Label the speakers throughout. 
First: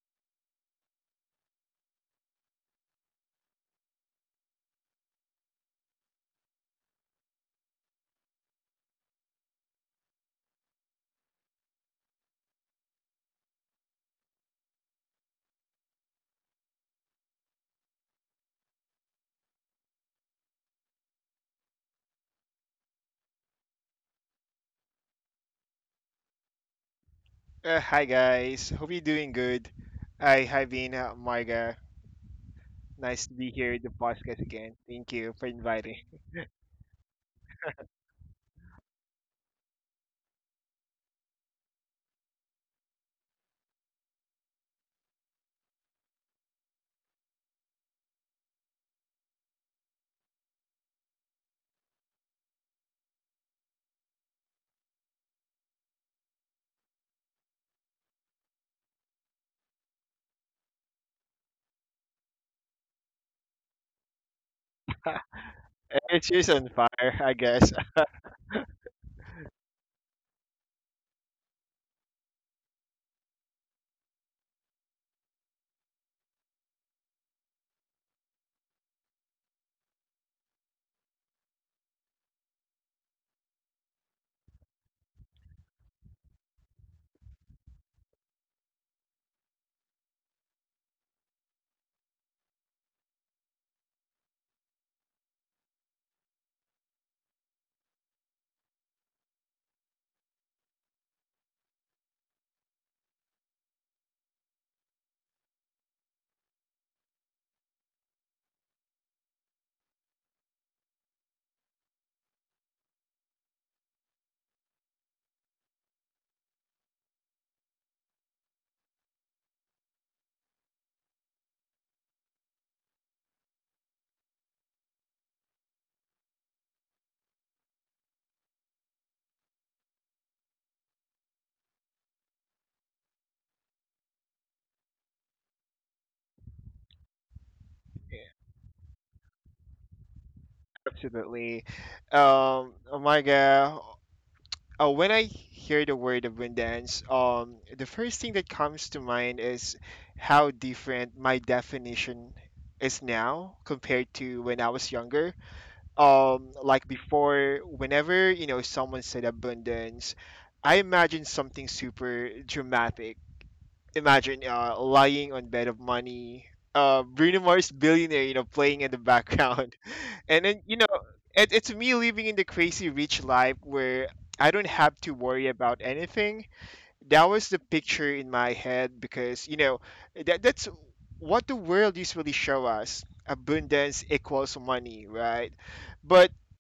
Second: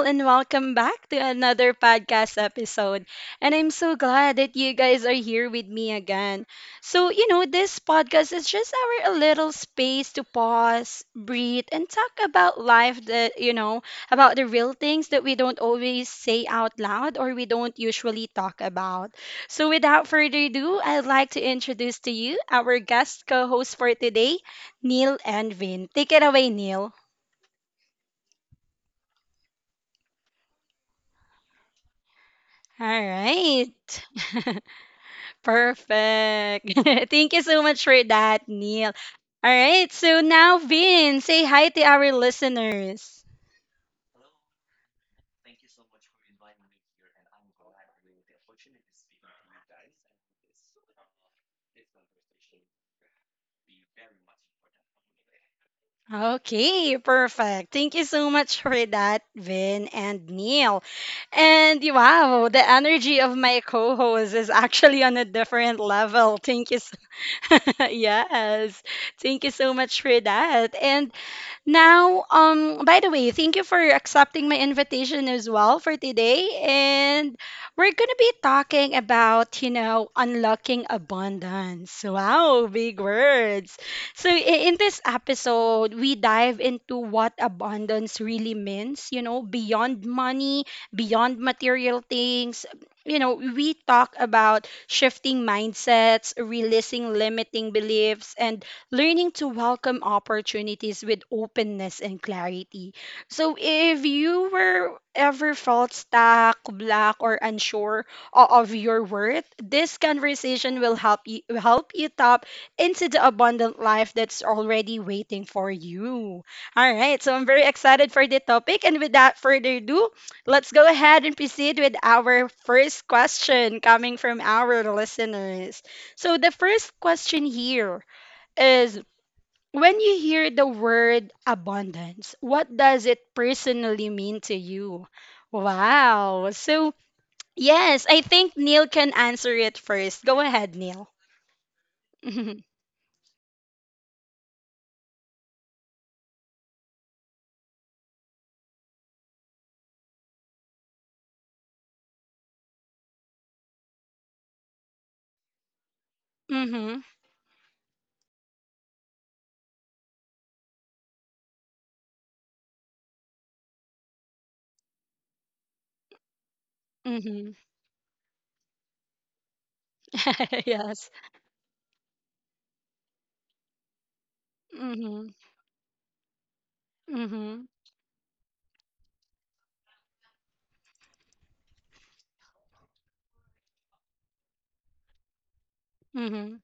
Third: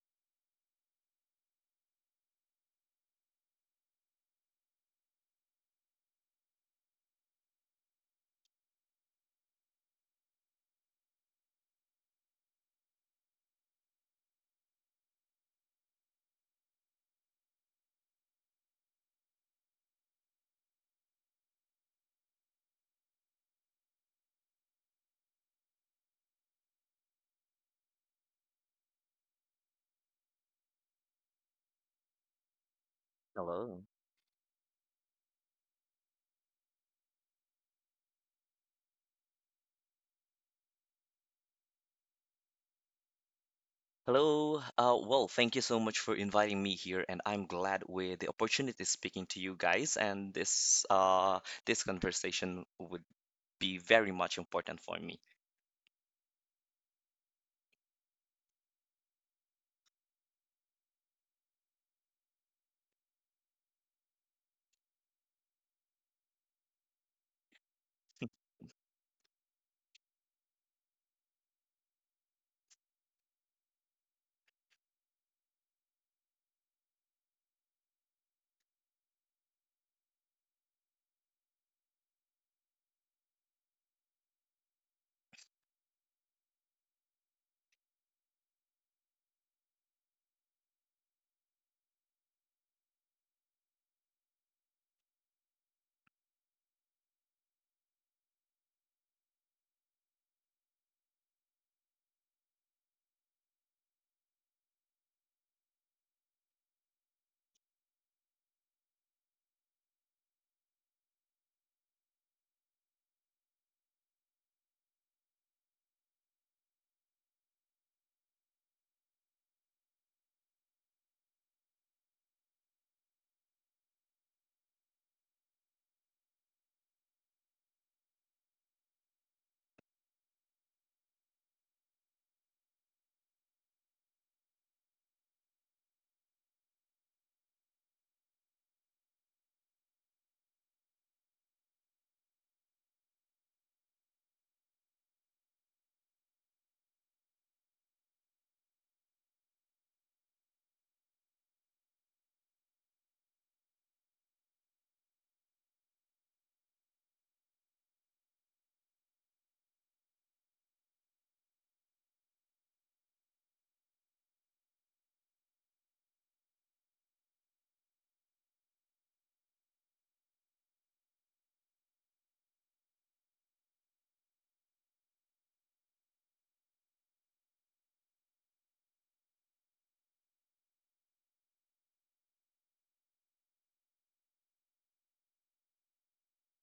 Speaker 1: and welcome back to another podcast episode. And I'm so glad that you guys are here with me again. So, you know, this podcast is just our a little space to pause, breathe, and talk about life that, you know, about the real things that we don't always say out loud or we don't usually talk about. So, without further ado, I'd like to introduce to you our guest co host for today, Neil and Vin. Take it away, Neil.
Speaker 2: Hi guys, hope you're doing good. I have been Marga.
Speaker 1: All
Speaker 2: Nice to be
Speaker 1: right.
Speaker 2: here
Speaker 3: Hello.
Speaker 2: at the podcast again. Thank you for inviting.
Speaker 1: Perfect. Thank you so much for that, Neil. All right. So now, Vin, say hi to our listeners.
Speaker 3: Hello. Thank you so much for inviting me here, and I'm glad with the opportunity speaking to you guys. And this conversation would be very much important for me.
Speaker 1: Okay, perfect. Thank you so much for that, Vin and Neil. And wow, the energy of my co-host is actually on a different level.
Speaker 2: Cheers on
Speaker 1: Thank you. So,
Speaker 2: fire, I guess.
Speaker 1: yes. Thank you so much for that. And now, by the way, thank you for accepting my invitation as well for today. And we're going to be talking about, you know, unlocking abundance. Wow, big words. So, in this episode, we dive into what abundance really means, you know, beyond money, beyond material things. You know, we talk about shifting mindsets, releasing limiting beliefs, and learning to welcome opportunities with openness and clarity. So if you were ever felt stuck, black, or unsure of your worth, this conversation will help you tap into the abundant life that's already waiting for you. All right, so I'm very excited for the topic, and without further ado, let's go ahead and proceed with our first question coming from our listeners. So the first question here is, when you hear the word abundance, what does it personally mean to you? Wow. So, yes, I think Neil can answer it first. Go ahead, Neil.
Speaker 2: Absolutely.
Speaker 1: Mm-hmm.
Speaker 2: Marga, when I hear the word of wind dance, the first thing that comes to mind is how different my definition is now compared to when I was younger, like
Speaker 1: Mm-hmm.
Speaker 2: before, whenever you know someone said abundance, I imagine something super dramatic. Imagine lying on bed of money, bruno
Speaker 1: Mm-hmm.
Speaker 2: mars billionaire, you know, playing in the background. And then, you know,
Speaker 1: Yes.
Speaker 2: it's me living in the crazy rich life where I don't have to
Speaker 1: Mm-hmm.
Speaker 2: worry about anything. That was the
Speaker 1: Mm-hmm.
Speaker 2: picture in my head because, you know, that's what the world usually show us. Abundance equals money, right? But
Speaker 1: Mm-hmm.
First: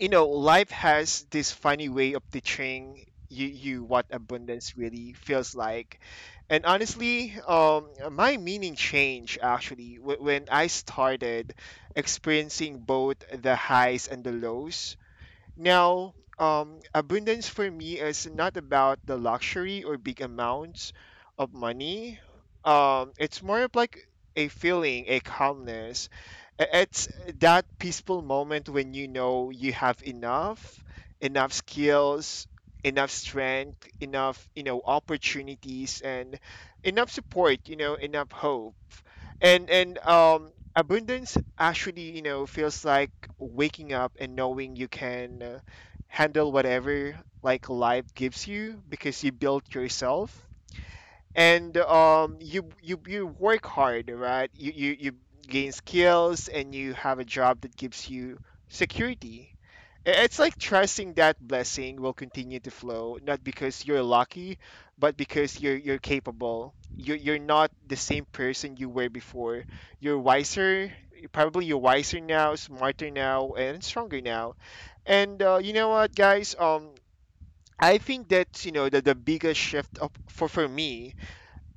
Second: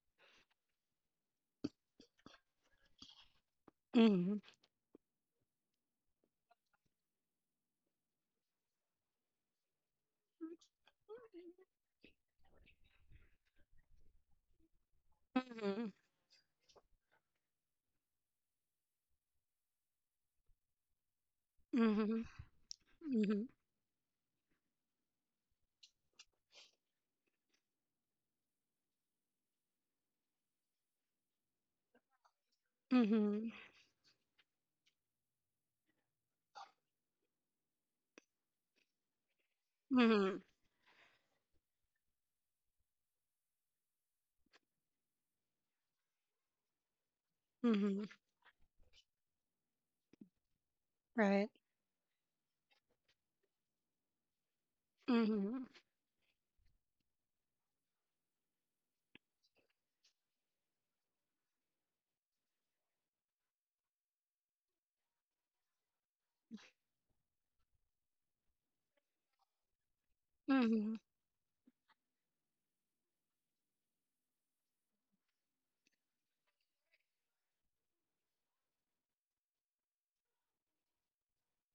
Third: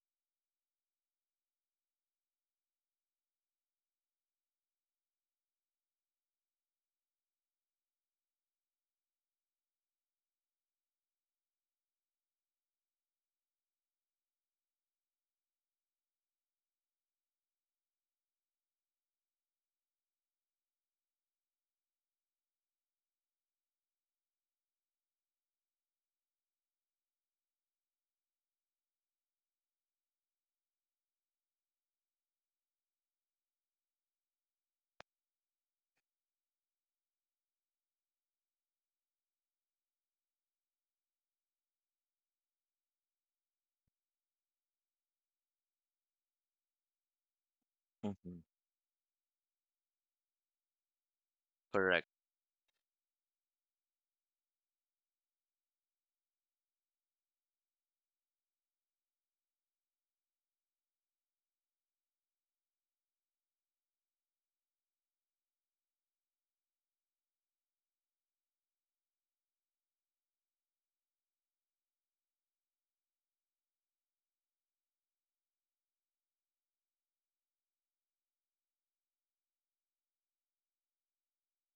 Speaker 2: you know, life has this funny way of teaching you, you what
Speaker 1: Mm-hmm.
Speaker 2: abundance really feels like. And honestly, my meaning changed actually when I started experiencing both the highs and the lows.
Speaker 1: Mhm,
Speaker 2: Now, abundance for me is not about the luxury or big amounts of money.
Speaker 1: mhm,
Speaker 2: It's more of like a feeling, a calmness. It's that peaceful moment when you know you have enough, enough skills,
Speaker 1: mhm,
Speaker 2: enough
Speaker 1: mhm,
Speaker 2: strength, enough, you know, opportunities, and enough support, you know, enough hope. And
Speaker 1: mhm,
Speaker 2: abundance actually, you know, feels like waking up and knowing you can handle whatever like life
Speaker 1: mhm.
Speaker 3: Hmm.
Speaker 2: gives you because you built yourself.
Speaker 1: Right.
Speaker 2: And
Speaker 3: Correct.
Speaker 2: um, you you work hard, right? You
Speaker 1: Mhm,
Speaker 2: gain skills and you have a job that gives you security. It's like trusting that blessing will continue to flow, not because you're lucky, but because you're capable. You're not the same person you were before. You're wiser,
Speaker 1: mhm,
Speaker 2: probably you're wiser now, smarter now, and stronger now. And you know what, guys? I think that, you know, that the biggest shift of, for me,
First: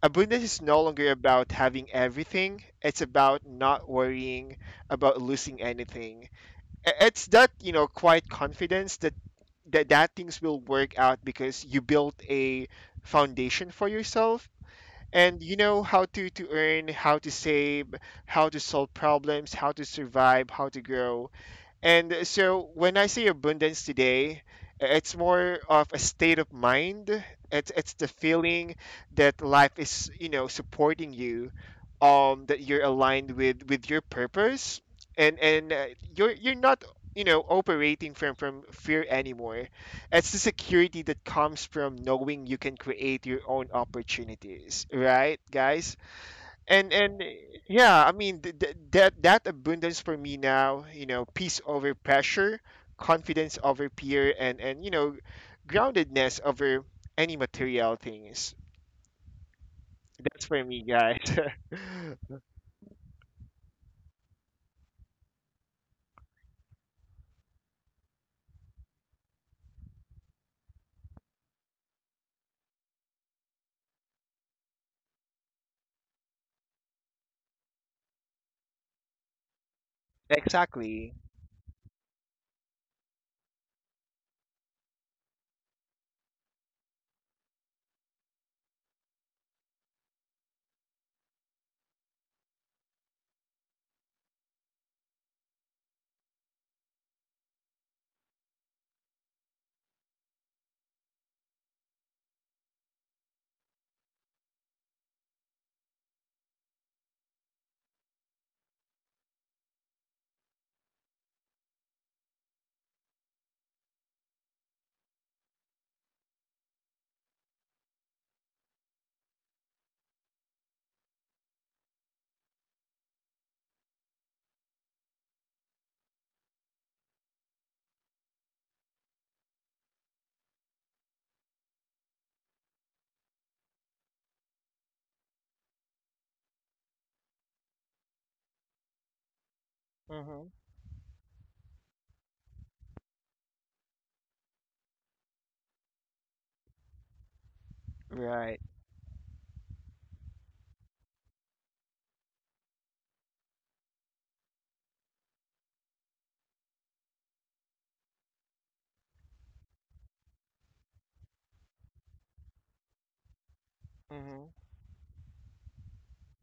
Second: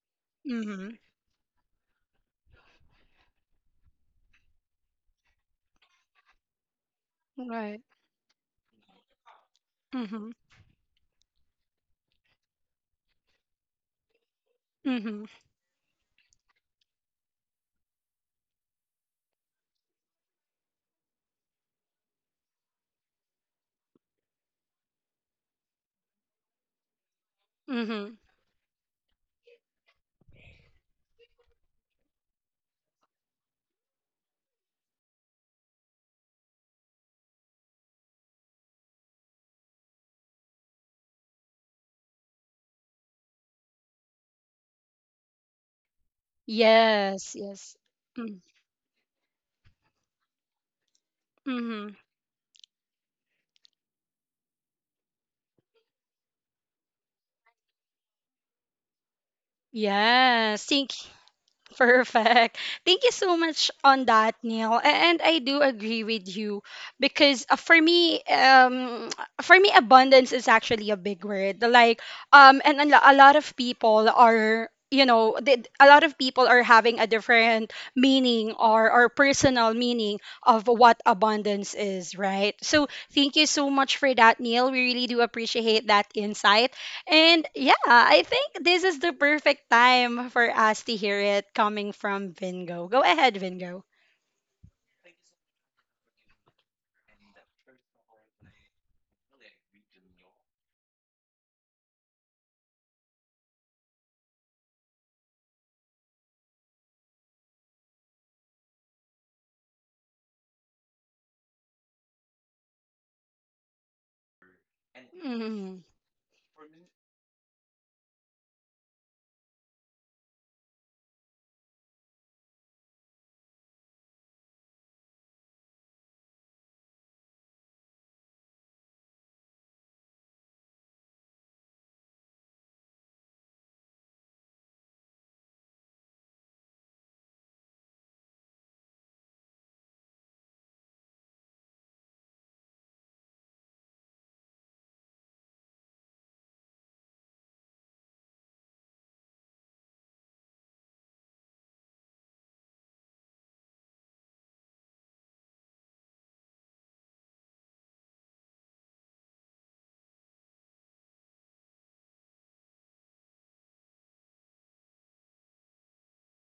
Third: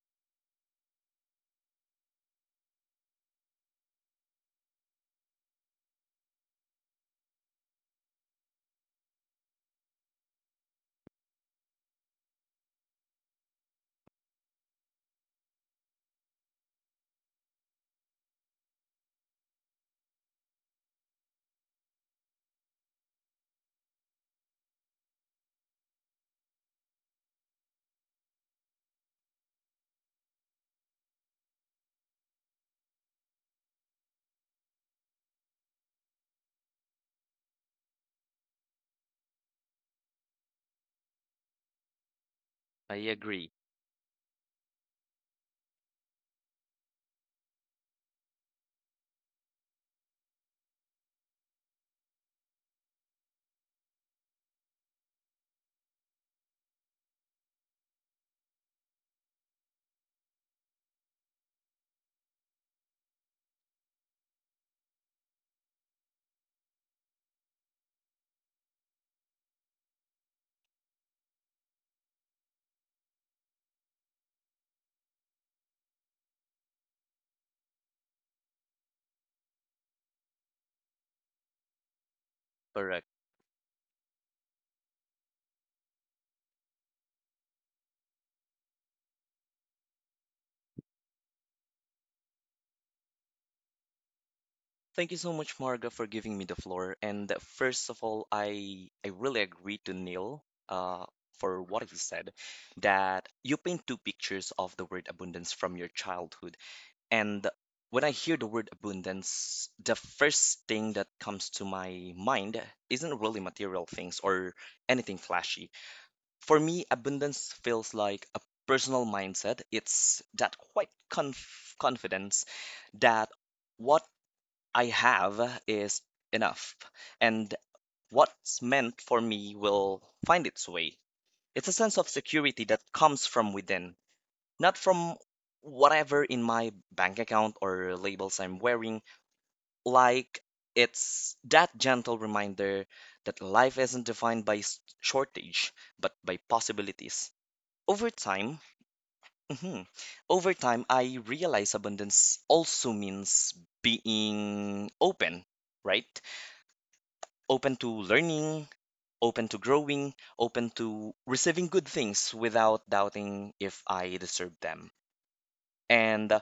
Speaker 2: abundance is no
Speaker 1: mhm.
Speaker 2: longer about having everything. It's about not worrying about losing anything. It's that, you
Speaker 1: Right.
Speaker 2: know, quiet confidence that, that
Speaker 1: Mhm,
Speaker 2: things will work out because you built a foundation for yourself,
Speaker 1: mhm,
Speaker 2: and you know how to earn, how to save, how to solve problems, how to survive, how to grow. And so when I say abundance today, it's more of a state of mind. It's the
Speaker 1: mhm.
Speaker 2: feeling that life is, you know, supporting you, that you're aligned with your purpose, and you're not, you know, operating from fear anymore. It's the security that comes from knowing you can
Speaker 3: I
Speaker 2: create your
Speaker 3: agree.
Speaker 2: own opportunities, right, guys? and and
Speaker 1: Yes,
Speaker 2: eh,
Speaker 1: yes.
Speaker 2: yeah, I mean that that abundance for me now, you know, peace over
Speaker 1: Mm-hmm.
Speaker 2: pressure, confidence over fear, and you know, groundedness over any material things. That's for
Speaker 1: Yes,
Speaker 2: me,
Speaker 1: thank.
Speaker 2: guys.
Speaker 1: Perfect. Thank you so much on that, Neil. And I do agree with you because for me, for me, abundance is actually a big word. Like, and a lot of people are, you know, they, a lot of people are having a different meaning or personal meaning of what
Speaker 2: Exactly.
Speaker 1: abundance is, right? So
Speaker 3: Correct.
Speaker 1: thank you so much for that, Neil. We really do appreciate that insight. And yeah, I think this is the perfect time for us to hear it coming from Vingo. Go ahead, Vingo.
Speaker 3: Thank you so much, Marga, for giving me the floor. And First of all, I really agree to Neil uh, for what he said, that you paint two pictures of the word abundance from your childhood. And when I hear the word abundance, the first thing that comes to my mind isn't really material things or anything flashy.
Speaker 1: Mm-hmm.
Speaker 3: For me, abundance feels like a personal mindset. It's that confidence that what I have is enough, and what's meant for me will find its way. It's a sense of security that comes from within, not from whatever in my bank account or labels I'm wearing. Like,
Speaker 2: Hmm.
Speaker 3: it's that gentle reminder that life isn't defined by shortage, but by possibilities. Over
Speaker 2: Right.
Speaker 3: time, mhm, Over time, I realize abundance also means being open, right? Open to learning, open to growing, open to receiving good things without doubting if I
Speaker 2: Hmm.
Speaker 3: deserve them. And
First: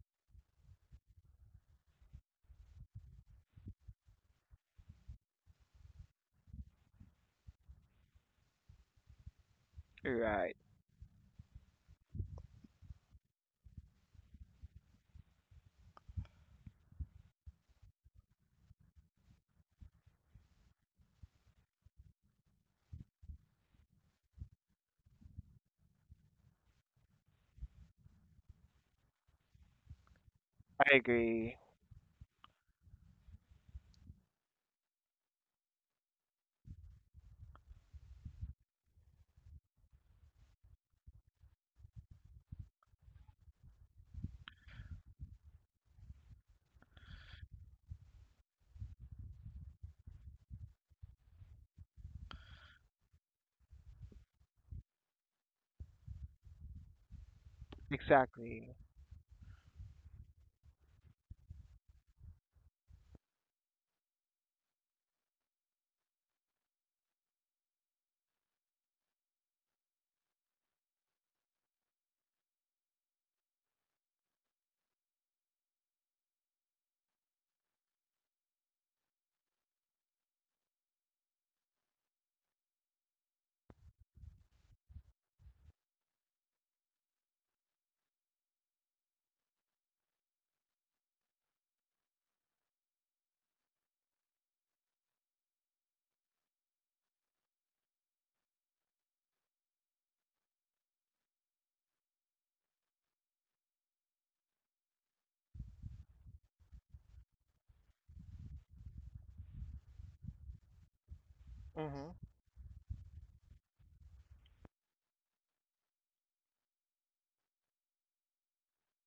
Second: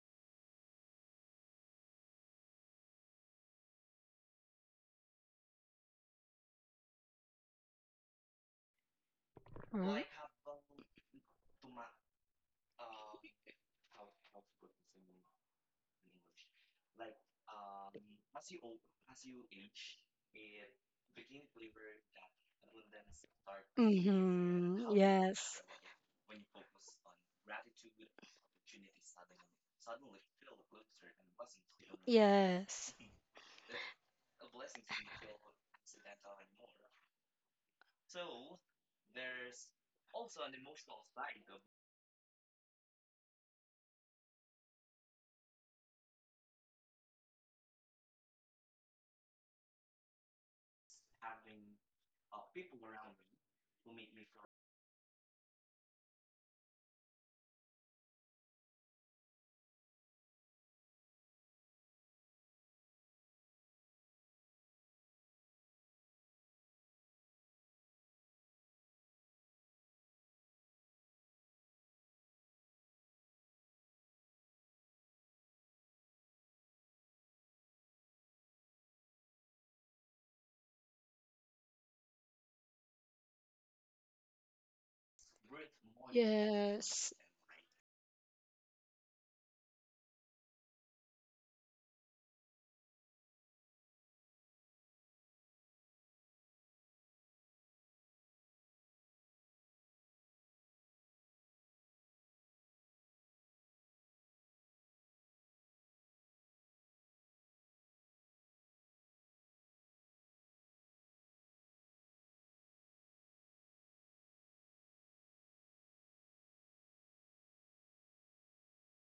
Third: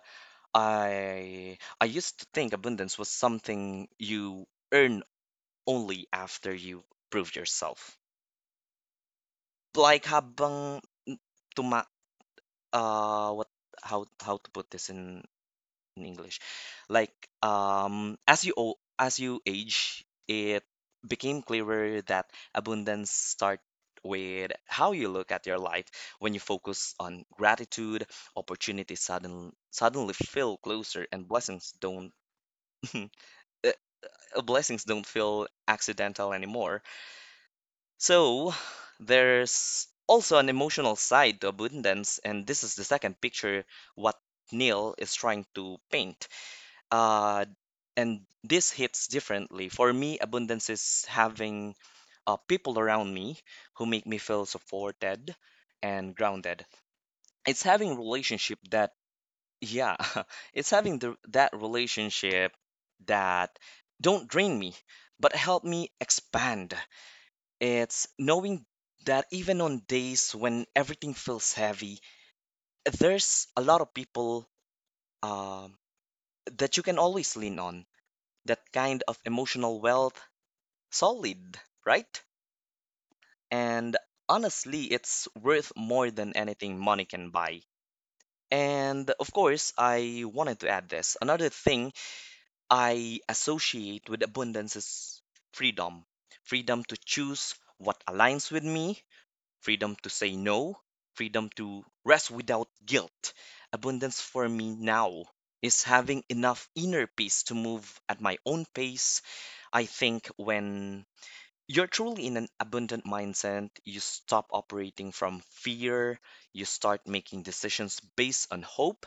Speaker 3: I used to think abundance was something you earn only after you prove yourself. Like
Speaker 2: Right.
Speaker 3: habang n- tuma what how to put this in English? Like, as you as you age, it became clearer that abundance start with
Speaker 1: Mm-hmm.
Speaker 3: how you look at your
Speaker 1: Yes.
Speaker 3: life. When you focus on gratitude, opportunities suddenly feel
Speaker 2: I
Speaker 3: closer, and
Speaker 2: agree.
Speaker 3: blessings don't
Speaker 1: Yes.
Speaker 3: blessings don't feel accidental anymore. So there's also an emotional side to abundance, and this is the second picture what Neil is trying to paint. Uh, and this hits differently. For me, abundance is having people around me who make me feel supported and grounded. It's having relationship
Speaker 2: Exactly.
Speaker 3: that yeah, it's having that relationship that don't drain me, but help me expand. It's knowing that even on days when everything feels heavy, there's a lot of people um, that you can always lean on. That kind of emotional wealth, solid, right? And honestly, it's worth more than anything money
Speaker 1: Yes.
Speaker 3: can buy. And of course, I wanted to add this. Another thing I associate with abundance is freedom. Freedom to choose what aligns with me, freedom to say no, freedom to rest without guilt. Abundance for me now is having enough inner peace to move at my own pace. I think when you're
Speaker 2: Hmm.
Speaker 3: truly in an abundant mindset, you stop operating from fear, you start making decisions based on hope,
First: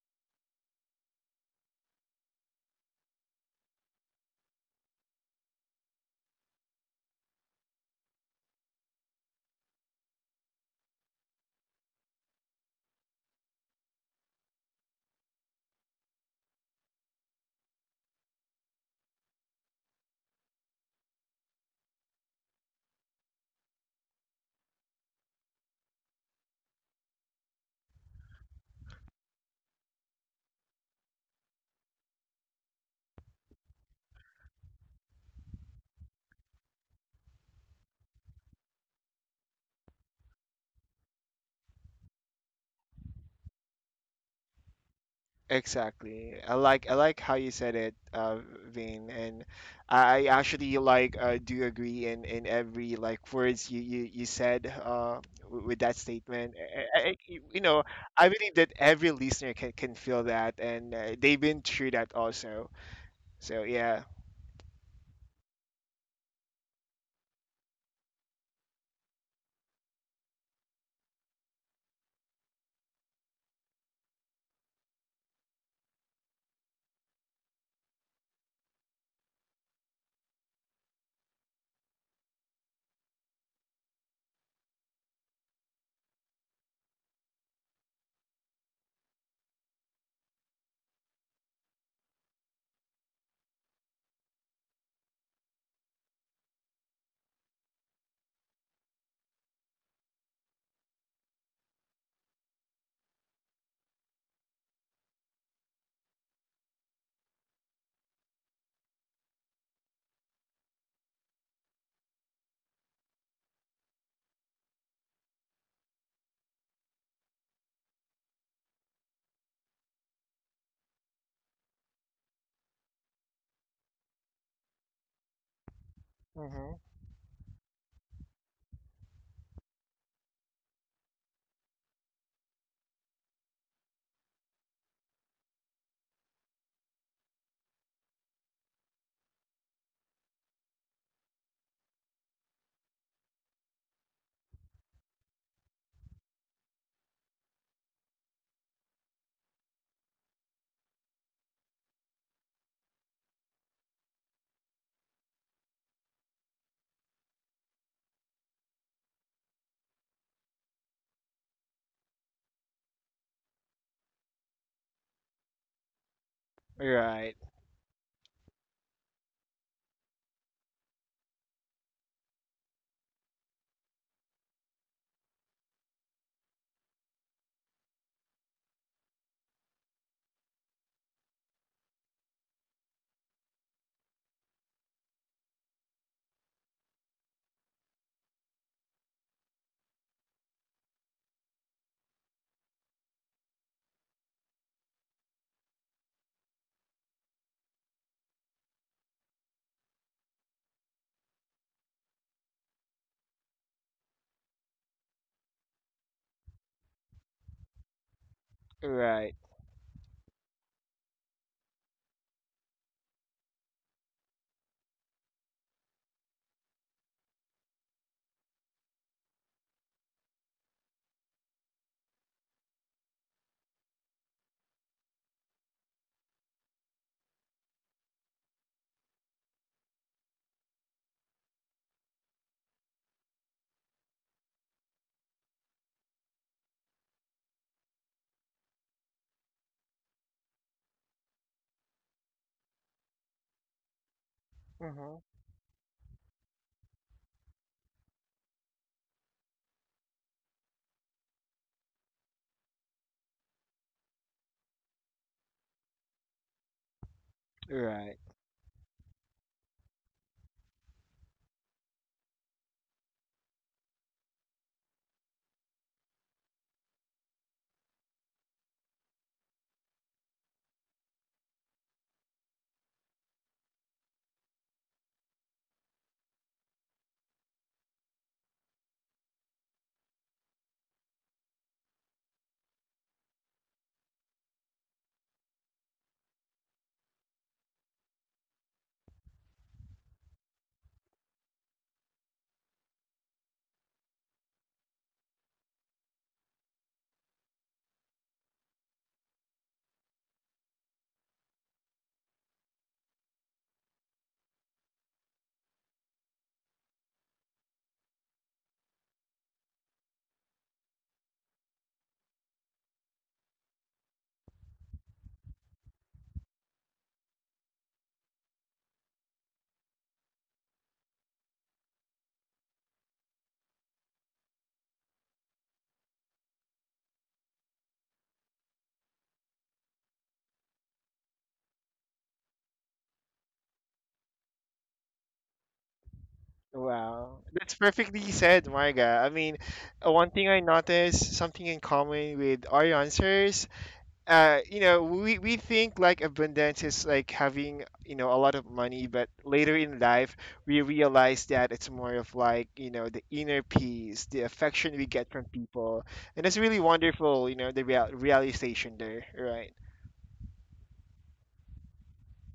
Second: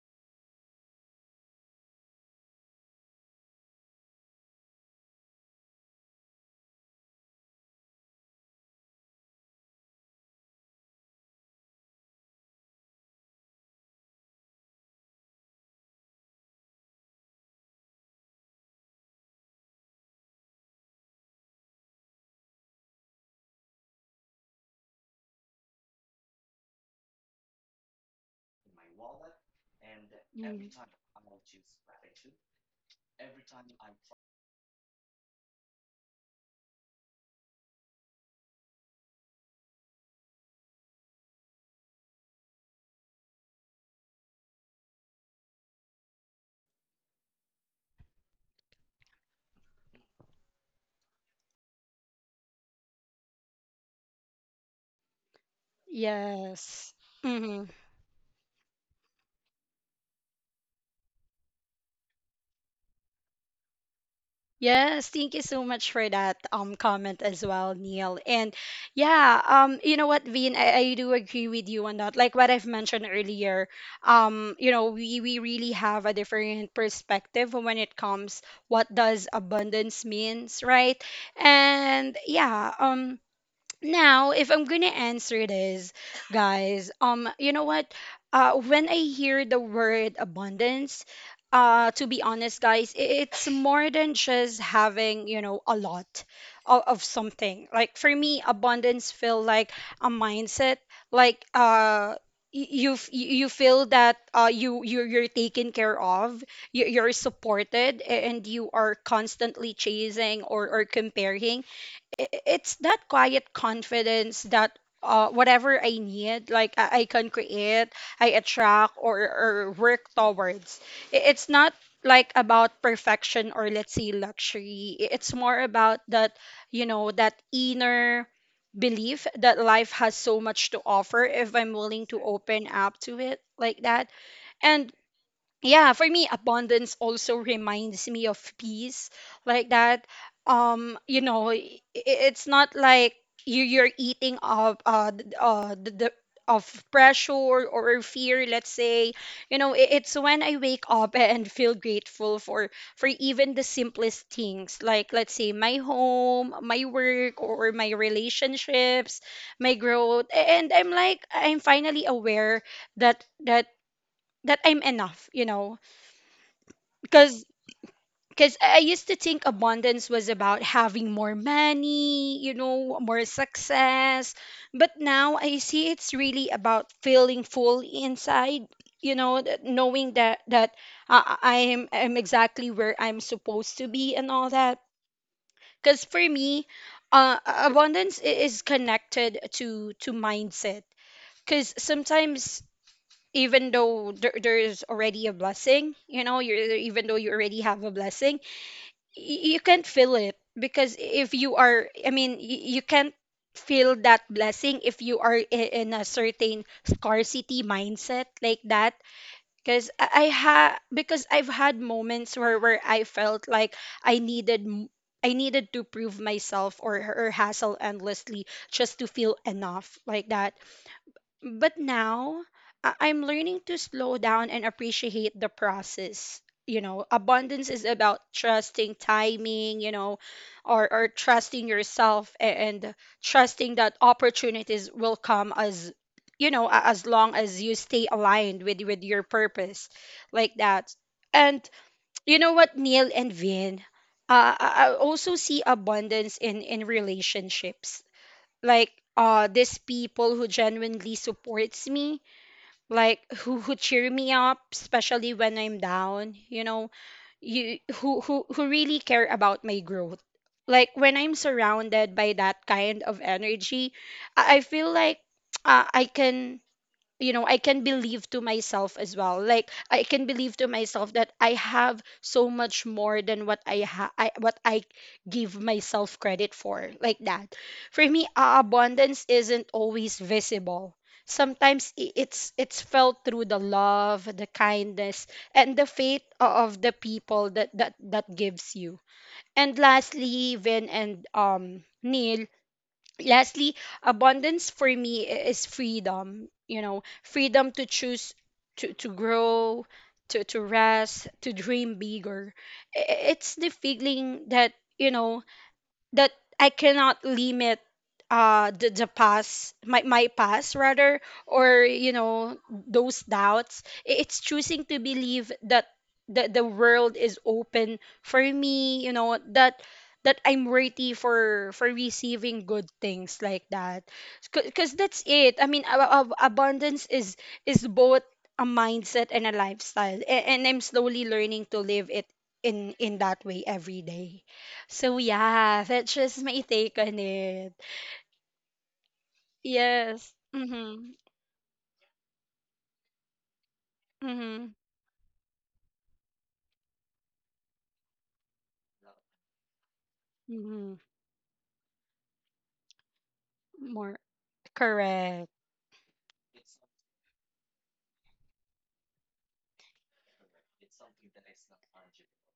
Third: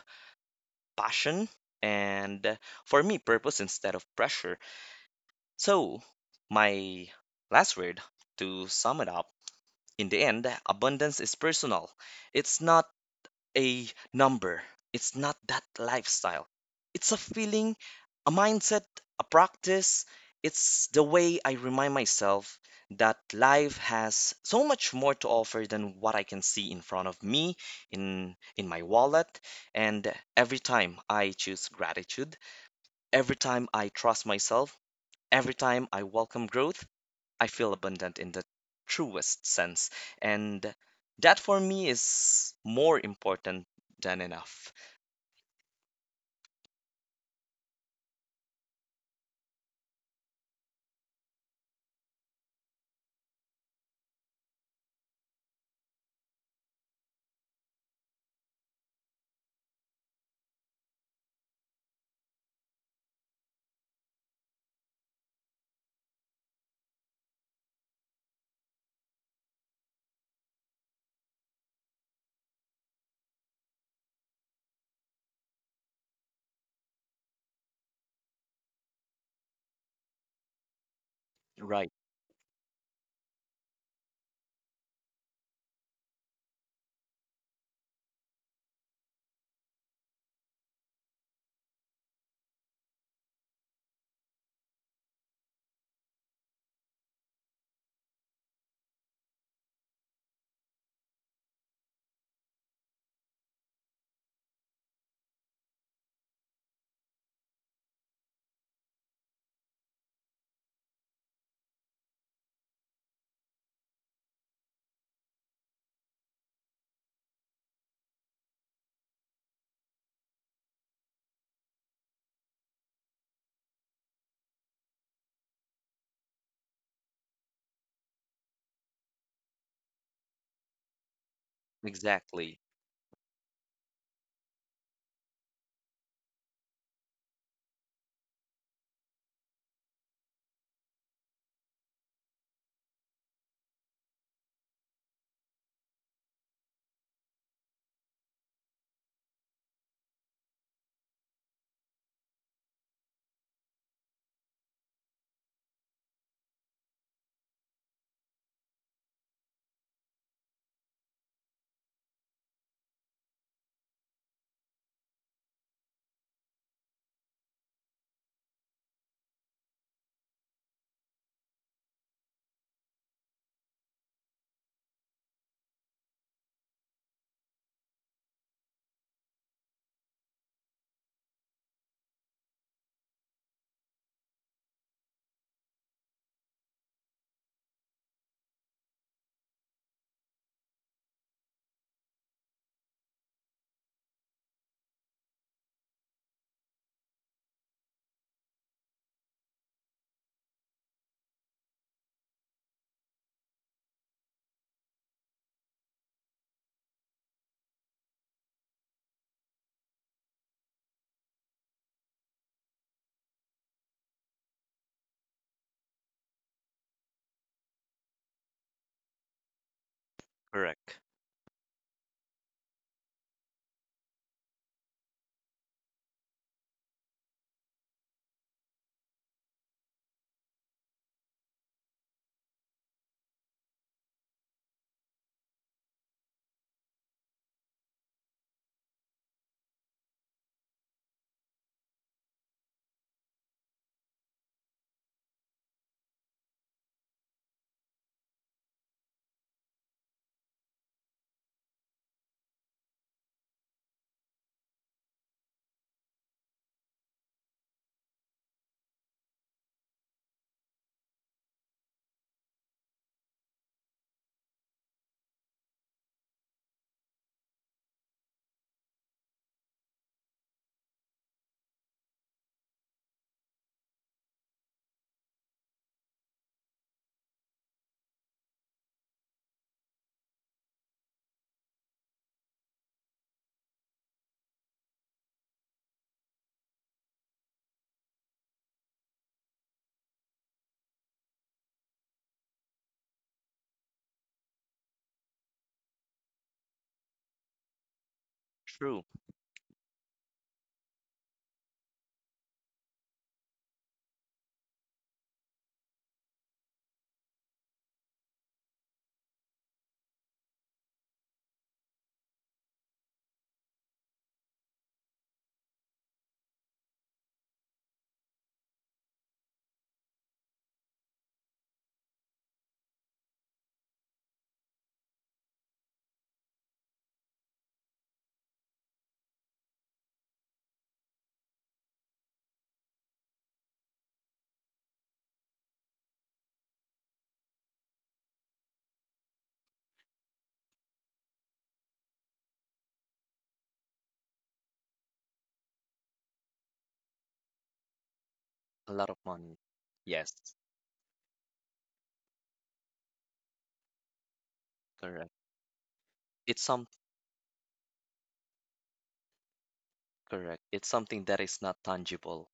Speaker 3: passion, and for me, purpose instead of pressure. So, my last word to sum it up: in the end, abundance is personal. It's not a number, it's not that lifestyle. It's a feeling, a mindset, a practice. It's the way I remind myself that life has so much more to offer than what I can see in front of me, in my wallet. And every
Speaker 1: Mm.
Speaker 3: time I choose gratitude, every time I trust myself, every time I welcome growth, I feel abundant in the truest sense. And that, for me, is more important than enough.
Speaker 2: Exactly. I like how you said it, Vin, and I actually like do agree in every like words you you said with that statement.
Speaker 1: Yes.
Speaker 2: You
Speaker 1: Mm-hmm.
Speaker 2: know, I believe that every listener can feel that, and they've been through that also. So yeah.
Speaker 1: Yes, thank you so much for that comment as well, Neil. And yeah, you know what, Vin, I do agree with you on that. Like what I've mentioned earlier, you know, we really have a different perspective when it comes what does abundance means, right?
Speaker 3: Right.
Speaker 1: And yeah, now, if I'm gonna answer this, guys, you know what? When I hear the word abundance, to be honest, guys, it's more than just having, you know, a lot of something. Like for me, abundance feel like a mindset. Like, you feel that you're taken care of, you, you're supported, and you are constantly chasing or comparing. i- it's that quiet confidence that, whatever I need, like I can create, I attract, or work towards. It's not like about perfection or let's say luxury. It's more about that,
Speaker 2: Mm-hmm.
Speaker 1: you know, that inner belief that life has so much to offer if I'm willing to
Speaker 3: Exactly.
Speaker 1: open up to it, like that. And yeah, for me abundance also reminds me of peace, like that. You know, it's not like you you're eating of the of pressure or fear, let's say. You know, it's when I wake up and feel grateful for even the simplest things, like let's say my home, my work, or my relationships, my growth, and I'm like, I'm finally aware that that I'm enough, you know.
Speaker 2: Right.
Speaker 1: Cause, cause I used to think abundance was about having more money, you know, more success. But now I see it's really about feeling full inside. You know, that knowing that I'm exactly where I'm supposed to be and all that. Cause for me, abundance is connected to mindset. Cause sometimes even though there is already a blessing, you know, you're even though you already have a blessing, you can't feel it, because if you are, I mean, you can't feel that blessing if you are in a certain scarcity mindset, like that.
Speaker 2: Right.
Speaker 1: Because I ha because I've had moments where I felt like i needed m- I needed to prove myself, or hassle endlessly just to feel enough, like that.
Speaker 3: Correct.
Speaker 1: But now I'm learning to slow down and appreciate the process. You know, abundance is about trusting timing, you know, or trusting yourself, and trusting that opportunities will come, as you know, as long as you stay aligned with your purpose, like that. And you know what, Neil and Vin, I
Speaker 2: Mm-hmm.
Speaker 1: also see abundance in relationships, like these people who genuinely supports me, like who cheer me up especially when I'm down, you know, you
Speaker 2: Right.
Speaker 1: who really care about my growth. Like when I'm surrounded by that kind of energy, I feel like I can, you know, I can believe to myself as well, like I can believe to myself that I have so much more than what what I give myself credit for, like that. For me, abundance isn't always visible. Sometimes it's felt through the love, the kindness, and the faith of the people that that that gives you. And lastly, Vin and Neil, lastly, abundance for me is freedom, you know, freedom to choose,
Speaker 3: True.
Speaker 1: to grow, to rest, to dream bigger. It's the feeling that, you know, that I cannot limit the past, my past rather, or you know, those doubts. It's choosing to believe that the world is open for me, you know, that that I'm worthy for receiving good things, like that. Because that's it. I mean, abundance is both a mindset and a lifestyle, and I'm slowly learning to live it in that way every day. So yeah, that's just my take on
Speaker 2: Wow,
Speaker 1: it.
Speaker 2: that's perfectly said, Marga. I mean, one
Speaker 1: Yes.
Speaker 2: thing I
Speaker 1: Mhm.
Speaker 2: noticed, something in common with our answers,
Speaker 1: Mhm.
Speaker 2: you know, we think like abundance is like having, you know, a lot of
Speaker 3: A
Speaker 2: money,
Speaker 3: lot of
Speaker 2: but
Speaker 3: money.
Speaker 2: later in
Speaker 3: Yes.
Speaker 2: life, we
Speaker 1: Mhm.
Speaker 2: realize that it's more of like, you know, the inner
Speaker 1: More
Speaker 2: peace, the affection we
Speaker 3: Correct.
Speaker 2: get from
Speaker 1: correct.
Speaker 2: people. And it's
Speaker 3: It's
Speaker 2: really
Speaker 3: some
Speaker 2: wonderful, you know, the realization there, right?
Speaker 3: Correct. It's something that is not tangible.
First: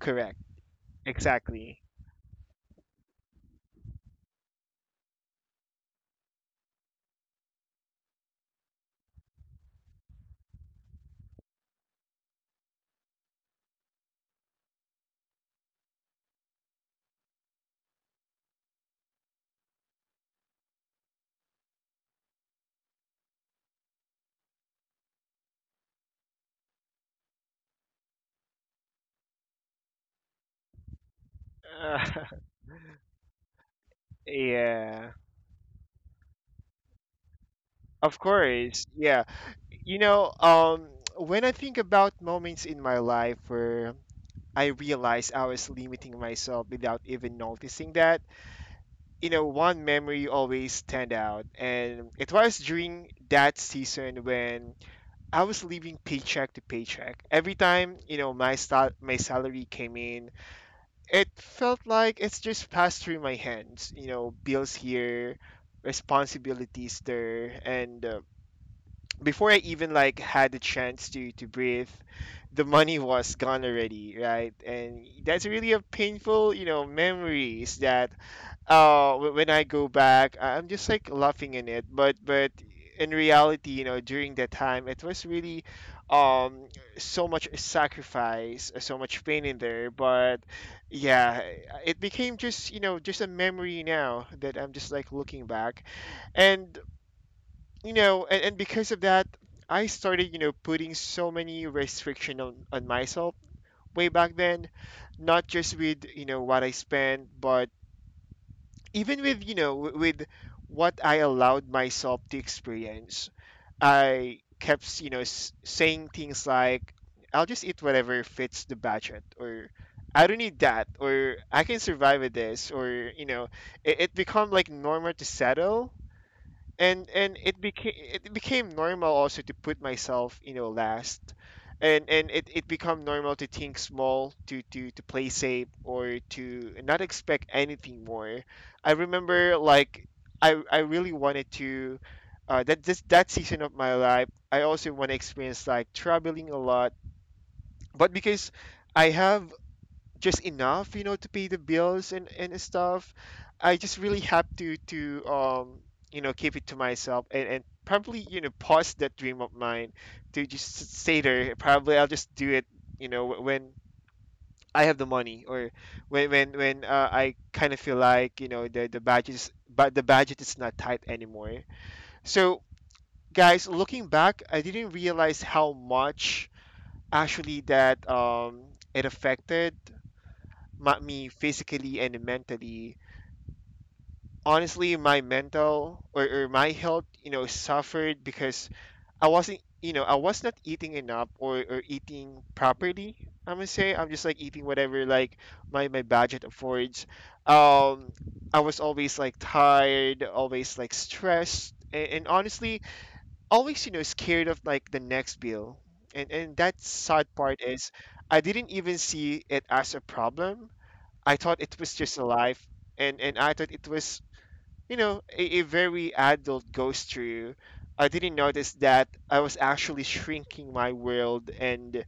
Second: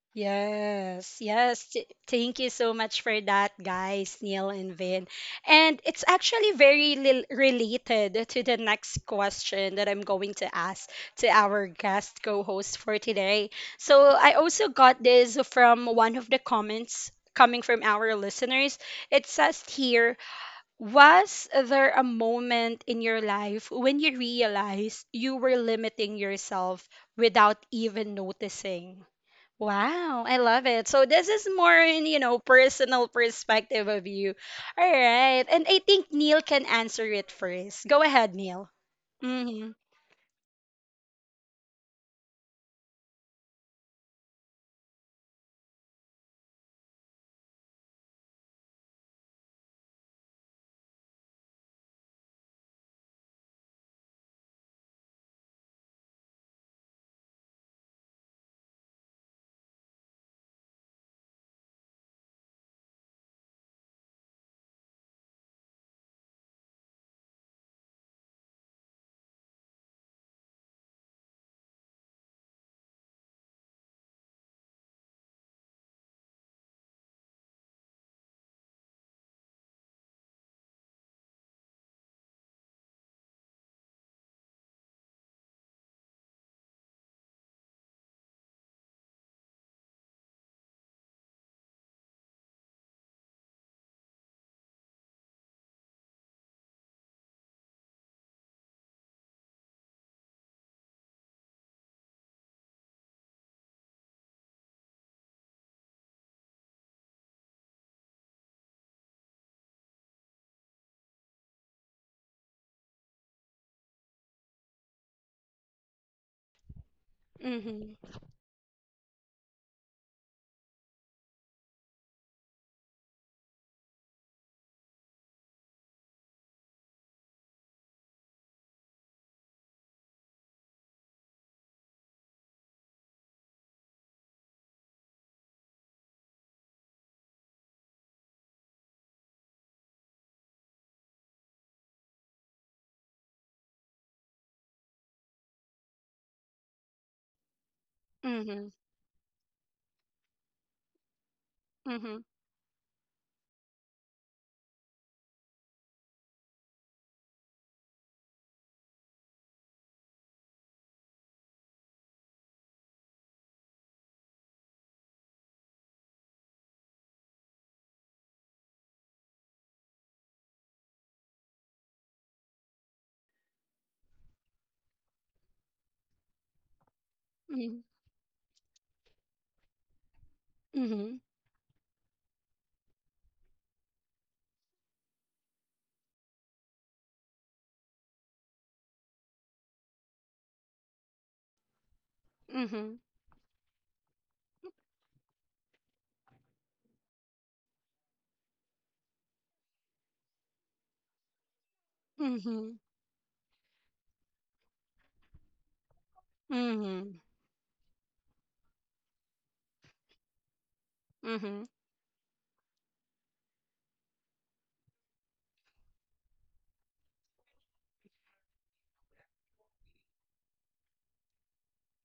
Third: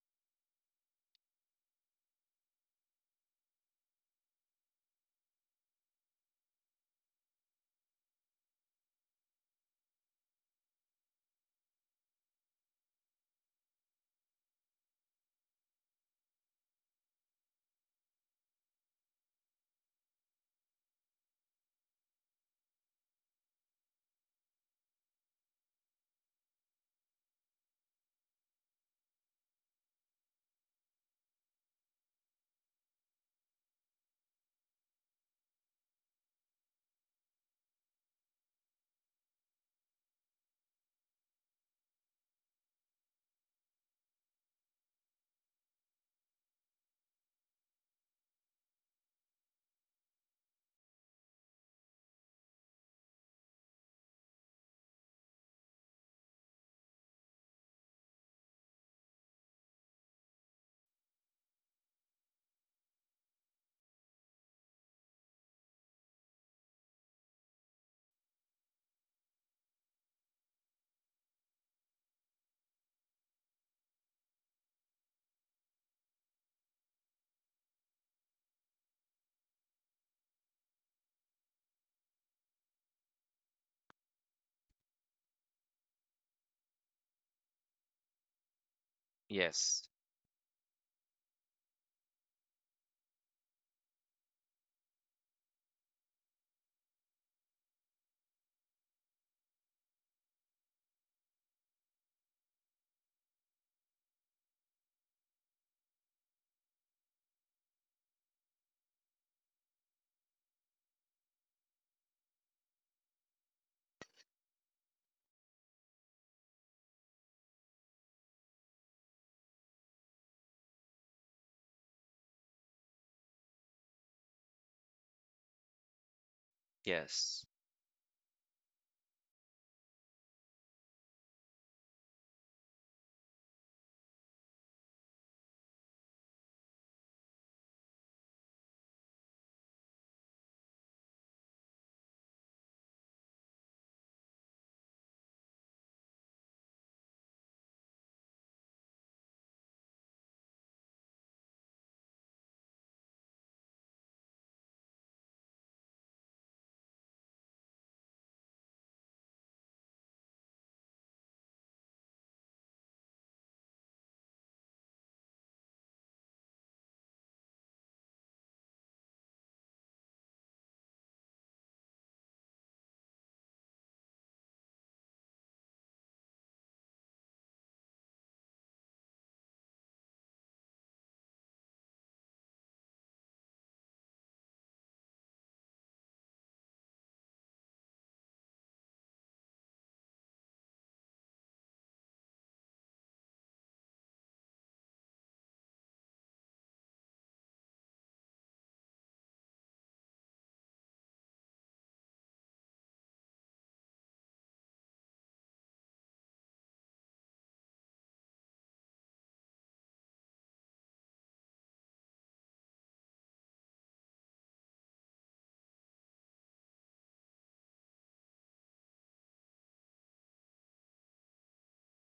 Speaker 2: Correct.
Speaker 1: Yes. Yes.
Speaker 2: Exactly.
Speaker 1: Th- Thank you so much for that, guys, Neil and Vin. And it's actually very related to the next question that I'm going to ask to our guest co-host for today. So I also got this from one of the comments coming from our listeners. It says here, was there a moment in your life when you realized you were limiting yourself without even noticing? Wow, I love it. So this is more
Speaker 2: Uh,
Speaker 1: in, you know, personal perspective of you. All
Speaker 2: yeah.
Speaker 1: right. And I think Neil can answer it first. Go
Speaker 2: Of
Speaker 1: ahead, Neil.
Speaker 2: course. Yeah.
Speaker 1: Mhm.
Speaker 2: You know, when I think about moments in my life where I realized I was limiting myself without even noticing that, you know, one memory always stand out, and it was during that season when I was living paycheck to paycheck. Every time, you know, my salary came in, it felt like it's just passed through my hands. You know, bills here, responsibilities there, and before I even like had the chance to breathe, the money was gone already, right? And that's really a painful, you know, memories that oh, when I go back, I'm just like laughing in it. But in reality, you know, during that time, it was really um so much sacrifice, so much pain in
Speaker 3: Yes.
Speaker 2: there. But yeah, it became just, you know, just a memory now that I'm just like looking back, and you know, and because of that, I started, you know, putting so many restriction on myself way back then, not just with, you know, what I spent, but even with, you know, with what I allowed myself to experience. I kept you know saying things like, "I'll just eat
Speaker 1: Mhm.
Speaker 2: whatever fits the budget," or "I don't need that," or "I can survive with this," or you know, it become like normal to settle, and
Speaker 3: Yes.
Speaker 2: it became, normal also to put myself, you know, last. And it become normal to think small, to to play safe or to not expect anything more. I remember like i really wanted to that season of my life I also want to experience like traveling a lot. But because
Speaker 1: Mhm.
Speaker 2: I have just enough, you know, to pay the bills
Speaker 1: Mhm.
Speaker 2: and stuff, I just really have to you know, keep it to myself, and probably, you know, pause that dream of mine to just stay there. Probably I'll just do it, you know, when I have the money, or when I kind of feel like, you know, the budget is not tight anymore. So guys, looking back, I didn't realize how much actually that it affected
Speaker 1: Mhm.
Speaker 2: me physically and mentally. Honestly, my mental, or my health, you know, suffered because I wasn't, you know, I was not eating enough, or eating
Speaker 1: Mhm.
Speaker 2: properly. I'm gonna say I'm just like eating whatever like my budget affords. Um, I was always like tired, always like stressed, and honestly,
Speaker 1: Mhm.
Speaker 2: always, you know, scared of like the next bill. And that
Speaker 1: Mhm.
Speaker 2: sad part is I didn't even see it as a problem. I thought
Speaker 1: Mhm.
Speaker 2: it was just a life, and I thought it was, you know, a very adult goes through. I didn't notice that I was actually shrinking my world, and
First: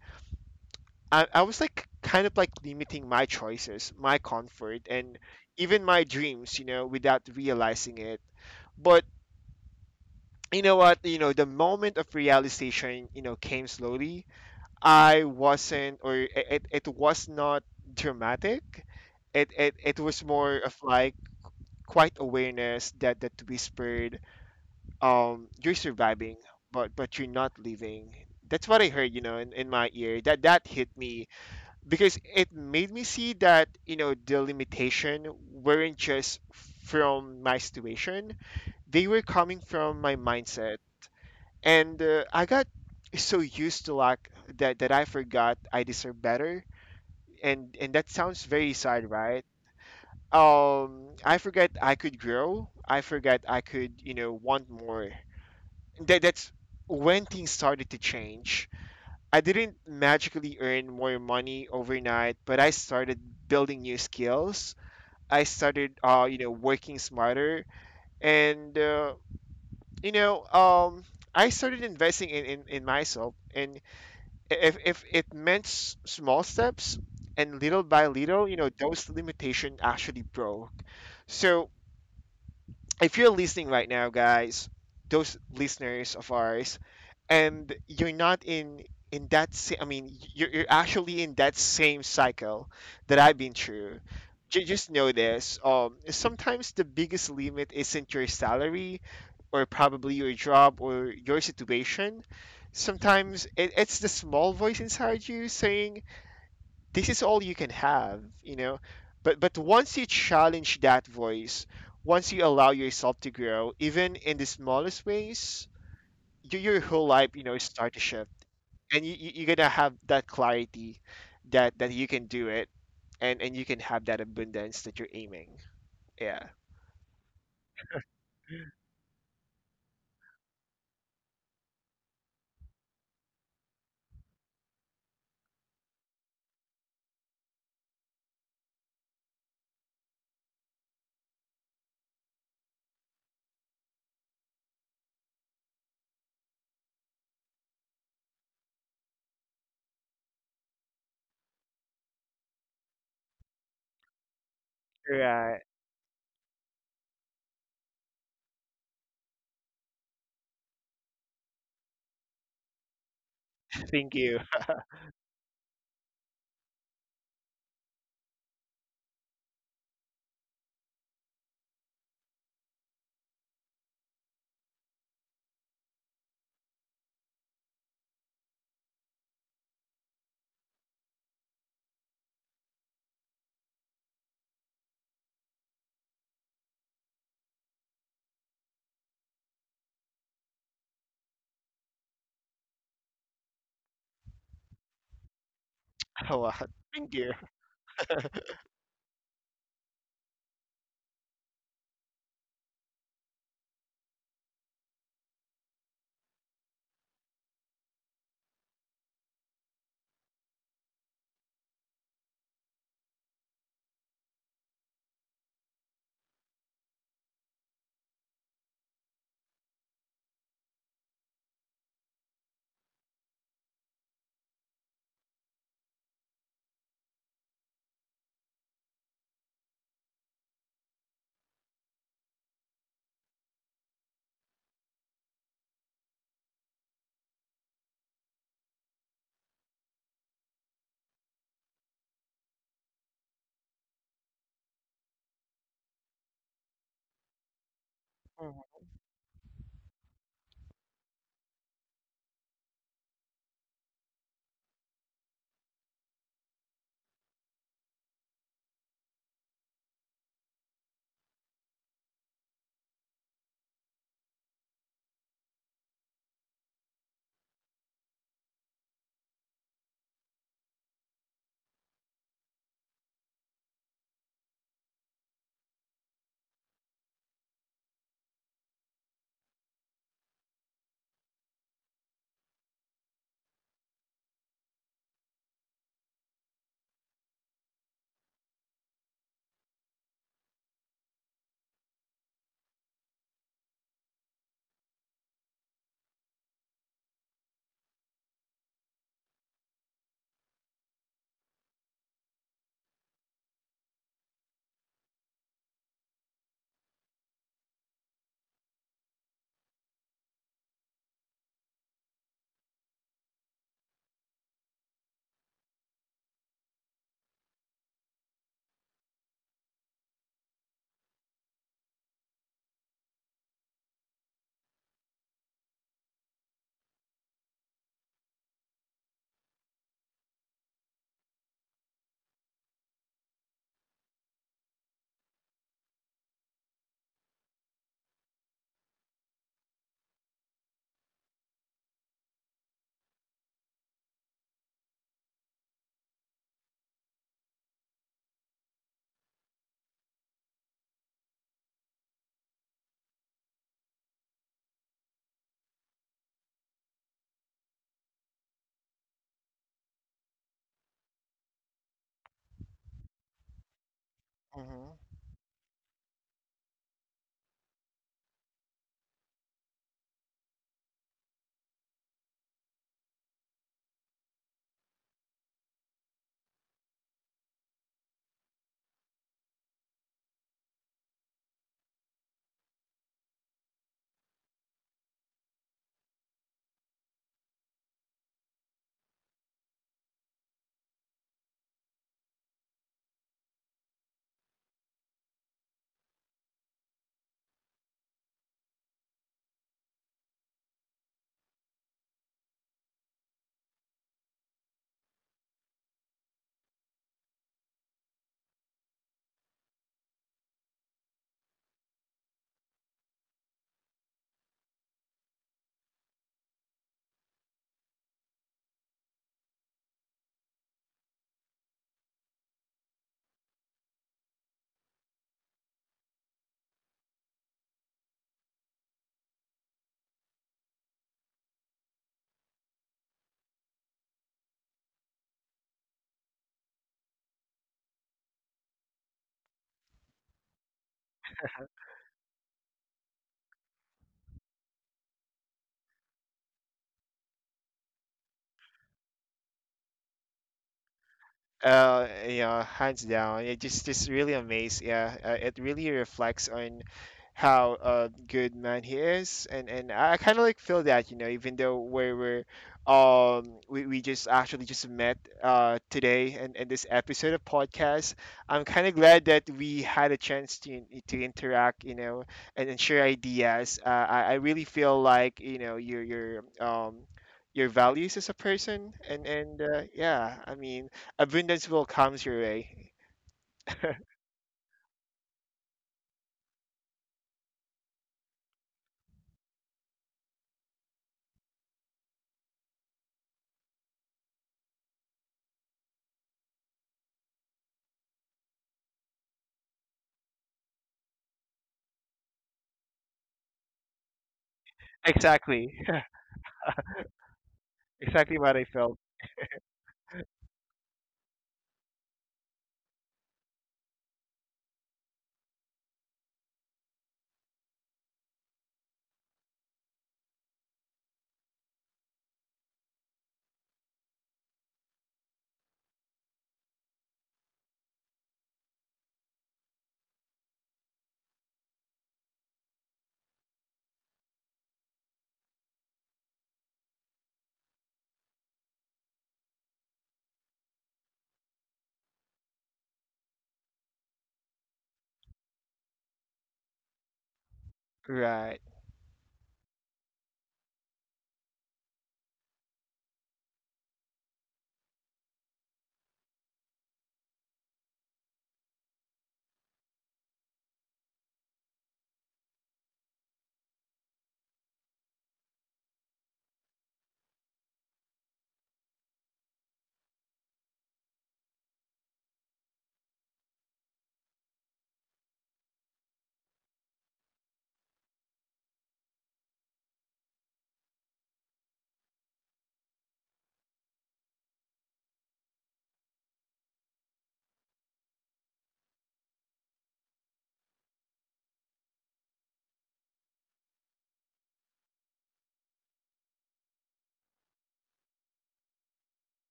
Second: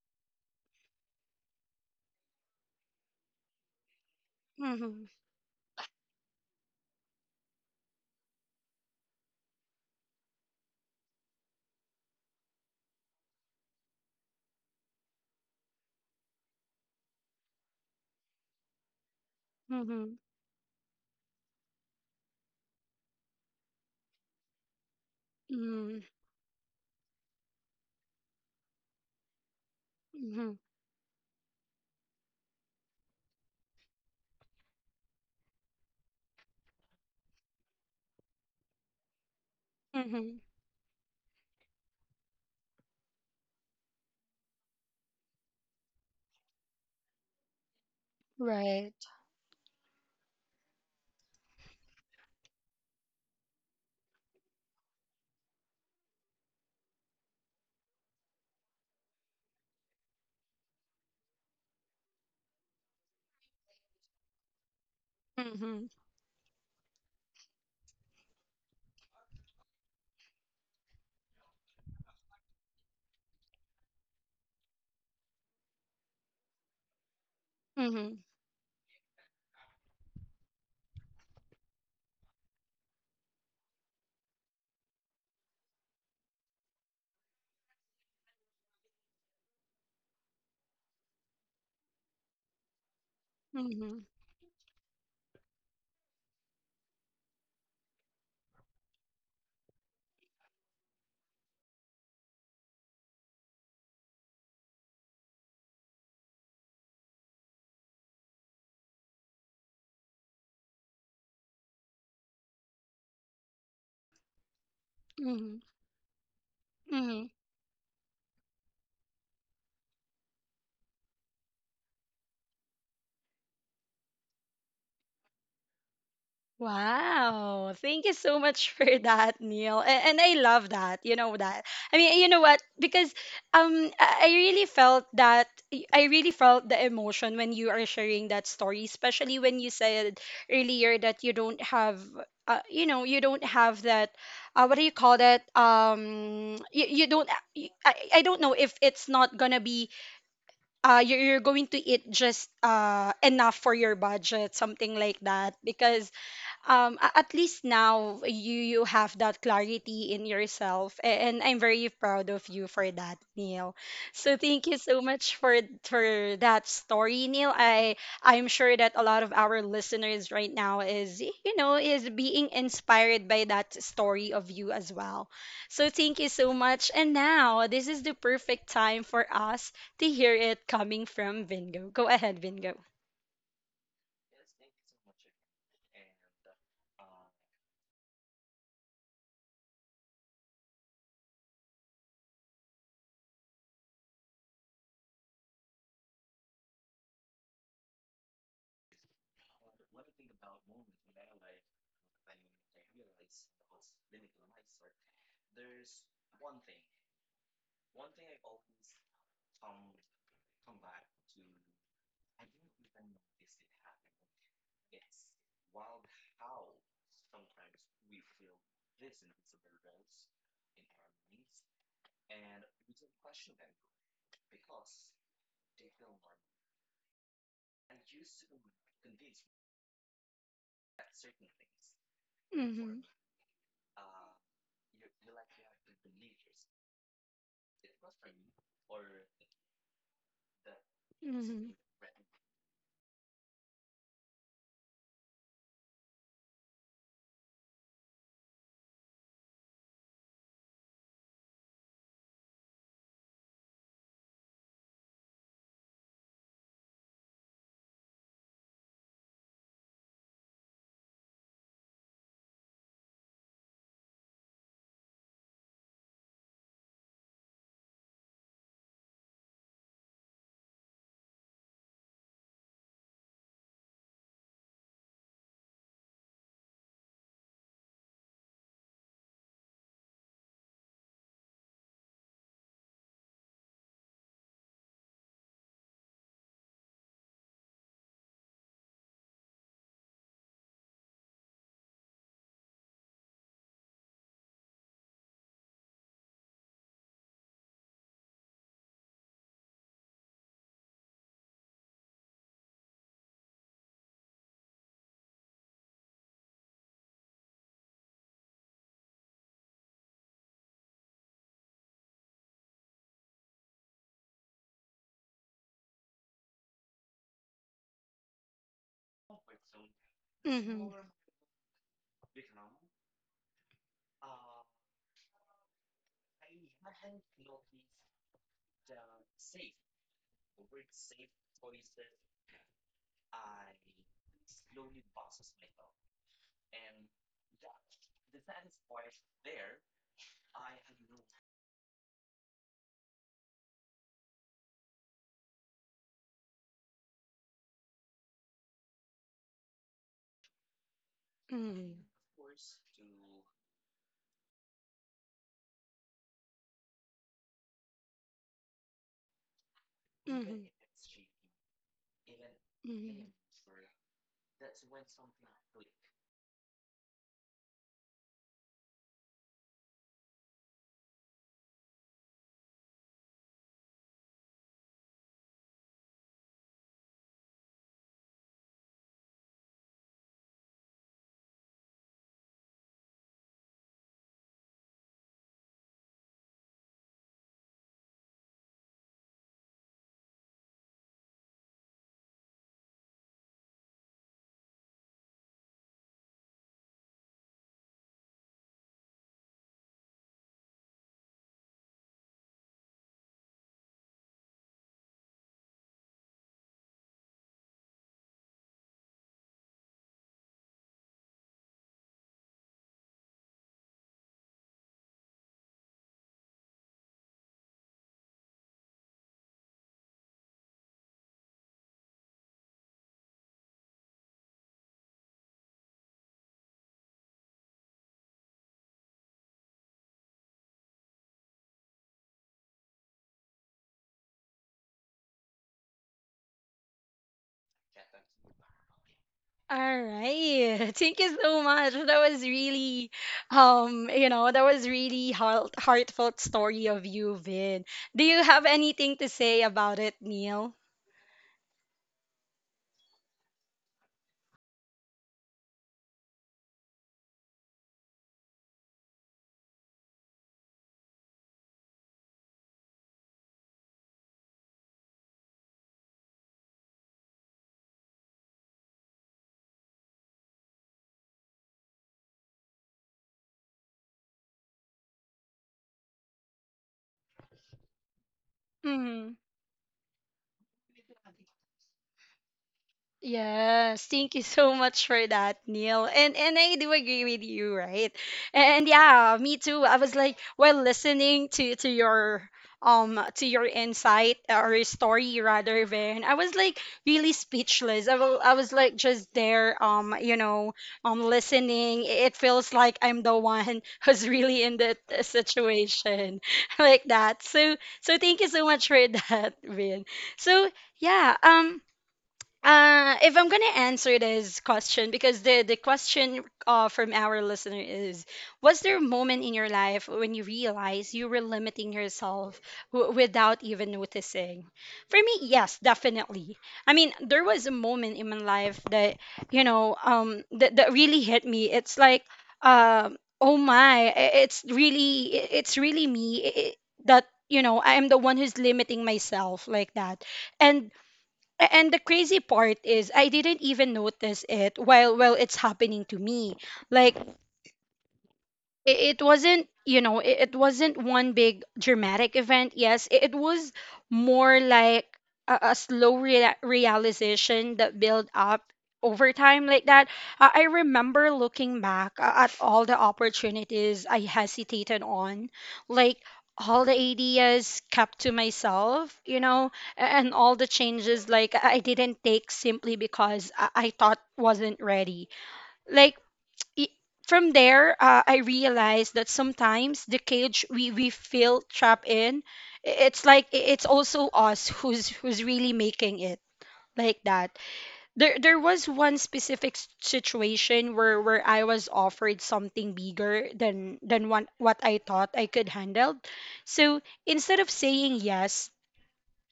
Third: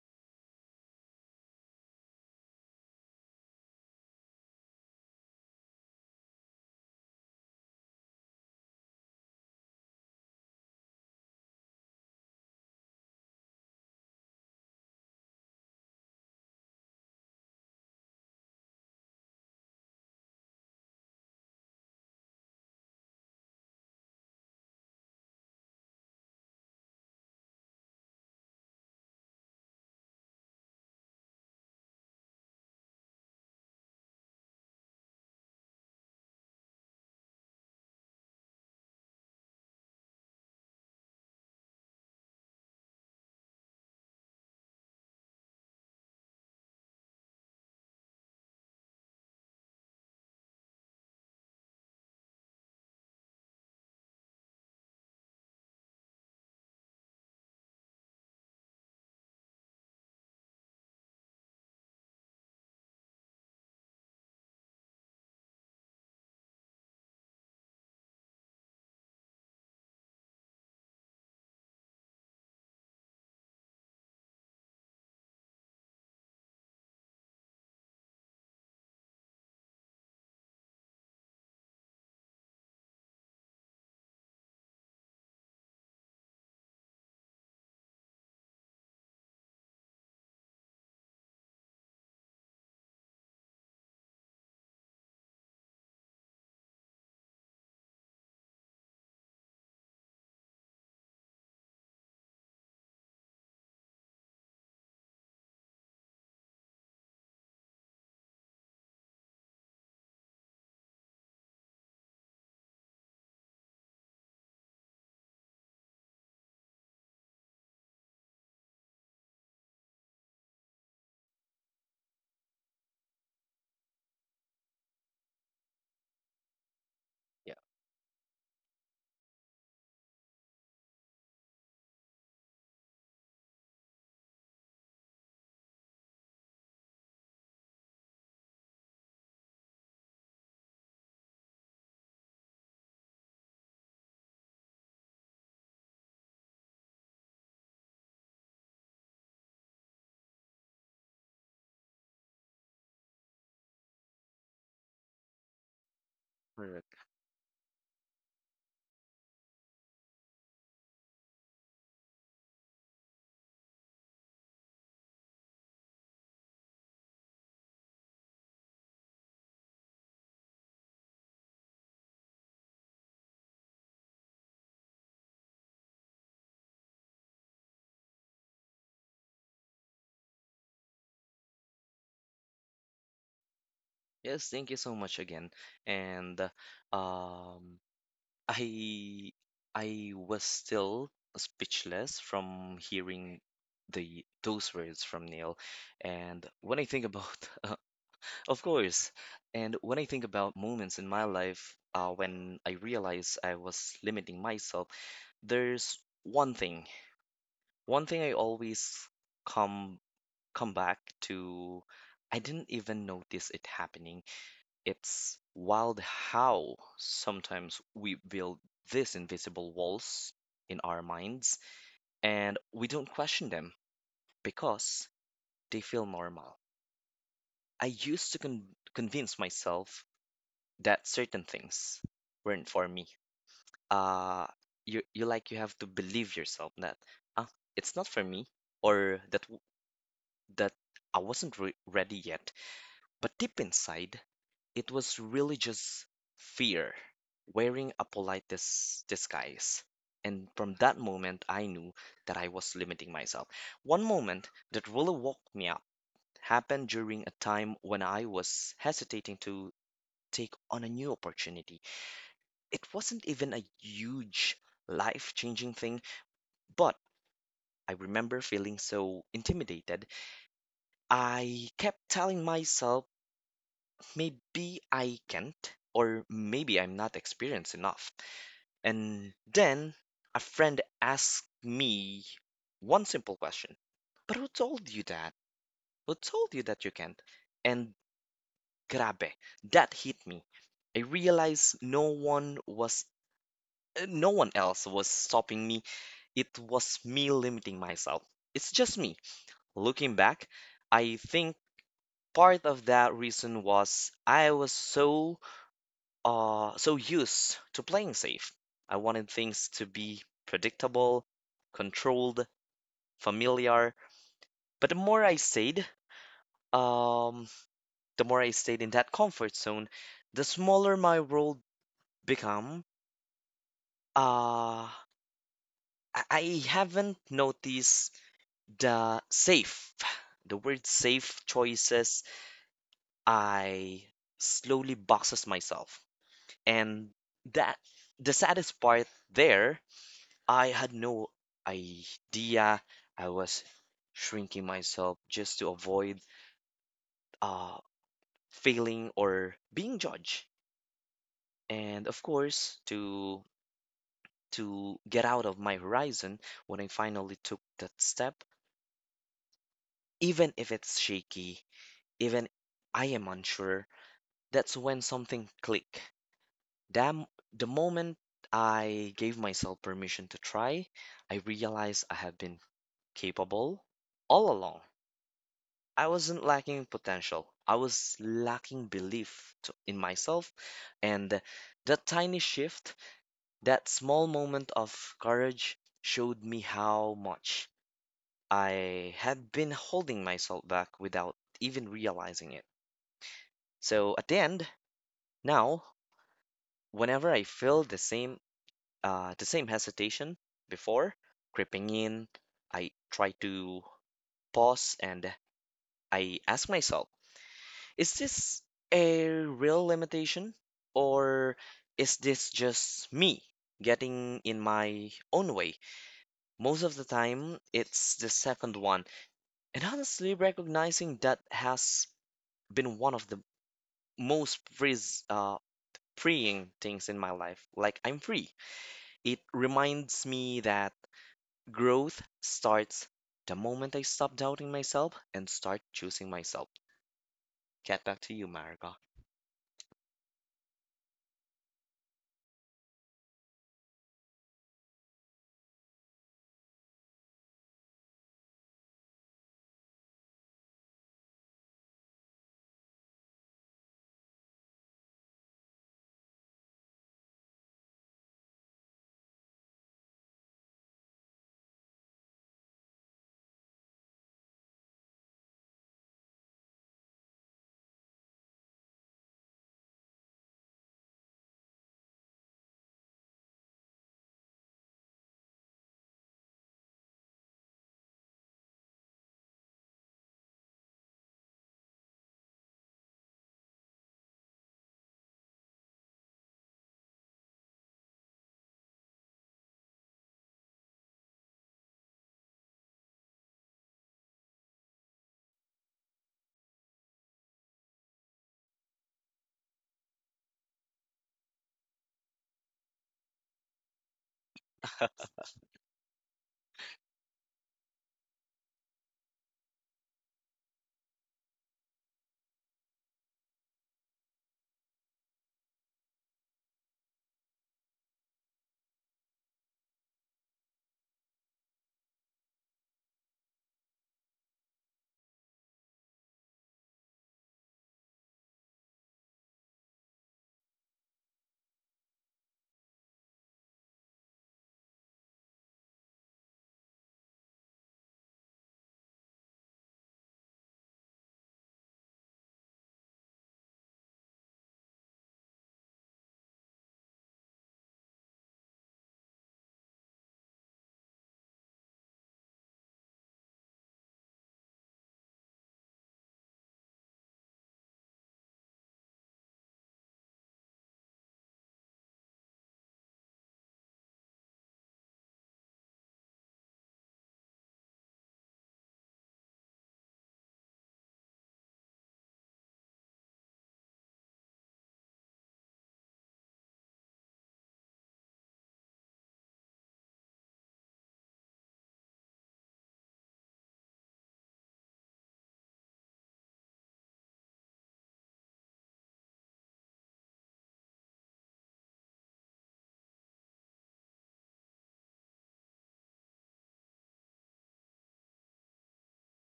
Speaker 2: I was like kind of like limiting my choices, my
Speaker 1: Mhm.
Speaker 2: comfort,
Speaker 1: Mhm.
Speaker 2: and even my dreams, you know, without realizing it. But you know what? You know, the moment of realization, you know, came slowly. I wasn't, or it was not dramatic. It
Speaker 1: Mhm.
Speaker 2: was more of like quiet awareness that whispered, "You're
Speaker 1: Mhm.
Speaker 2: surviving, but you're not leaving." That's what I heard, you know, in my ear. That
Speaker 1: Mhm.
Speaker 2: hit me because it made me see that, you know, the limitation weren't just from my situation; they were coming from my
Speaker 1: Mhm.
Speaker 2: mindset, and I got so used to like that, that I forgot I deserve better. And that sounds very
Speaker 1: Right.
Speaker 2: sad, right? Um, I forgot I could grow, I forgot I could, you know, want more. That's when things started to change. I didn't magically earn more money overnight, but I started building new skills. I
Speaker 1: Mhm.
Speaker 2: started you know, working smarter, and you know, I started investing in, in myself, and if it meant small steps and little by
Speaker 1: Mhm,
Speaker 2: little, you know, those limitation actually broke. So if you're listening right now, guys, those listeners of ours, and you're not in that I mean, you're actually in that same cycle that I've been through,
Speaker 1: mhm,
Speaker 2: Just know this. Sometimes the biggest limit isn't your salary, or probably your job or your situation. Sometimes it's the small voice inside you saying, this is all you can have, you know. But once you challenge that voice, once you allow yourself to grow even in the smallest
Speaker 1: mhm,
Speaker 2: ways, your whole
Speaker 1: mhm.
Speaker 2: life, you know, start to shift, and you're gonna have that clarity that you can do it, and you can have that abundance that you're aiming. Yeah.
Speaker 3: Yeah.
Speaker 1: Wow. Thank you so much for that, Neil. And I love that. You know that. I mean, you know what? Because I really felt that, I really felt the emotion when you are sharing that story, especially when you said earlier that you don't have you know, you don't have that what do you call that? You, you don't, I, I I don't know if it's not going to be you're going to eat just enough for your budget, something like that.
Speaker 2: Right.
Speaker 1: Because
Speaker 3: Correct.
Speaker 1: at least now you have that clarity in yourself, and I'm very proud of you for that, Neil.
Speaker 2: Thank
Speaker 1: So
Speaker 2: you.
Speaker 1: thank you so much for that story, Neil. I'm sure that a lot of our listeners right now is, you know, is being inspired by that story of you as well. So thank you so much, and now this is the perfect time for us to hear it coming from Vingo. Go ahead, Vingo.
Speaker 3: Yes, thank you so much again. And uh, um I I was still speechless from hearing the those words from Neil.
Speaker 2: A
Speaker 3: And
Speaker 2: lot,
Speaker 3: when I think
Speaker 2: thank you.
Speaker 3: about, of course, and when I think about moments in my life when I realized I was limiting myself, there's one thing, one thing I always come come back to. I didn't even notice it happening. It's wild how sometimes we build these invisible walls in our minds and we don't question them because they feel normal. I used to convince myself that certain things weren't for
Speaker 1: Hmm.
Speaker 3: me. Uh, you you like you have to believe yourself that ah, it's not for me, or that I wasn't
Speaker 1: Hmm.
Speaker 3: ready yet. But deep inside, it was really just fear wearing a polite
Speaker 2: Mhm,
Speaker 3: disguise. And from that moment, I knew that I was limiting myself. One moment that really woke me up happened during a time when I was hesitating to take on a new opportunity. It wasn't even a huge life changing thing, but I remember feeling so intimidated. I kept telling myself, maybe I can't, or maybe I'm not experienced enough. And then a friend asked me one simple question. But who told you that? Who told you that you can't? And grabe, that hit me. I realized no one else was stopping me. It was me limiting myself. It's just me. Looking back, I think part of that reason was I was so so used to playing safe. I wanted things to be predictable, controlled, familiar. But um, the more I stayed in that comfort zone, the
Speaker 1: Hmm.
Speaker 3: smaller my world become. Uh, I haven't noticed the safe, the word safe choices. I slowly boxes myself, and that the saddest part there, I had no idea I was shrinking myself just to avoid uh, failing or being judged.
Speaker 1: Mhm.
Speaker 3: And of course, to get out of my horizon, when I finally took that step, even
Speaker 1: Mhm.
Speaker 3: if it's shaky, even I am
Speaker 1: Mhm.
Speaker 3: unsure, that's
Speaker 2: mhm.
Speaker 3: when something clicked. Damn, the moment I gave myself permission to try, I realized I have been capable all along. I wasn't lacking potential. I was lacking in myself. And that tiny shift, that small moment of courage, showed me how much I had been holding myself back without even realizing it. So at the end, now, whenever I feel the same hesitation before creeping in, I try to pause and I ask myself, is this a real limitation, or is this just me getting in my own way? Most of the time, it's the second one. And honestly, recognizing that has been one of the most frees, uh, freeing things in my life. Like, I'm free. It reminds me that growth starts the moment I stop doubting myself and start choosing myself. Get back to you, Marika.
Speaker 1: All right. Thank you so much. That was really, you know, that was really heartfelt story of you, Vin. Do you have anything to say about it, Neil?
Speaker 2: Yeah, hands down. It just really amazed. Yeah, it really reflects on how good man he is, and I kind of like feel that, you know, even though we just actually just met today and in this episode of podcast, I'm kind of glad that we had a chance to interact, you know, and share ideas. I really feel like, you know, your values as a person, and abundance will come your way.
Speaker 1: Yes, thank you so much for that, Neil. And I do agree with you, right? And yeah, me too. I was like while listening to your insight or your story rather, Vern, I was like really speechless. I was like just there, listening. It feels like I'm the one who's really in that
Speaker 2: Exactly.
Speaker 1: situation like that. So
Speaker 2: Exactly
Speaker 1: thank you
Speaker 2: what I
Speaker 1: so much
Speaker 2: felt.
Speaker 1: for that, Vern. So yeah, um. If I'm gonna answer this question, because the question from our listener is, was there a moment in your life when you realized you were limiting yourself without even noticing? For me, yes, definitely. I mean, there was a moment in my life that really hit me. It's like oh my, it's really me I that you know I am the one who's limiting myself like that, and And the crazy part is I didn't even notice it while it's happening to me. Like
Speaker 2: Right.
Speaker 1: it wasn't, you know, it wasn't one big dramatic event, yes, it was more like a slow realization that built up over time like that. I remember looking back at all the opportunities I hesitated on, like all the ideas kept to myself, you know, and all the changes like I didn't take simply because I thought wasn't ready like i- from there, I realized that sometimes the cage we feel trapped in, it's also us who's really making it like that. There was one specific situation where I was offered something bigger than one, what I thought I could handle. So instead of saying yes,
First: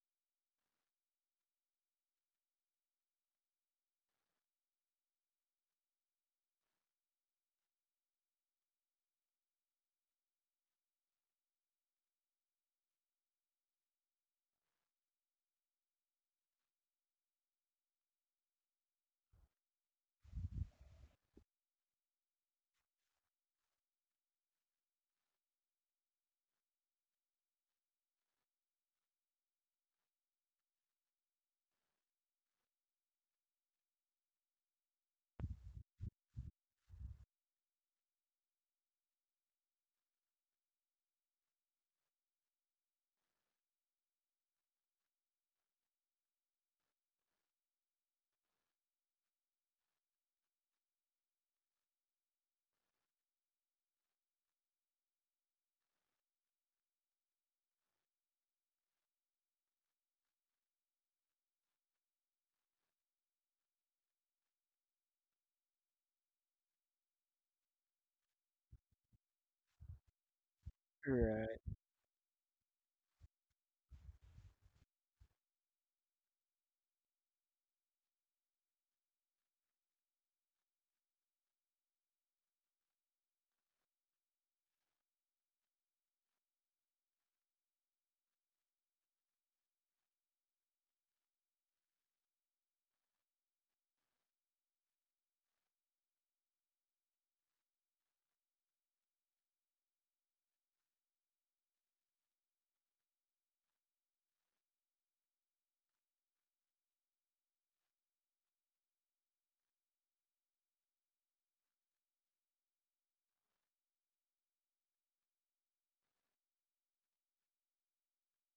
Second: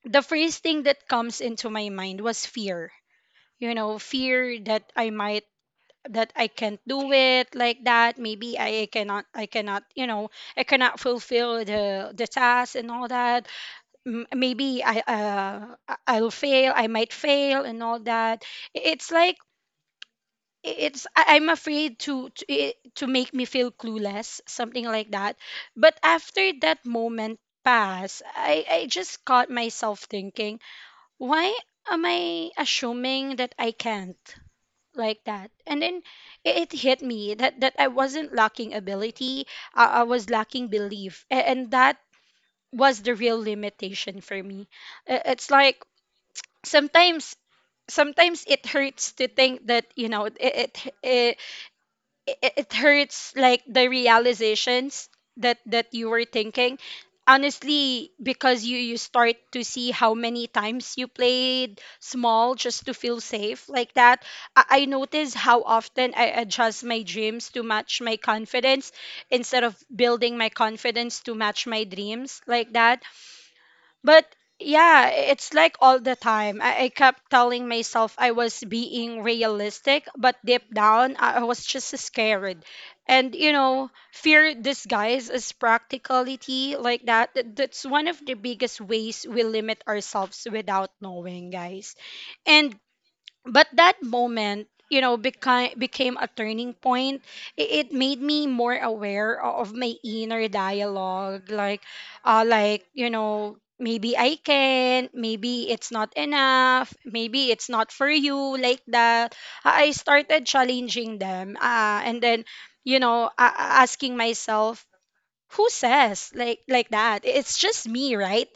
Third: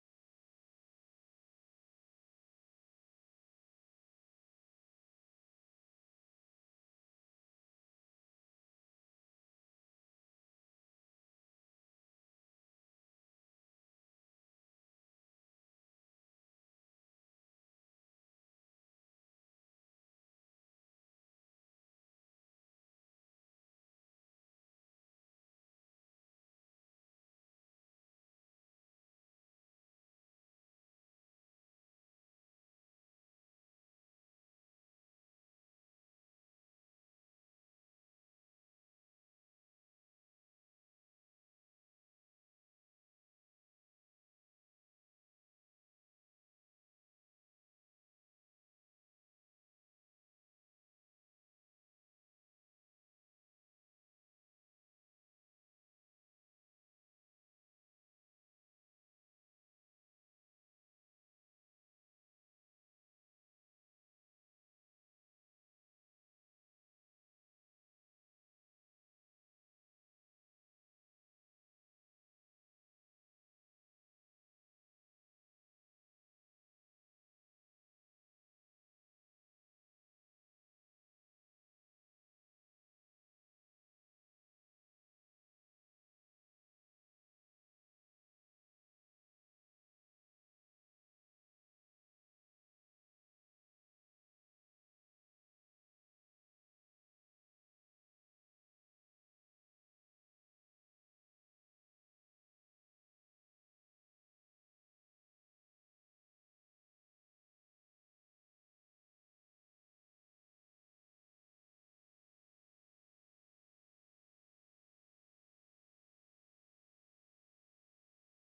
Speaker 1: the first thing that comes into my mind was fear. You know, fear that I might, that I can't do it like that. Maybe I cannot, you know, I cannot fulfill the task and all that. Maybe I'll fail. I might fail and all that. It's like I'm afraid to make me feel clueless, something like that. But after that moment passed, I just caught myself thinking, why am I assuming that I can't? Like that, and then it hit me that I wasn't lacking ability, I was lacking belief, and that was the real limitation for me. It's like sometimes, sometimes it hurts to think that, you know, it hurts like the realizations that you were thinking honestly, because you start to see how many times you played small just to feel safe like that. I notice how often I adjust my dreams to match my confidence instead of building my confidence to
Speaker 2: Right.
Speaker 1: match my dreams like that. But yeah, it's like all the time. I kept telling myself I was being realistic, but deep down, I was just scared. And you know, fear disguised as practicality like that. That's one of the biggest ways we limit ourselves without knowing, guys. And but that moment, you know, became a turning point. It made me more aware of my inner dialogue, like you know, maybe I can, maybe it's not enough, maybe it's not for you like that. I started challenging them, and then, you know uh, asking myself, who says like that, it's just me, right?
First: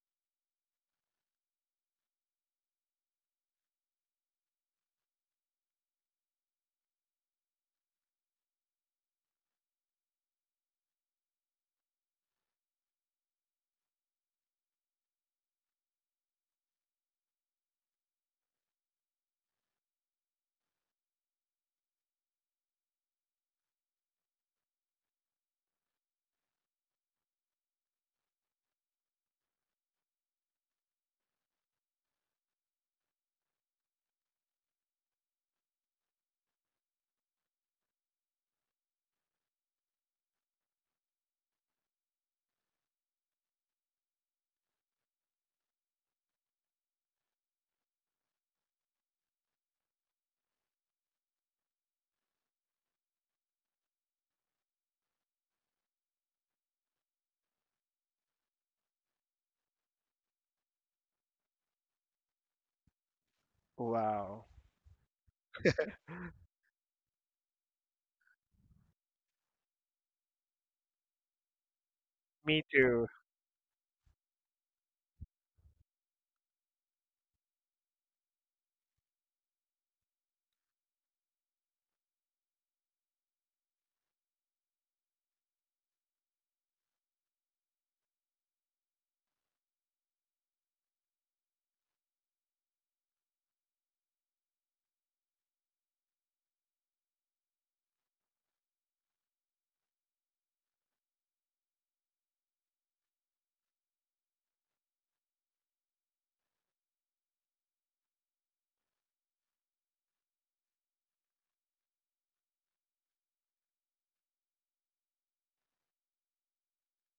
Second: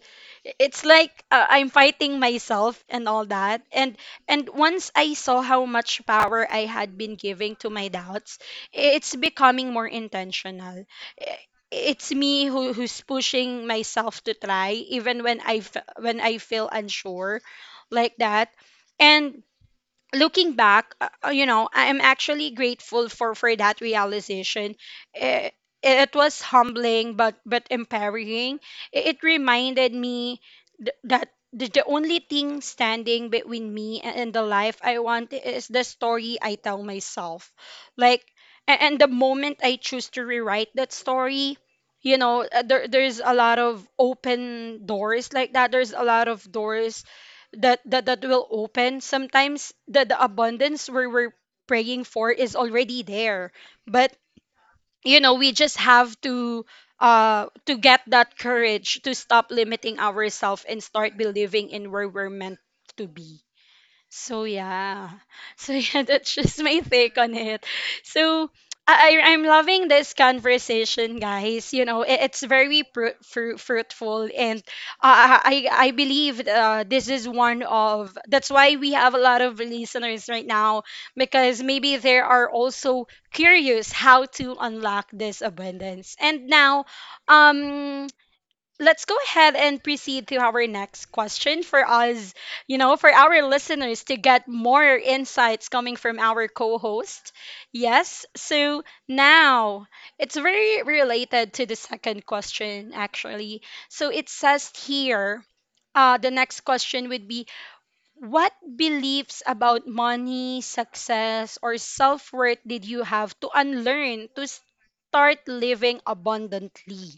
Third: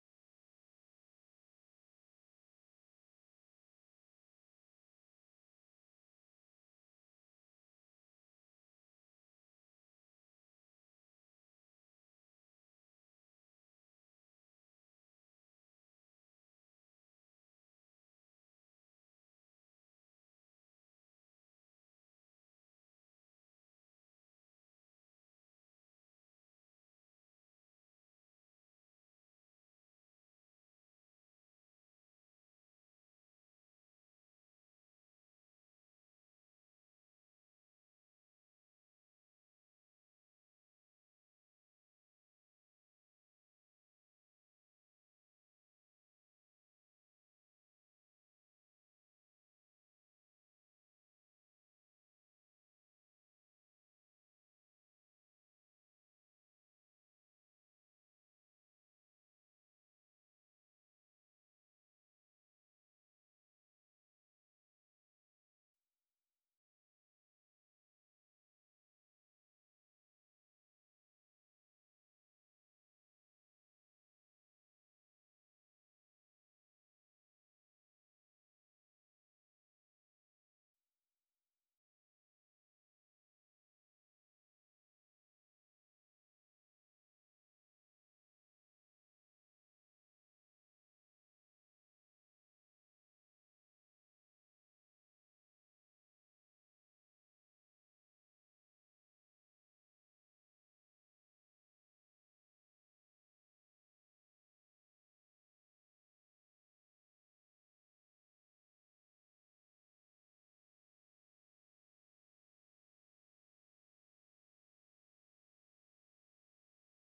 Speaker 1: It's like, I'm fighting myself and all that. And once I saw how much power I had been giving to my doubts, it's becoming more intentional. I- it's me who, who's pushing myself to try even when when I feel unsure like that. And looking back, you know, I am actually grateful for that realization. Eh, It was humbling but empowering. It reminded me that the only thing standing between me and the life I want is the story I tell myself. Like and the moment I choose to rewrite that story, you know, there's a lot of open doors like that. There's a lot of doors that will open. Sometimes the abundance we're praying for is already there, but you know we just have to get that courage to stop limiting ourselves and start believing in where we're meant to be.
Speaker 2: Wow.
Speaker 1: So yeah. So yeah, that's just my take on it. So I'm loving this conversation, guys. You know, it's
Speaker 2: Me
Speaker 1: very
Speaker 2: too.
Speaker 1: fruitful, and I believe this is one of that's why we have a lot of listeners right now, because maybe they are also curious how to unlock this abundance. And now, um, let's go ahead and proceed to our next question for us, you know, for our listeners to get more insights coming from our co host. Yes. So now it's very related to the second question, actually. So it says here, the next question would be, what beliefs about money, success, or self worth did you have to unlearn to start living abundantly?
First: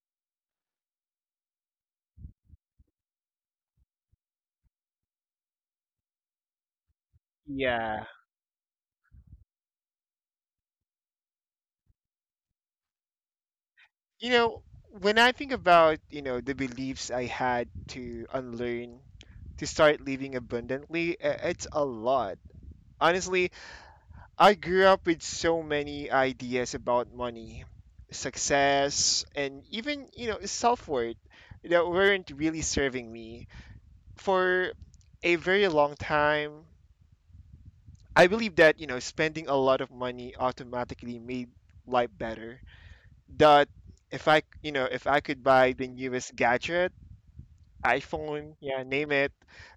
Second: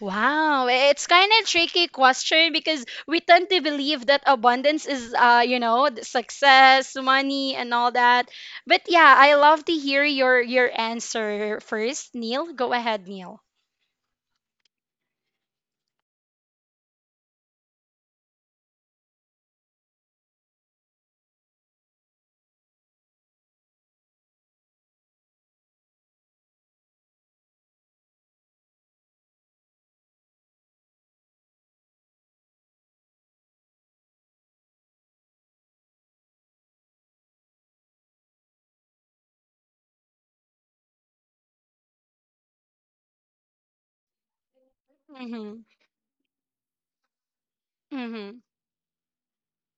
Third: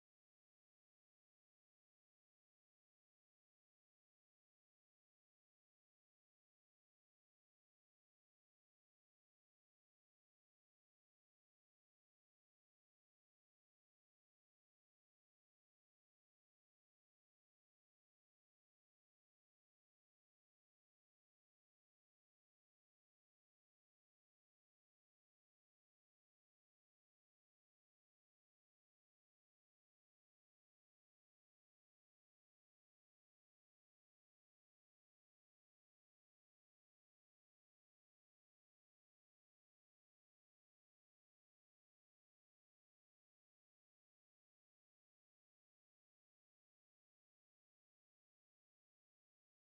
Speaker 1: Wow, it's kind of tricky question because we tend to believe that abundance is, you know, the success, money, and all
Speaker 2: Yeah.
Speaker 1: that. But yeah, I love to hear your answer first, Neil. Go ahead, Neil.
Speaker 2: You know, when I think about, you know, the beliefs I had to unlearn to start living abundantly, it's a lot. Honestly, I grew up with so many ideas about money, success, and even, you know, self-worth that weren't really serving me. For a very long time, I believe that, you know, spending a lot of money automatically made life better. That if I, you know, if I could
Speaker 1: Mhm.
Speaker 2: buy the newest gadget,
Speaker 1: Mhm.
Speaker 2: iPhone, yeah, name it,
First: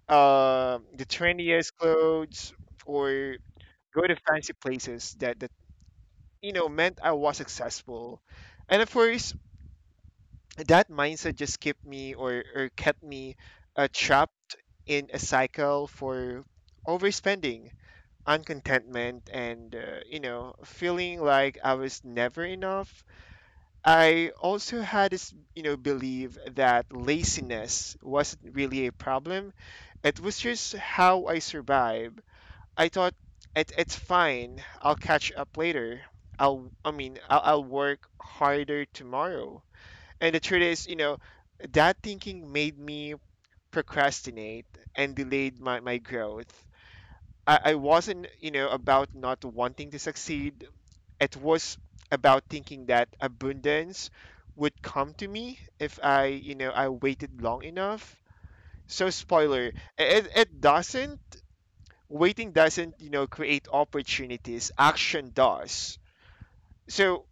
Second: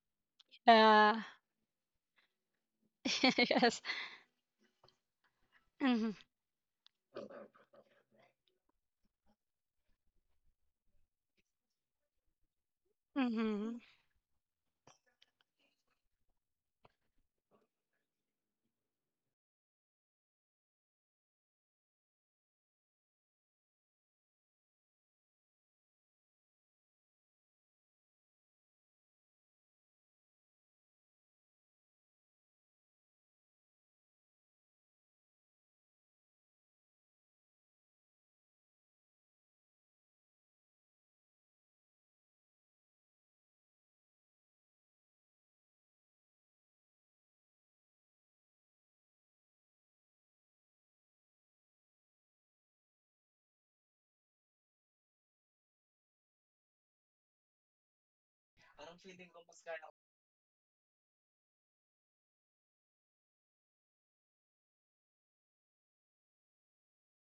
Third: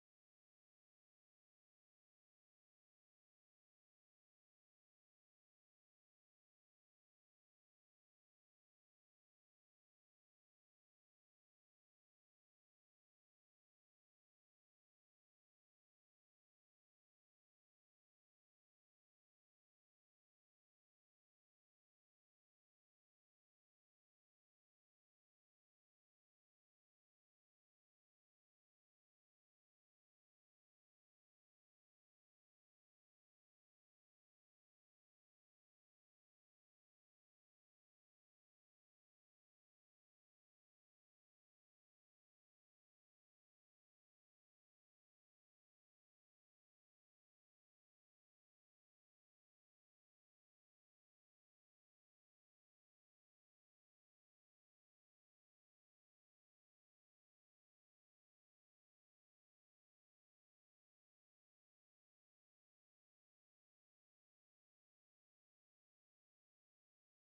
Speaker 2: the
Speaker 1: Yeah.
Speaker 2: trendiest clothes, or
Speaker 1: Yes.
Speaker 2: go to fancy places that,
Speaker 1: Mhm.
Speaker 2: you know, meant I was successful. And of course, that mindset just kept me, or kept me
Speaker 1: Mhm.
Speaker 2: trapped in a cycle for overspending, uncontentment, and, you know, feeling like I was never enough. I also had this, you know, belief that laziness wasn't really a problem. It was just how I survive. I thought it's fine. I'll catch up later. I'll I mean I'll work harder tomorrow. And the truth is, you know, that thinking made me procrastinate and delayed my growth. I wasn't, you know, about not wanting to succeed. It was about thinking that abundance would come to me if I, you know, I waited long enough. So spoiler, it doesn't. Waiting doesn't, you know, create opportunities. Action does. So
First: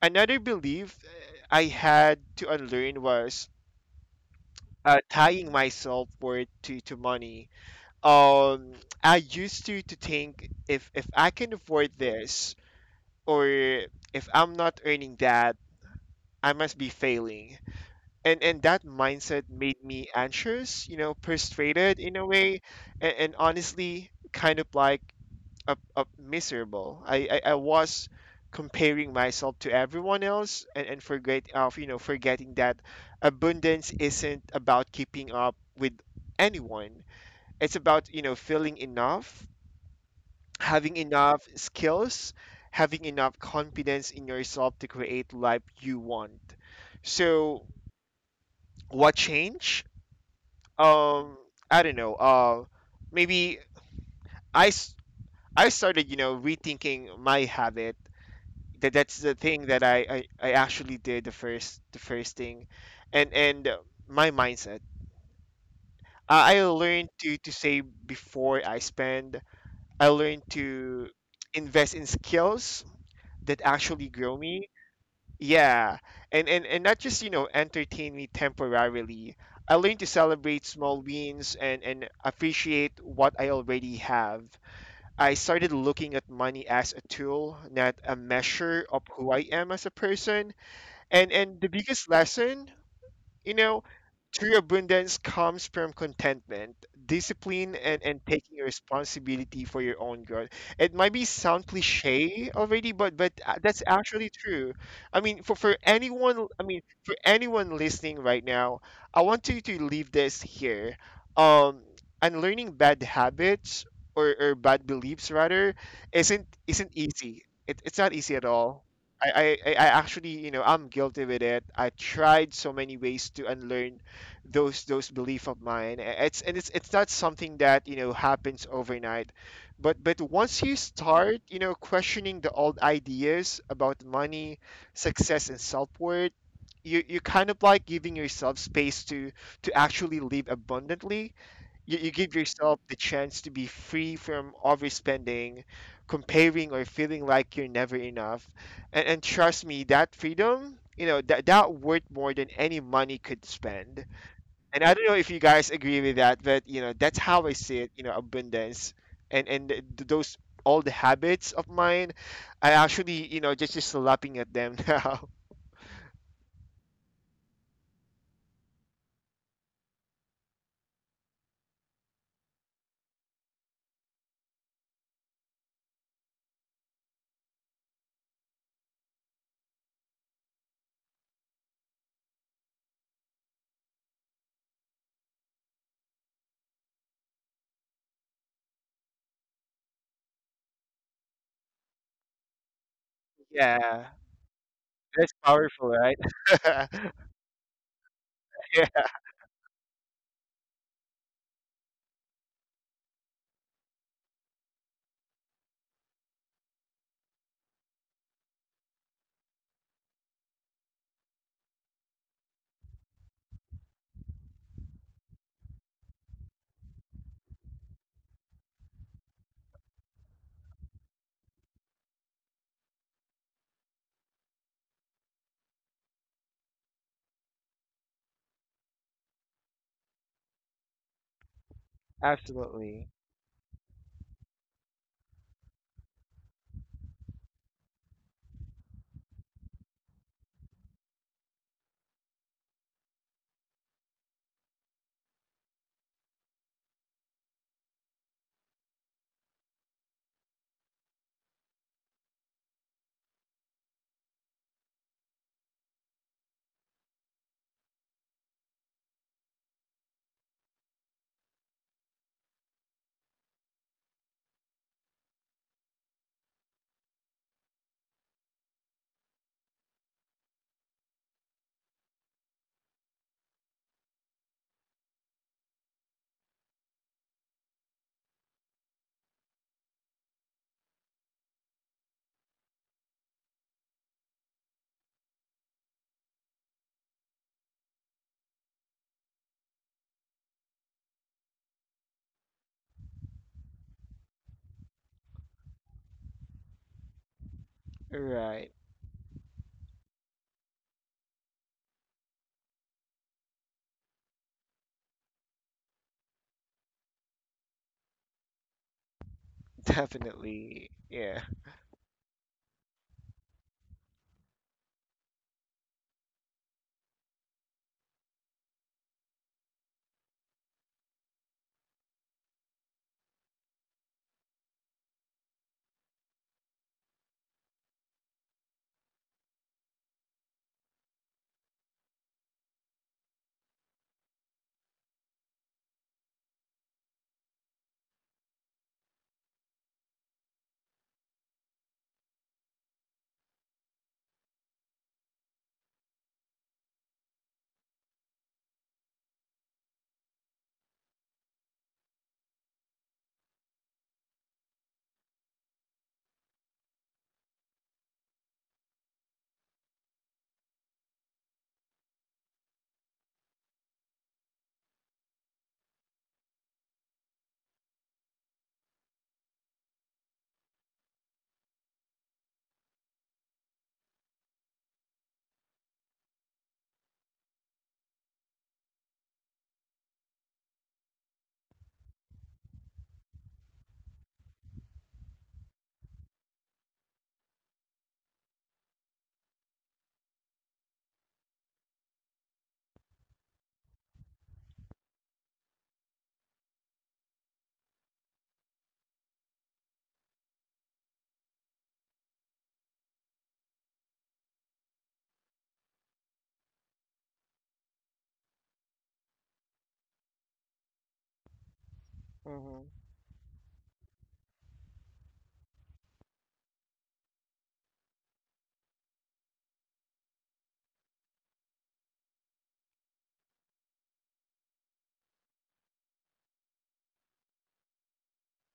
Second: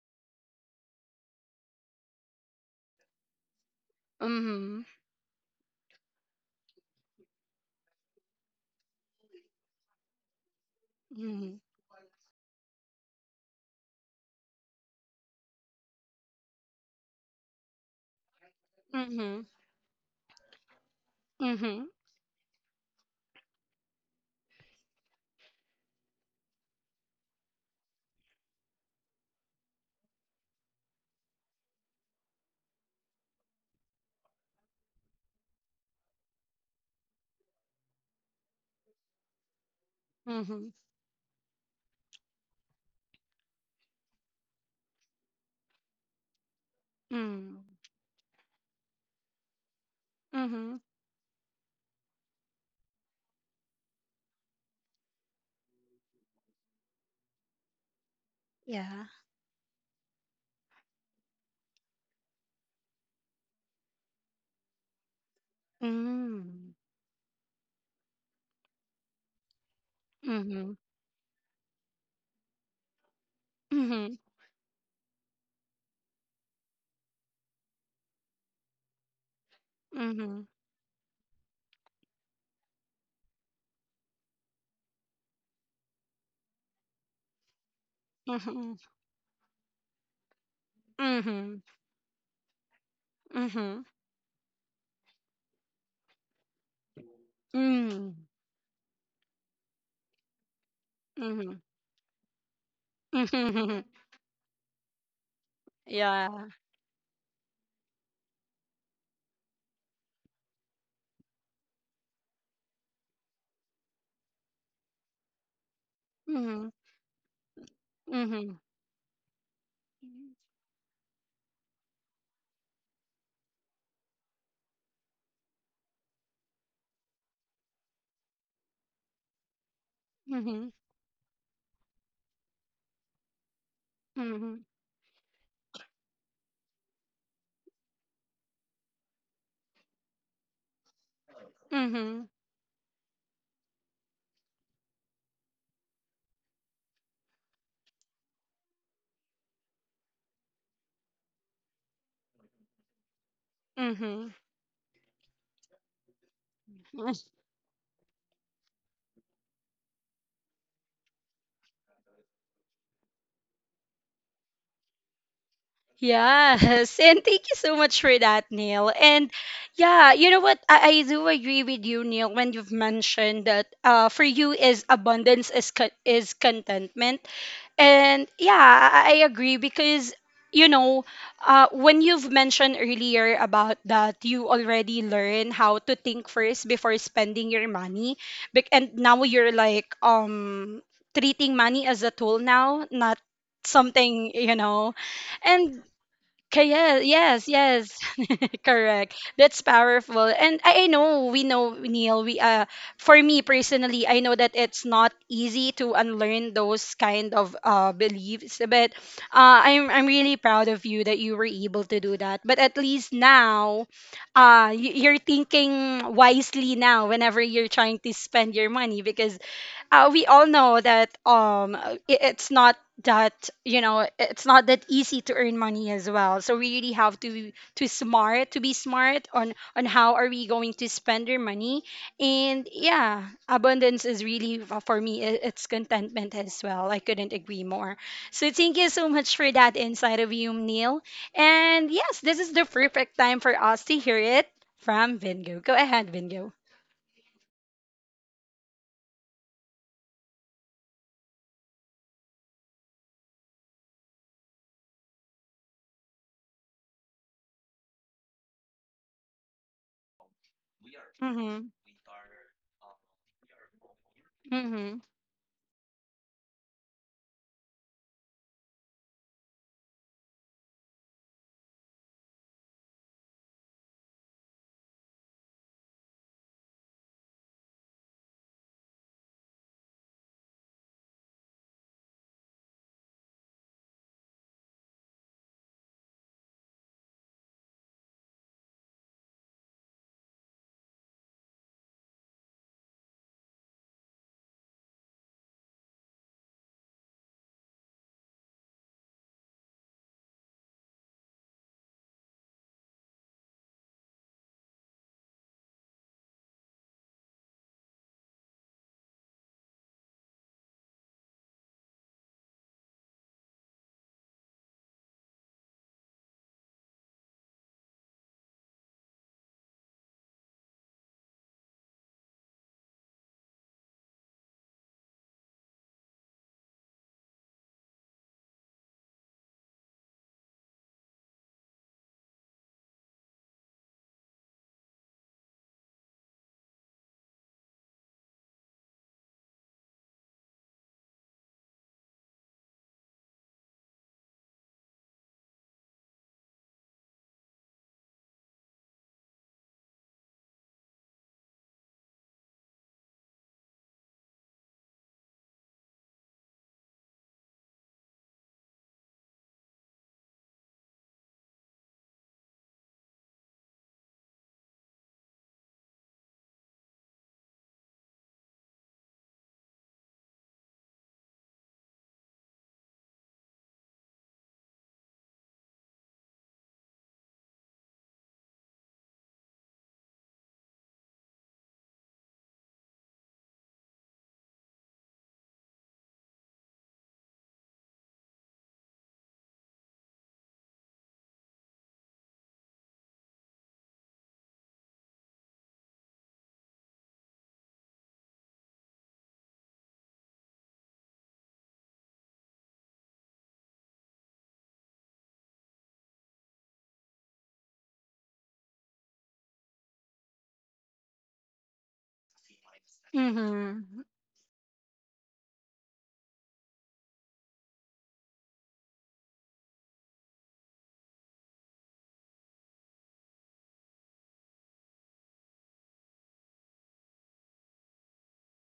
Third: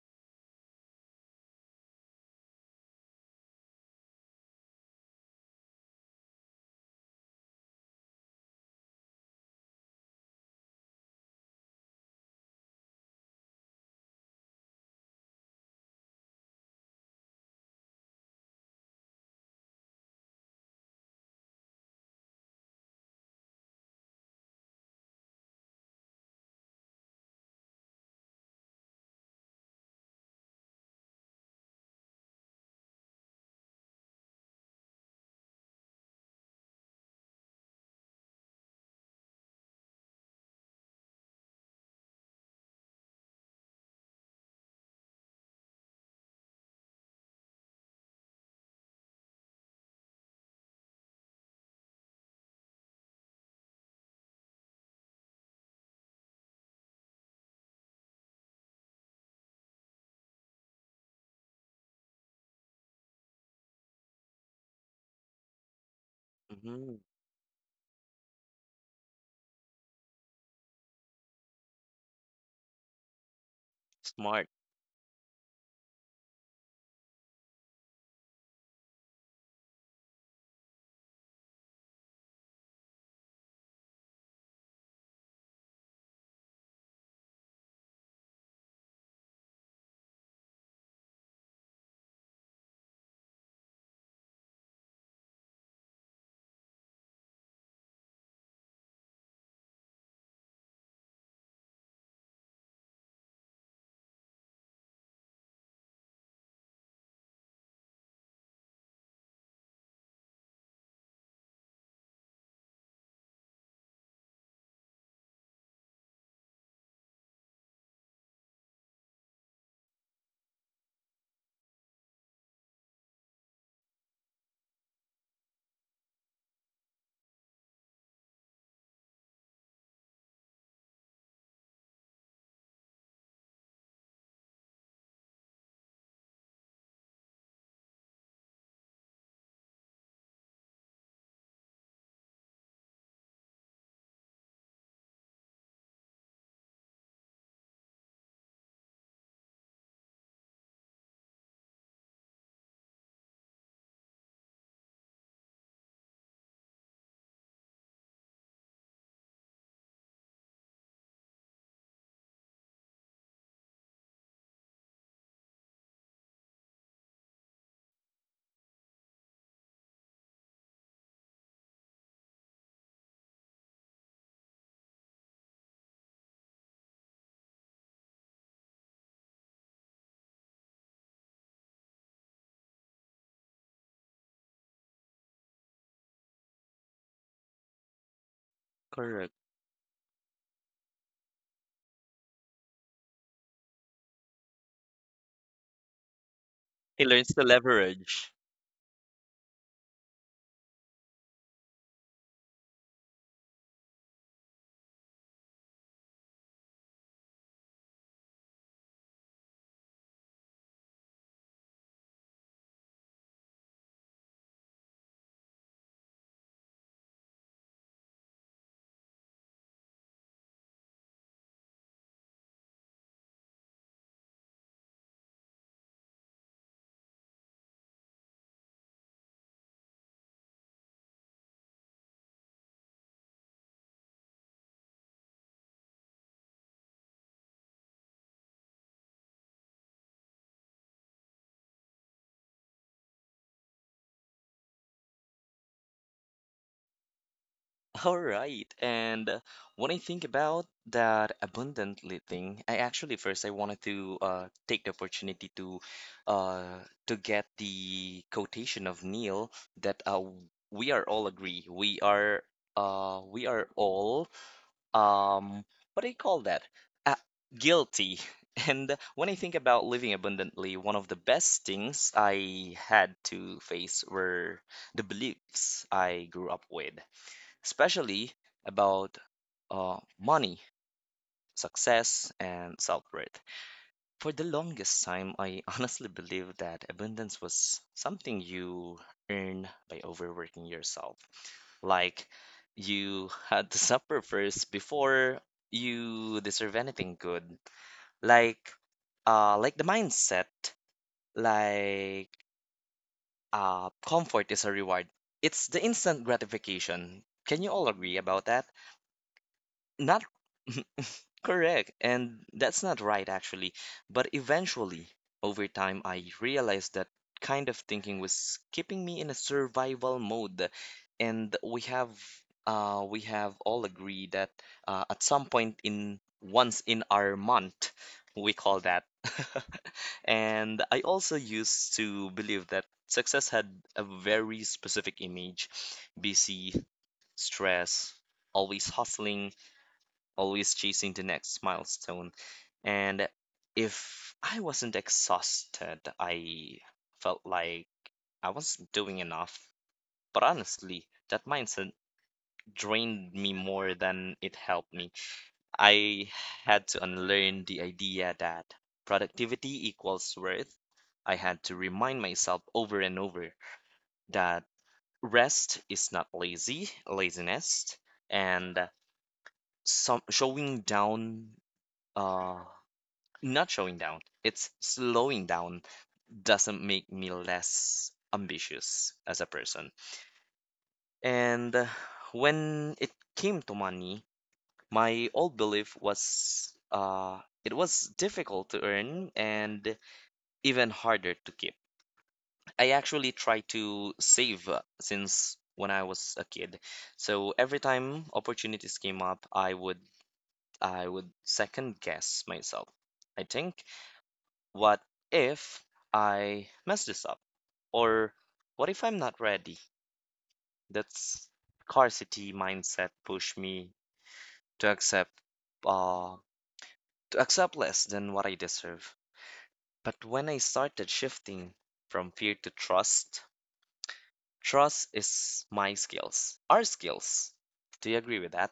Speaker 2: another belief I had to unlearn was
Speaker 1: Mhm.
Speaker 2: tying myself worth to money. Um, I used to think if I can
Speaker 1: Mhm.
Speaker 2: afford this, or if I'm not earning that, I must be failing. And that
Speaker 1: Mhm.
Speaker 2: mindset made me anxious, you know,
Speaker 1: Mhm.
Speaker 2: frustrated in a way, and honestly, kind of like a miserable. I was comparing myself to everyone else, and forget of you know forgetting that abundance isn't about keeping up with anyone. It's about, you know, feeling enough,
Speaker 1: Mhm.
Speaker 2: having enough skills, having enough confidence in yourself to create life you want. So,
Speaker 1: Mm.
Speaker 2: what change?
Speaker 1: Mhm.
Speaker 2: Um, I don't know. Maybe I s- I started, you know, rethinking my habit. That
Speaker 1: Yeah.
Speaker 2: that's the thing that I actually did the first thing, and my mindset. I
Speaker 1: Mm.
Speaker 3: Hmm.
Speaker 2: learned to save before I spend. I learned
Speaker 1: Mhm.
Speaker 2: to invest in skills that actually
Speaker 1: Mhm.
Speaker 2: grow
Speaker 3: Smart.
Speaker 2: me. Yeah, and not just, you know, entertain me temporarily. I learned to
Speaker 1: Mhm.
Speaker 2: celebrate small wins and appreciate what I already have. I started looking at money as a tool, not a
Speaker 1: Mhm.
Speaker 2: measure of who I am as a person. And
Speaker 1: Mhm.
Speaker 2: the biggest lesson, you know,
Speaker 1: Mhm.
Speaker 2: true abundance comes from contentment, discipline,
Speaker 1: Mm.
Speaker 2: and taking responsibility for your own growth. It might be
Speaker 1: Mhm. Mhm.
Speaker 2: sound cliche already, but that's actually true.
Speaker 1: Yeah.
Speaker 2: I mean, for anyone listening right now, I want you to leave this here. Um, unlearning bad habits, or bad beliefs rather,
Speaker 1: Mhm.
Speaker 2: isn't easy. It's not easy at
Speaker 1: Mhm.
Speaker 2: all. I actually, you know, I'm guilty with it. I tried so many ways to unlearn those belief of mine. It's, and it's, it's not something that, you know, happens overnight, but once
Speaker 1: Mhm.
Speaker 2: you start, you know, questioning the old ideas about money,
Speaker 1: Mhm.
Speaker 2: success, and self-worth, you kind of like giving yourself space to actually live abundantly. You
Speaker 1: Mhm.
Speaker 2: give yourself the chance to be free from overspending, comparing, or feeling like you're never enough. And trust me, that freedom, you know, that that worth more than any money could spend. And I don't know if you guys agree with that, but you know,
Speaker 1: Mhm.
Speaker 2: that's how I see it. You know, abundance and those, all the habits of mine, I actually, you know, just lapping at them now.
Speaker 1: Yes, and thank you so much for that, Neil. And yeah, you know what? I do agree with you, Neil, when you've mentioned that for you is abundance is is contentment. And yeah, I agree because you know when you've mentioned earlier about that you already learn how to think first before spending your money. And now
Speaker 3: Correct.
Speaker 1: you're like treating money as a tool now, not
Speaker 2: Yeah,
Speaker 1: something you know.
Speaker 2: that's
Speaker 1: And.
Speaker 2: powerful, right?
Speaker 3: He learns to
Speaker 1: Yes, yes, yes,
Speaker 3: leverage.
Speaker 2: Yeah,
Speaker 1: correct. That's powerful. And I know, we know, Neil, we for me personally, I know that it's not easy to unlearn those kind of beliefs, but I'm really proud of you that you were able to do that. But at least now, you're thinking wisely now whenever you're trying to spend your money, because we all know that it's not that you know it's not that easy to earn money as well, so we really have to be- to smart to be smart on how are we going to spend our money. And
Speaker 2: absolutely.
Speaker 1: yeah, abundance is really, for me it's contentment as well. I couldn't agree more. So thank you so much for that insight of you, Neil. And yes, this is the perfect time for us to hear it from Vingo. Go ahead, Vingo.
Speaker 3: All right. And When I think about that abundantly thing, I actually first I wanted to take the opportunity uh, to get the quotation of Neil, that we are all agree. We are all
Speaker 1: Mm-hmm.
Speaker 3: um what do you call that, uh, guilty. And when I think about living abundantly, one of the best things I had to face were the beliefs I grew up with, especially about money, success and self-worth. For the longest time, I honestly believed that abundance was something you earn by overworking yourself. Like you had to suffer first before you deserve anything good.
Speaker 2: Right,
Speaker 3: Like like the mindset, like comfort is a reward. It's the instant gratification. Can you all agree about that? Not
Speaker 2: definitely. Yeah.
Speaker 3: correct. And that's not right, actually. But eventually, over time, I realized that kind of thinking was keeping me in a survival mode. And we have all agreed that at some point in once in our month, we call that. And I also used to believe that success had a very specific image: busy, stress, always hustling, always chasing the next milestone. And if I wasn't exhausted, I felt like I wasn't doing enough. But honestly, that mindset drained me more than it helped me. I had to unlearn the idea that productivity equals worth. I had to remind myself over and over that rest is not laziness, and some showing down uh, Not showing down, it's slowing down doesn't make me less ambitious as a person. And when it came to money, my old belief was it was difficult to earn and even harder to keep. I actually try to save since when I was a kid. So every time opportunities came up, I would second guess myself. I think, what if I mess this up? Or what if I'm not ready? That's scarcity
Speaker 2: Hmm.
Speaker 3: mindset push
Speaker 1: Mm-hmm.
Speaker 3: me to uh, accept less than what I deserve. But when I started shifting from fear to trust, trust is my skills, our skills. Do you agree with that?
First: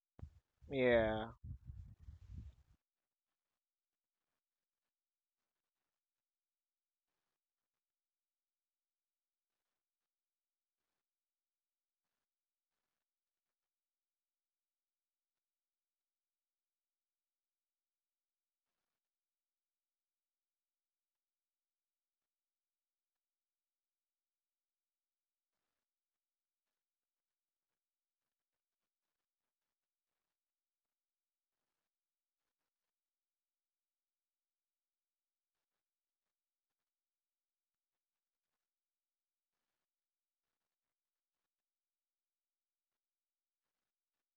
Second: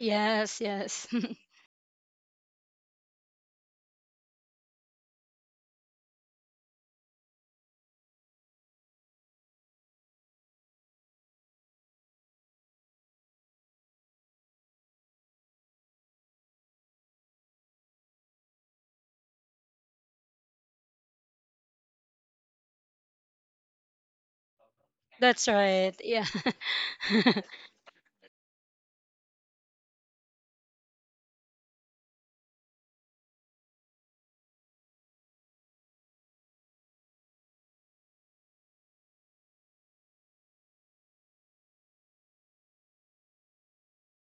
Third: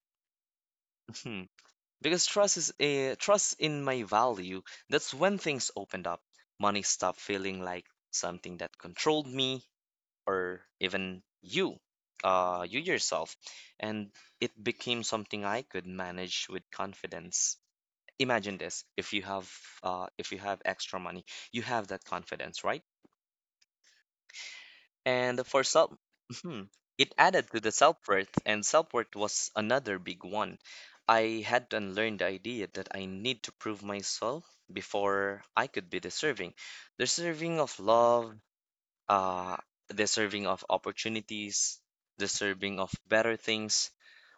Speaker 1: Yes, yes.
Speaker 2: Yeah,
Speaker 3: Because trust is a trust in my value. That's when things opened up. Money stopped feeling like something that controlled me, or even you, you yourself. And it became something I could manage with confidence. Imagine this: if you have extra money, you have that confidence, right? And
Speaker 1: That's
Speaker 3: for
Speaker 1: right.
Speaker 3: self,
Speaker 1: Yeah.
Speaker 3: mhm, it added to the self-worth, and self-worth was another big one. I had to unlearn the idea that I need to prove myself before I could be deserving. Deserving of love, uh, Deserving of opportunities, deserving of better things.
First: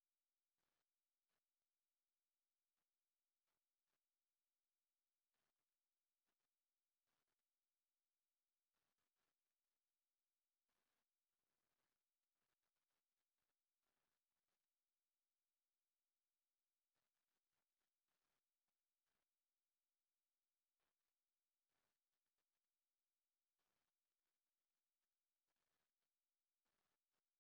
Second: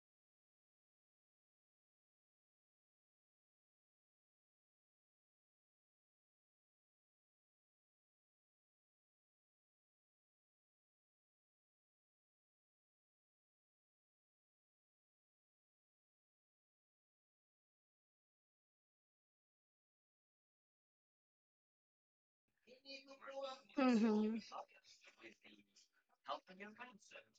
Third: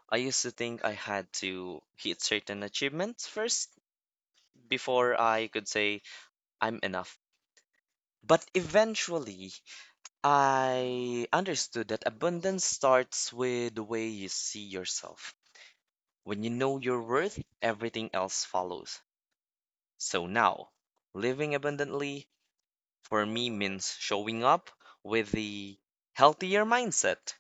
Speaker 3: I used to think I had to hit certain achievements first before I could say I'm enough. But eventually, I understood that abundance starts with the way you see yourself. When you know your worth, everything else follows. So now, living abundantly for me means
Speaker 1: Mm-hmm.
Speaker 3: showing up with the healthier mindset,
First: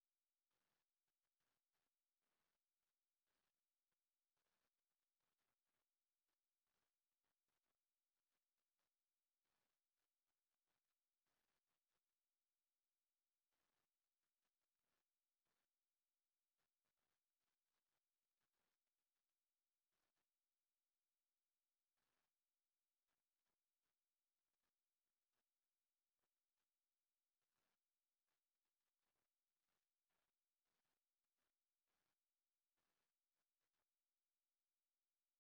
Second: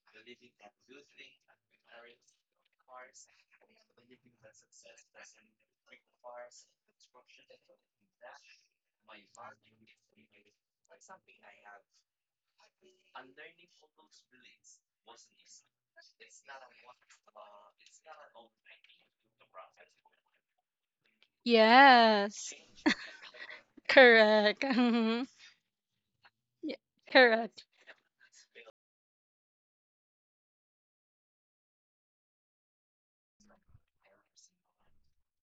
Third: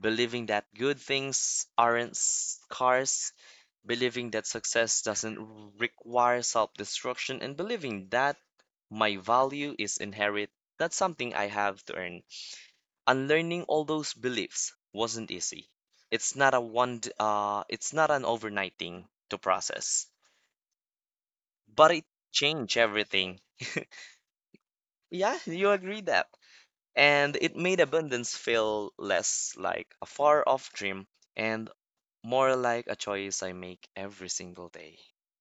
Speaker 3: believing that good things aren't scarce, believing that success doesn't require self destruction, and believing that my value is inherent, that's something I have to earn. Unlearning all those beliefs wasn't easy. It's not an overnight thing to process, but it
Speaker 1: Yes.
Speaker 3: changed everything.
Speaker 1: Correct. Mm-hmm.
Speaker 3: Yeah, you agree that.
Speaker 1: Yeah,
Speaker 3: And it
Speaker 1: correct.
Speaker 3: made abundance feel less like a far off dream and more like a choice I make every single day.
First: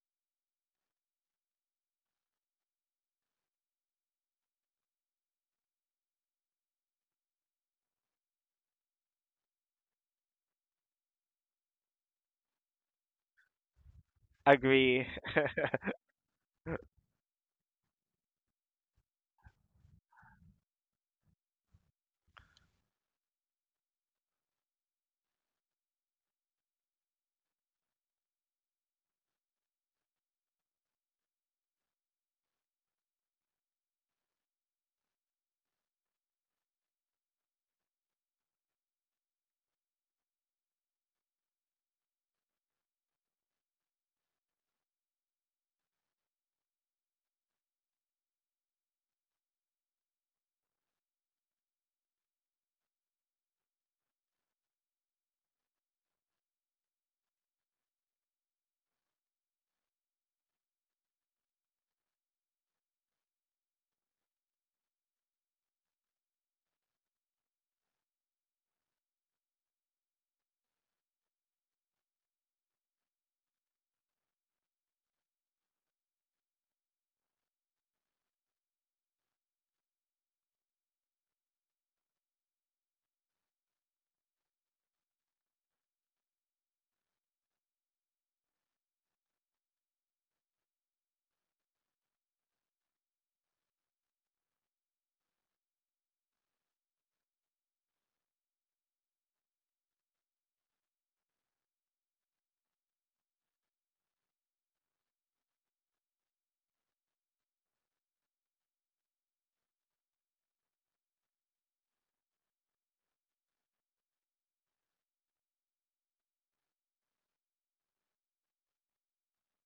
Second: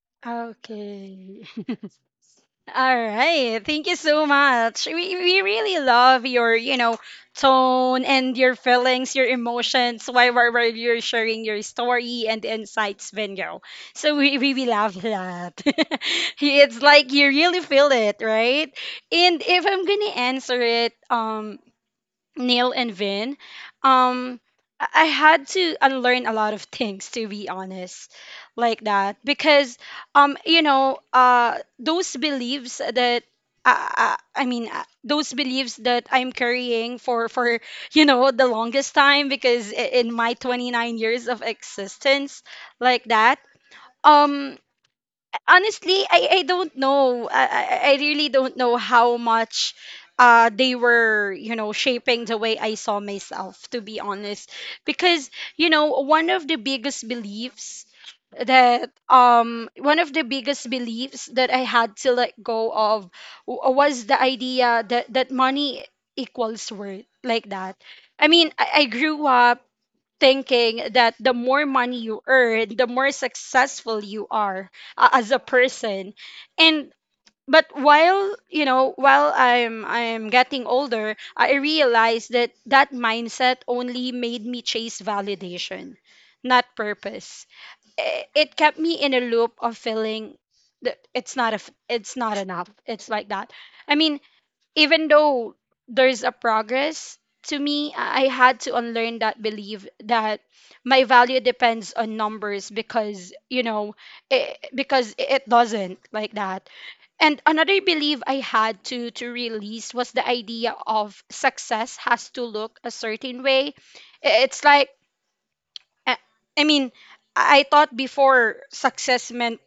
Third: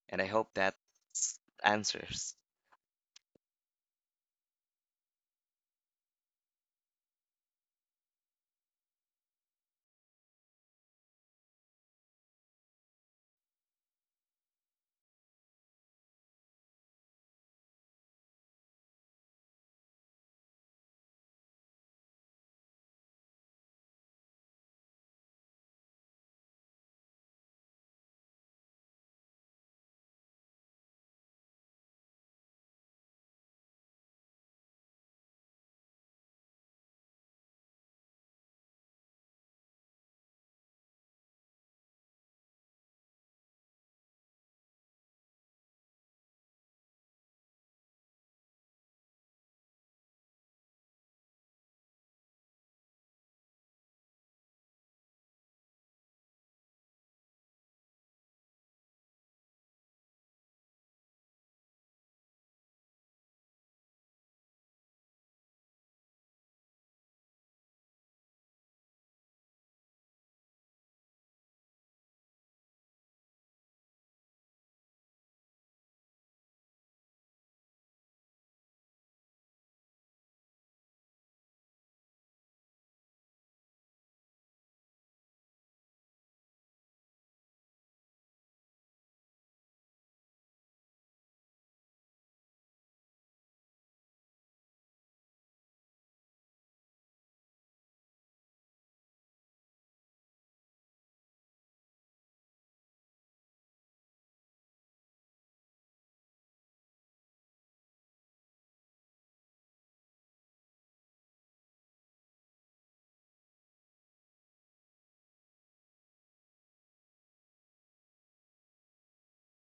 Speaker 3: And I hope that
Speaker 1: Okay.
Speaker 3: answers.
Speaker 1: All right. Thank you so much. We really love your, you know, tone and your feelings, your emotions while, while you're sharing your story and insights, Vinyo. So we, we love
Speaker 2: agree.
Speaker 1: that. It's like you really feel it, right? And if I'm going to answer it, Neil and Vin, um, I had to unlearn a lot of things to be honest, like that, because, you know, those beliefs that. I mean those beliefs that I'm carrying for you know the longest time, because in my 29 years of existence like that. um Honestly, I don't know. I really don't know how much they were, you know, shaping the way I saw myself, to be honest. Because, you know, one of the biggest beliefs that one of the biggest beliefs that I had to let go of was the idea that money equals worth like that. I mean, I grew up thinking that the more money you earn, the more successful you are as a person. And but while you know while I'm getting older, I realized that that mindset only made me chase validation, not purpose. It kept me in a loop of feeling that it's not a it's not enough, it's like that. I mean, even though there's a progress to me, I had to unlearn that belief that my value depends on numbers, because because it doesn't, like that. And another belief I had to release was the idea of success has to look a certain way. It's like, i I mean, I thought before success meant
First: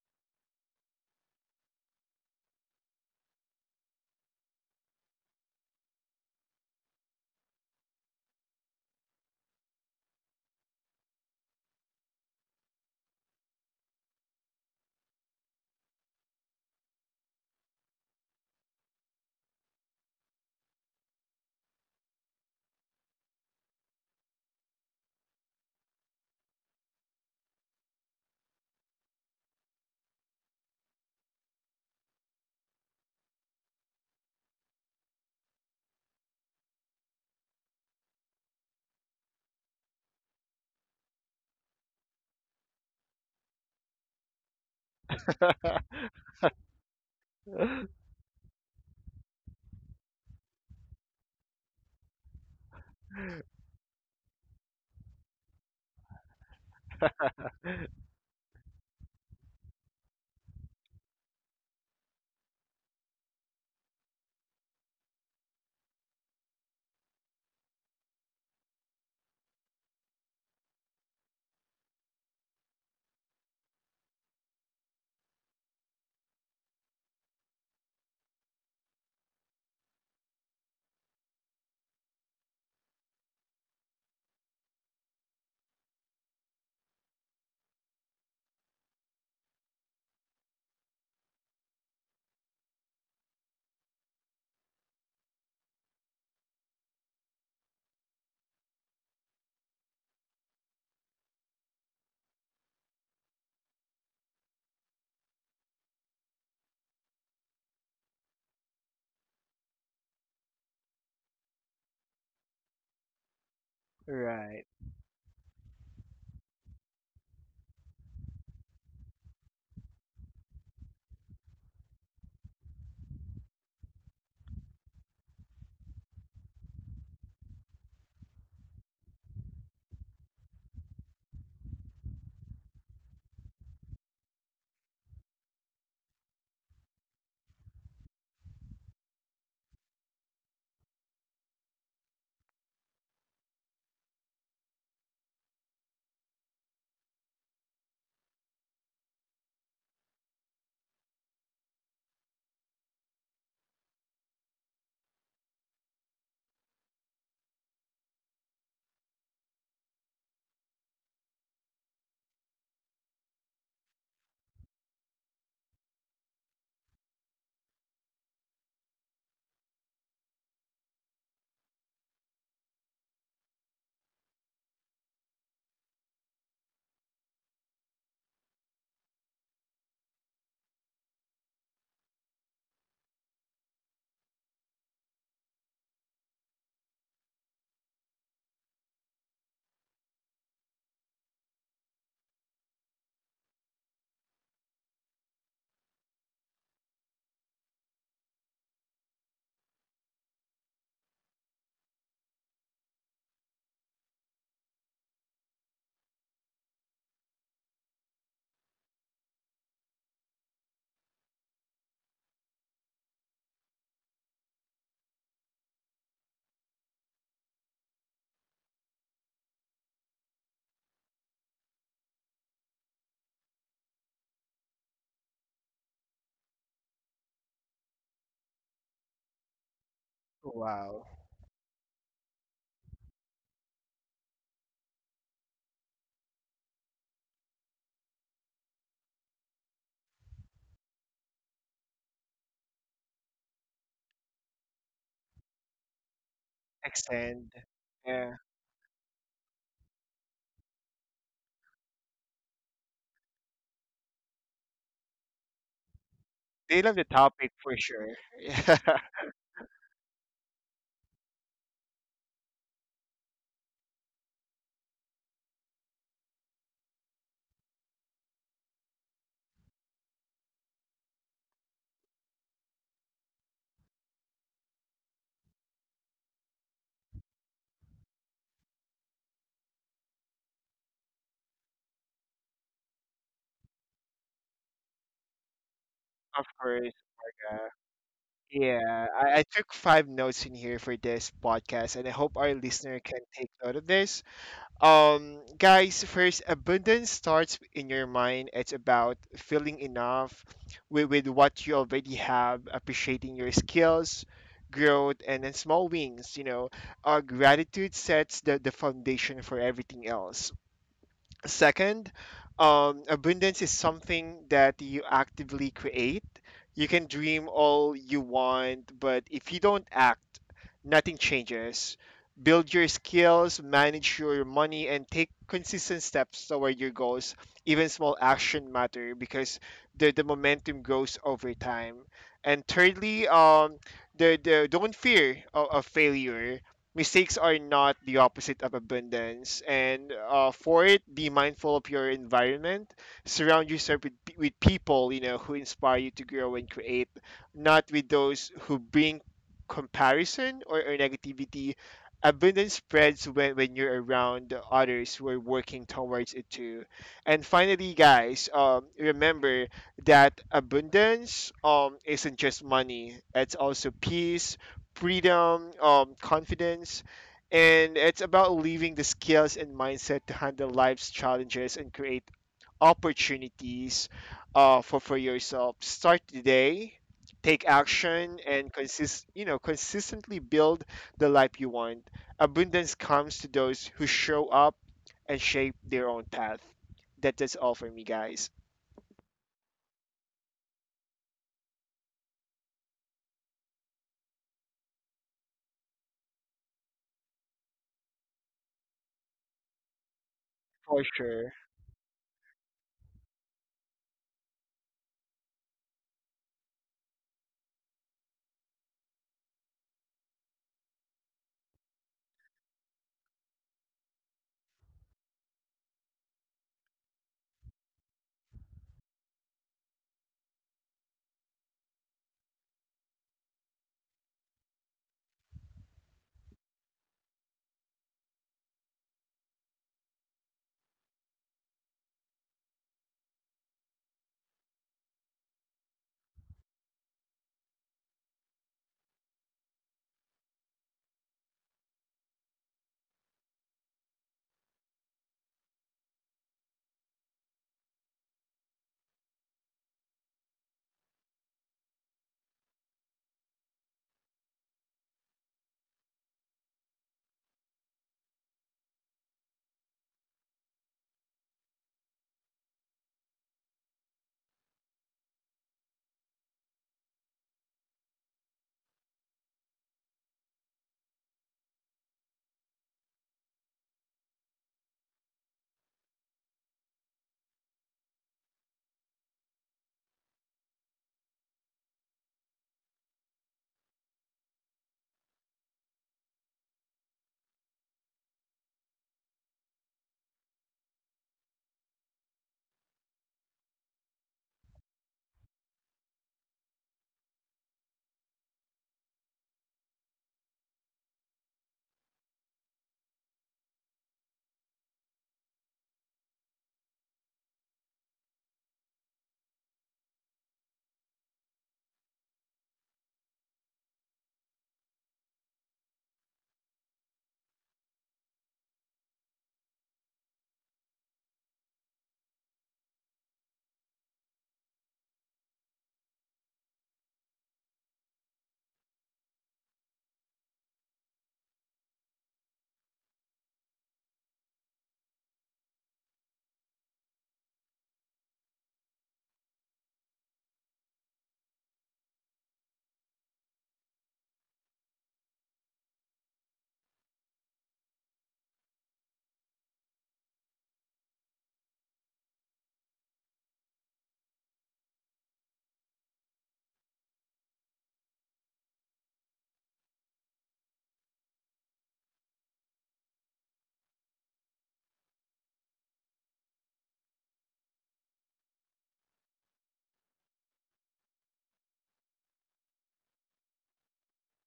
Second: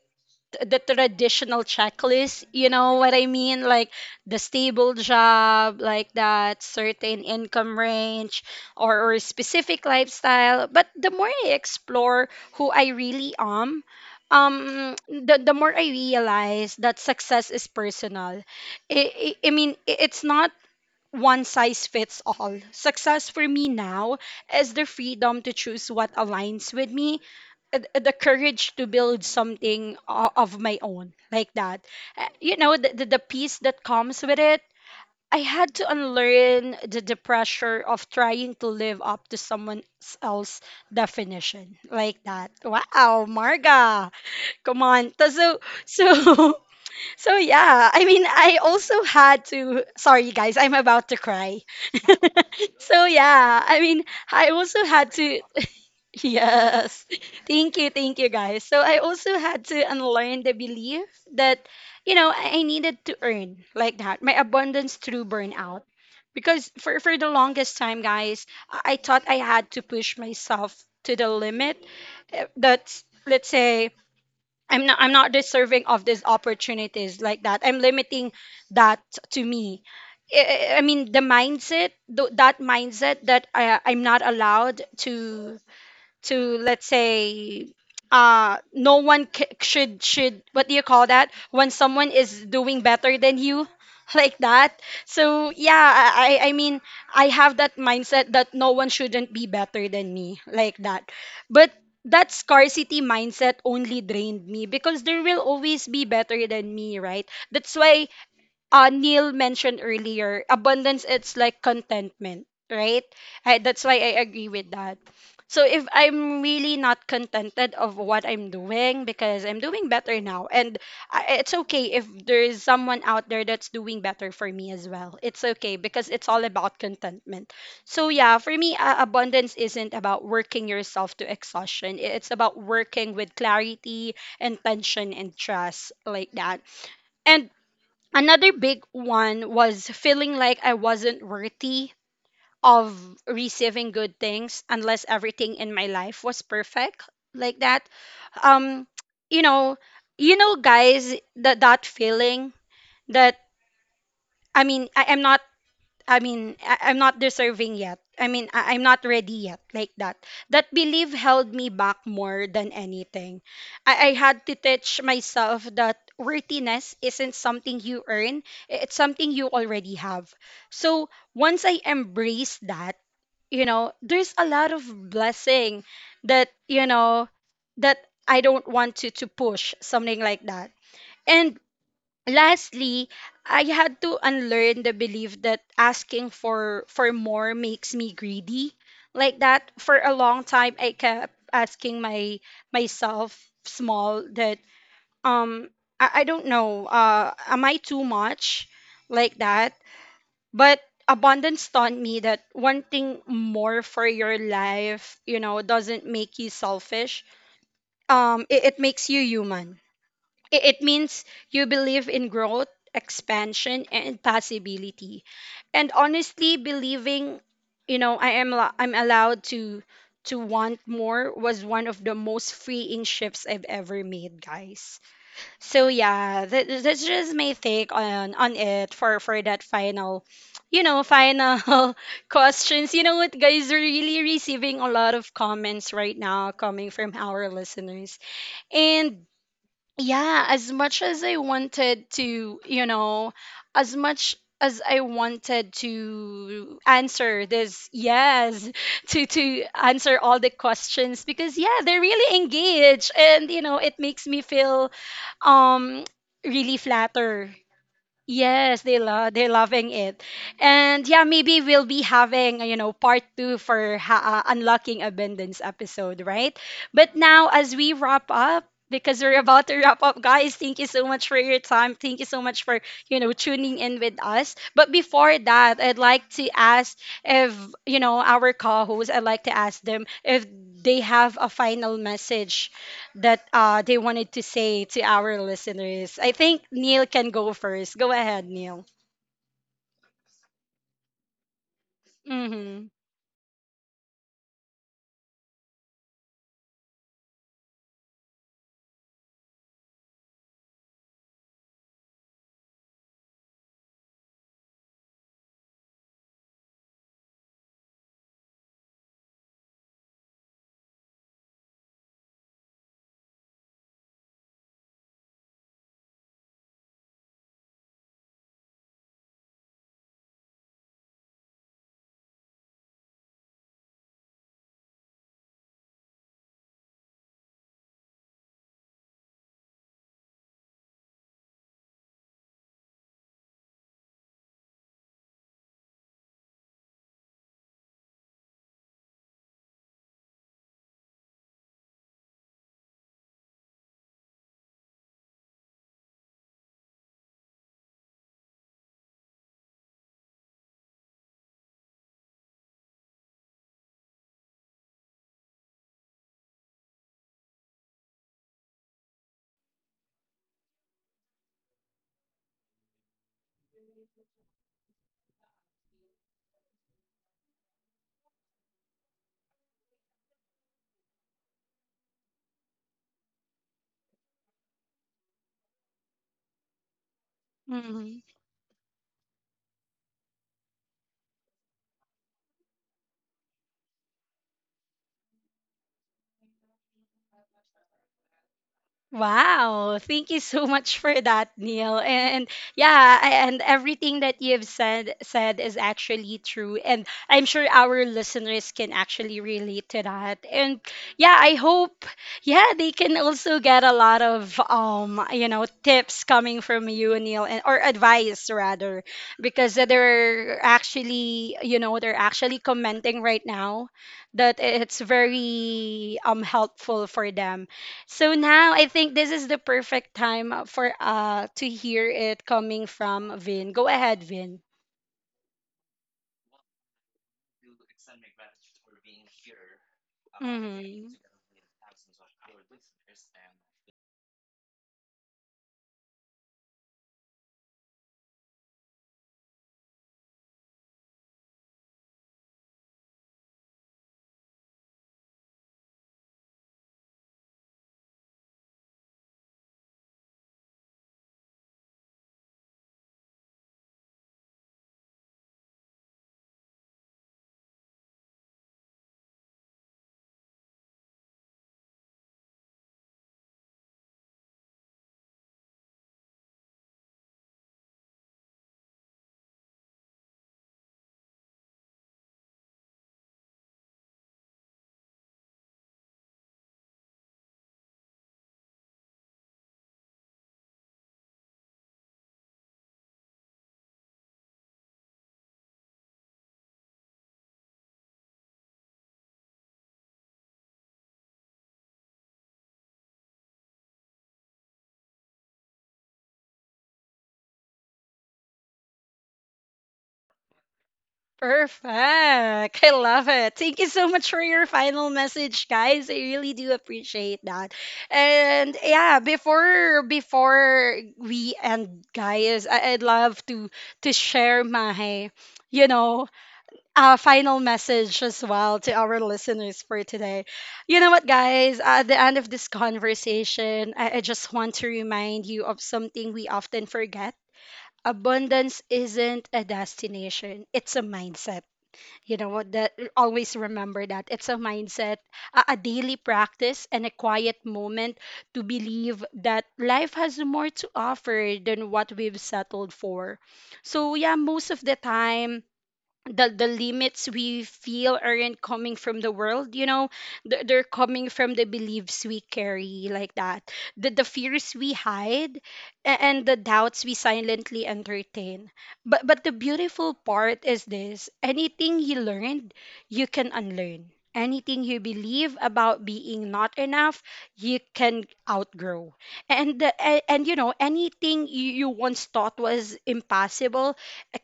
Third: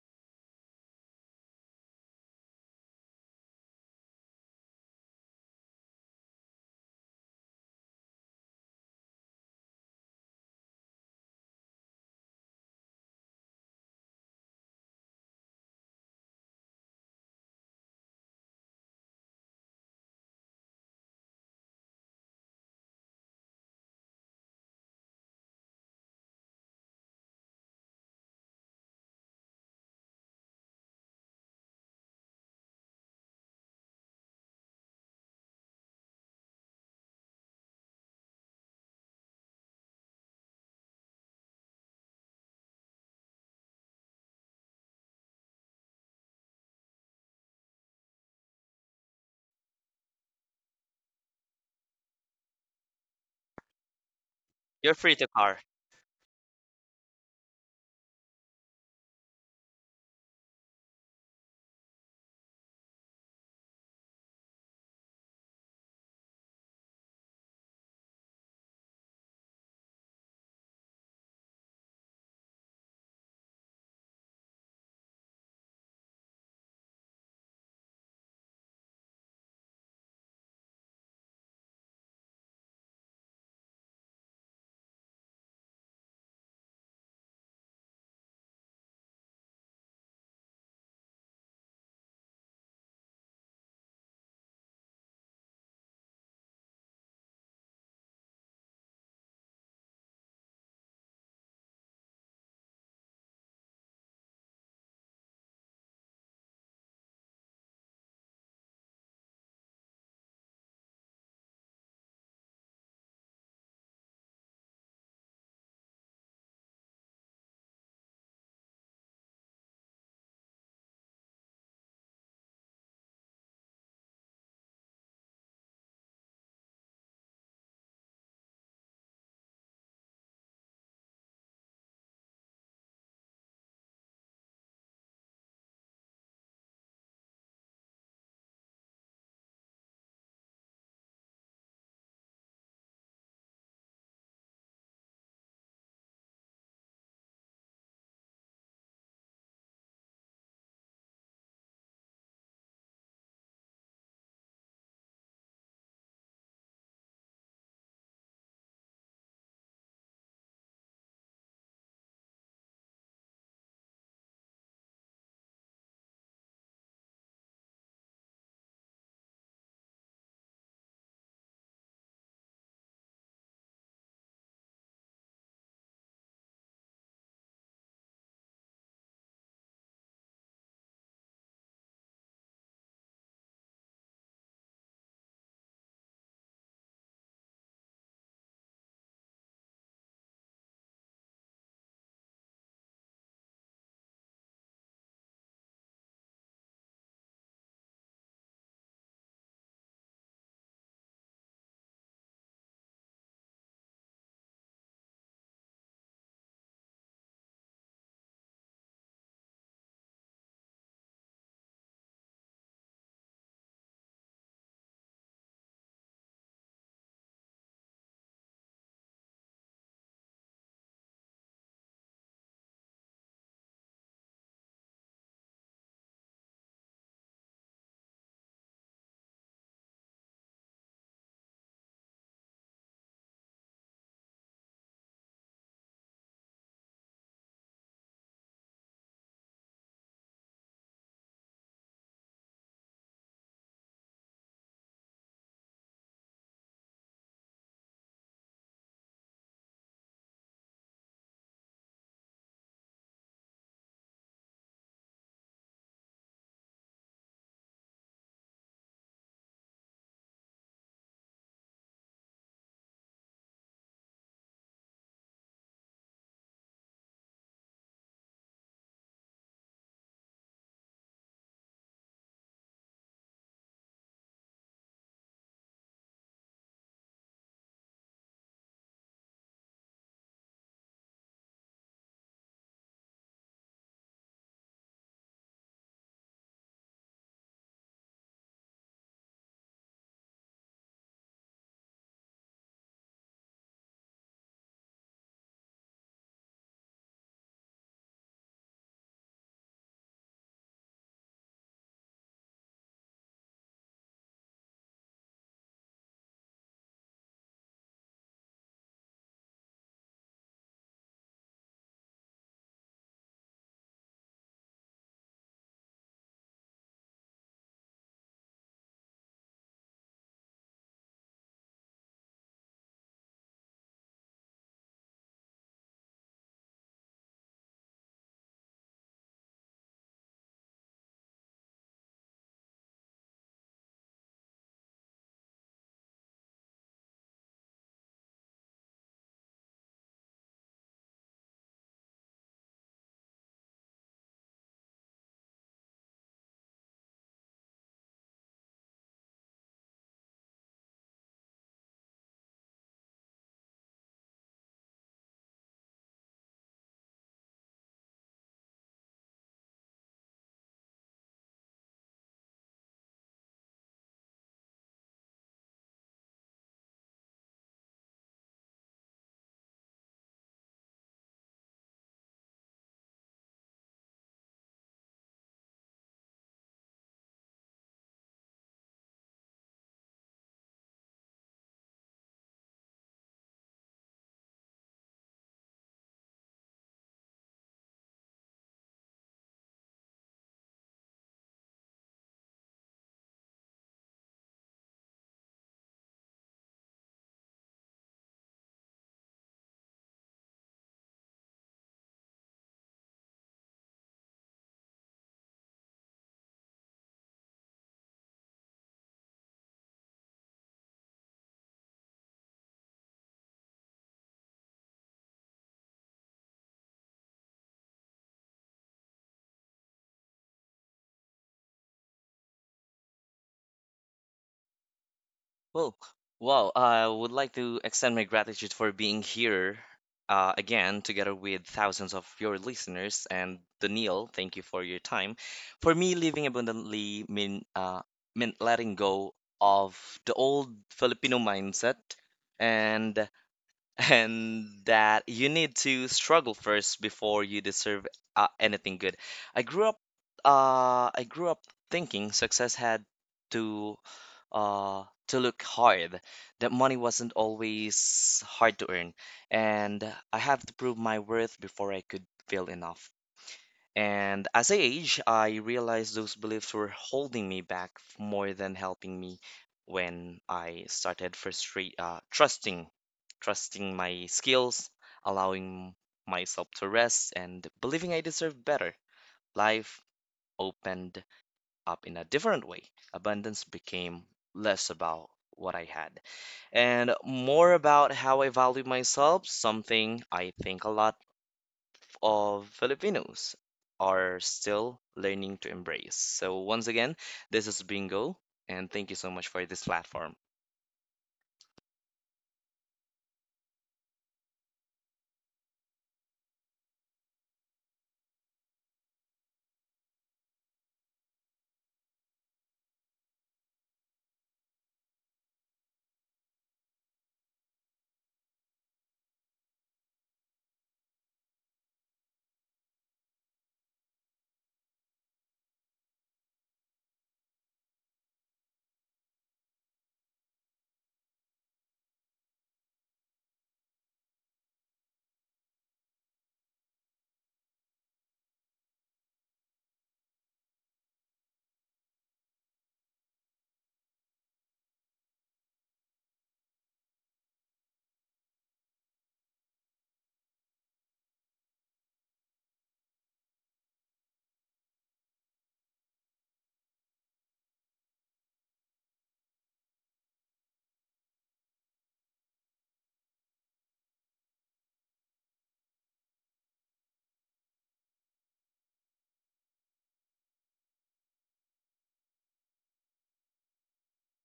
Speaker 1: the traditional checklist, you know what I mean, like the stable job, like that, certain income range, or specific lifestyle. But the more I explore who I really am, the more I realize that success is personal. I mean, it's not one size fits all. Success for me now is the freedom to choose what aligns with me, the courage to build something of my own, like that. You know, the peace that comes with it. I had to unlearn the pressure of trying to live up to someone else's definition, like that. Wow, Marga, come on. So so yeah, I mean, I also had to, sorry guys, I'm about to cry. So yeah, I mean, I also
Speaker 3: You're
Speaker 1: had
Speaker 3: free to
Speaker 1: to,
Speaker 3: car.
Speaker 1: yes. Thank you. Thank you, guys. So I also had to unlearn the belief that, I needed to earn, like that, my abundance through burnout. Because for the longest time, guys, I thought I had to push myself to the limit. That's, let's say, I'm not deserving of these opportunities, like that. I'm limiting that to me. I mean, the mindset, that mindset that I'm not allowed to to let's say, no one should what do you call that when someone is doing better than you? Like that. So yeah, I mean, I have that mindset that no one shouldn't be better than me, like that. But that scarcity mindset only drained me, because there will always be better than me, right? That's why, Neil mentioned earlier, abundance, it's like contentment, right? I, that's why I agree
Speaker 2: Right.
Speaker 1: with that. So if I'm really not contented of what I'm doing because I'm doing better now, and I, it's okay if there's someone out there that's doing better for me as well. It's okay, because it's all about contentment. So yeah, for me, abundance isn't about working yourself to exhaustion. It's about working with clarity, intention and trust, like that. And another big one was feeling like I wasn't worthy of receiving good things unless everything in my life was perfect, like that. Um, you know, you know, guys, that that feeling that, I mean, I am not, I mean, I'm not deserving yet. I mean, I'm not ready yet, like that. That belief held me back more than anything. I had to teach myself that worthiness isn't something you earn, it's something you already have. So once I embraced that, you know, there's a lot of blessing that, you know, that I don't want to push, something like that. And lastly, I had to unlearn the belief that asking for more makes me greedy. Like that. For a long time I kept asking my myself small that, um I don't know, am I too much, like that? But abundance taught me that wanting more for your life, you know, doesn't make you selfish. It makes you human. It means you believe in growth, expansion, and possibility. And honestly, believing, you know, I'm allowed to want more was one of the most freeing shifts I've ever made, guys. So yeah, that, that's just my take on it for that final, you know,
Speaker 2: Wow.
Speaker 1: final questions. You know what, guys, we're really receiving a lot of comments right now coming from our listeners. And yeah, as much as I wanted to answer
Speaker 2: Extend.
Speaker 1: this,
Speaker 2: Yeah,
Speaker 1: yes, to answer all the questions, because yeah, they're really engaged, and you know, it makes me feel um really
Speaker 2: they love the topic
Speaker 1: flattered.
Speaker 2: for sure. Yeah,
Speaker 1: Yes, they love, they're loving it. And yeah, maybe we'll be having, you know, part 2 for unlocking abundance episode, right? But now as we wrap up, because we're about to wrap up, guys, thank you so much for your time. Thank you so much for, you know, tuning in with us. But before that, I'd like to ask if, you know, our co-hosts, I'd like to ask them if they have a final message that they wanted to say to our listeners. I
Speaker 2: of
Speaker 1: think
Speaker 2: course.
Speaker 1: Neil can go first. Go ahead, Neil.
Speaker 2: Yeah, I took five notes in here for this podcast, and I hope our
Speaker 1: Mm-hmm.
Speaker 2: listener can take note of this. Guys, first, abundance starts in your mind. It's about feeling enough with what you already have, appreciating your skills, growth, and then small wins. You know, gratitude sets the foundation for everything else. Second, abundance is something that you actively create. You can dream all you want, but if you don't act, nothing changes. Build your skills, manage your money, and take consistent steps toward your goals. Even small action matter because the momentum grows over time. And thirdly, the don't fear of failure. Mistakes are not the opposite of abundance. And for it, be mindful of your environment. Surround yourself with, with people, you know, who inspire you to grow and create, not with those who bring comparison, or negativity. Abundance spreads when you're around others who are working towards it too. And finally, guys, remember that abundance isn't just money. It's also peace, freedom, confidence, and it's about leaving the skills and mindset to handle life's challenges and create opportunities for yourself. Start today, take action, and consist you know, consistently build the life you want. Abundance comes to those who show up and shape their own path. That is all for me, guys.
Speaker 1: Wow, thank you so much for that, Neil. And yeah, and everything that you've said is actually true. And I'm sure our listeners can actually relate to that. And
Speaker 2: For
Speaker 1: yeah,
Speaker 2: sure.
Speaker 1: I hope yeah, they can also get a lot of you know, tips coming from you, Neil, and or advice rather, because they're actually, you know, they're actually commenting right now that it's very helpful for them. So now I think this is the perfect time for to hear it coming from Vin. Go ahead, Vin.
Speaker 3: Well, wow, I would like to extend my gratitude for being here again,
Speaker 1: Hmm.
Speaker 3: together with thousands of your listeners. And Daniil, thank you for your time. For me, living meant letting go of the old Filipino mindset and and that you need to struggle first before you deserve anything good. I grew up I grew up thinking success had to look hard, that money wasn't always hard to earn, and I have to prove my worth before I could feel enough. And as I age, I realized those beliefs were holding me back more than helping me. When I started trusting, trusting my skills, allowing myself to rest, and believing I deserve better. Life opened up in a different way. Abundance became less about what I had and more about how I value myself, something I think a lot of Filipinos are still learning to embrace. So, once again, this is Bingo, and thank you so much for this platform.
Speaker 1: Perfect. I love it. Thank you so much for your final message, guys. I really do appreciate that. And yeah, before we end, guys, I'd love to share my, you know, final message as well to our listeners for today. You know what, guys? At the end of this conversation, I just want to remind you of something we often forget. Abundance isn't a destination, it's a mindset. You know what? That always remember that it's a mindset, a daily practice, and a quiet moment to believe that life has more to offer than what we've settled for. So, yeah, most of the time, the limits we feel aren't coming from the world, you know, they're coming from the beliefs we carry, like that, the fears we hide, and the doubts we silently entertain. But the beautiful part is this, anything you learned you can unlearn, anything you believe about being not enough you can outgrow, and and you know, anything you, you once thought was impossible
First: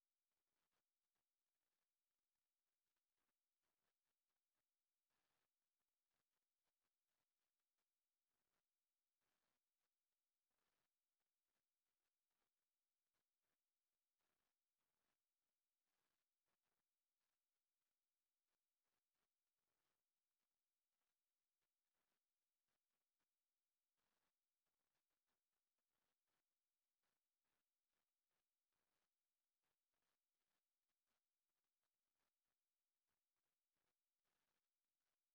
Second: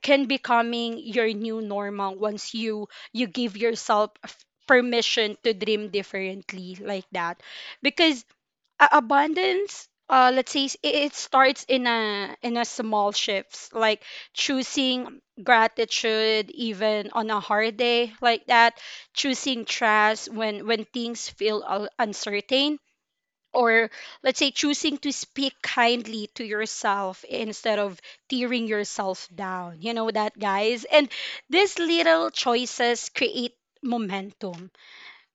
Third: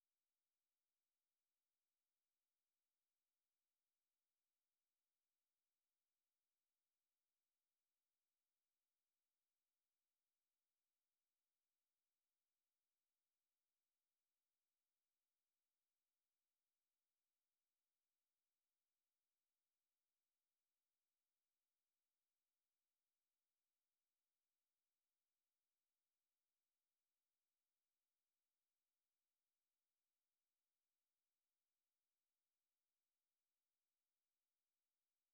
Speaker 1: can becoming your new normal, once you give yourself permission to dream differently, like that. Because abundance, let's say, it starts in a small shifts, like choosing gratitude even on a hard day, like that, choosing trust when things feel uncertain, or let's say choosing to speak kindly to yourself instead of tearing yourself down. You know that, guys? And these little choices create momentum.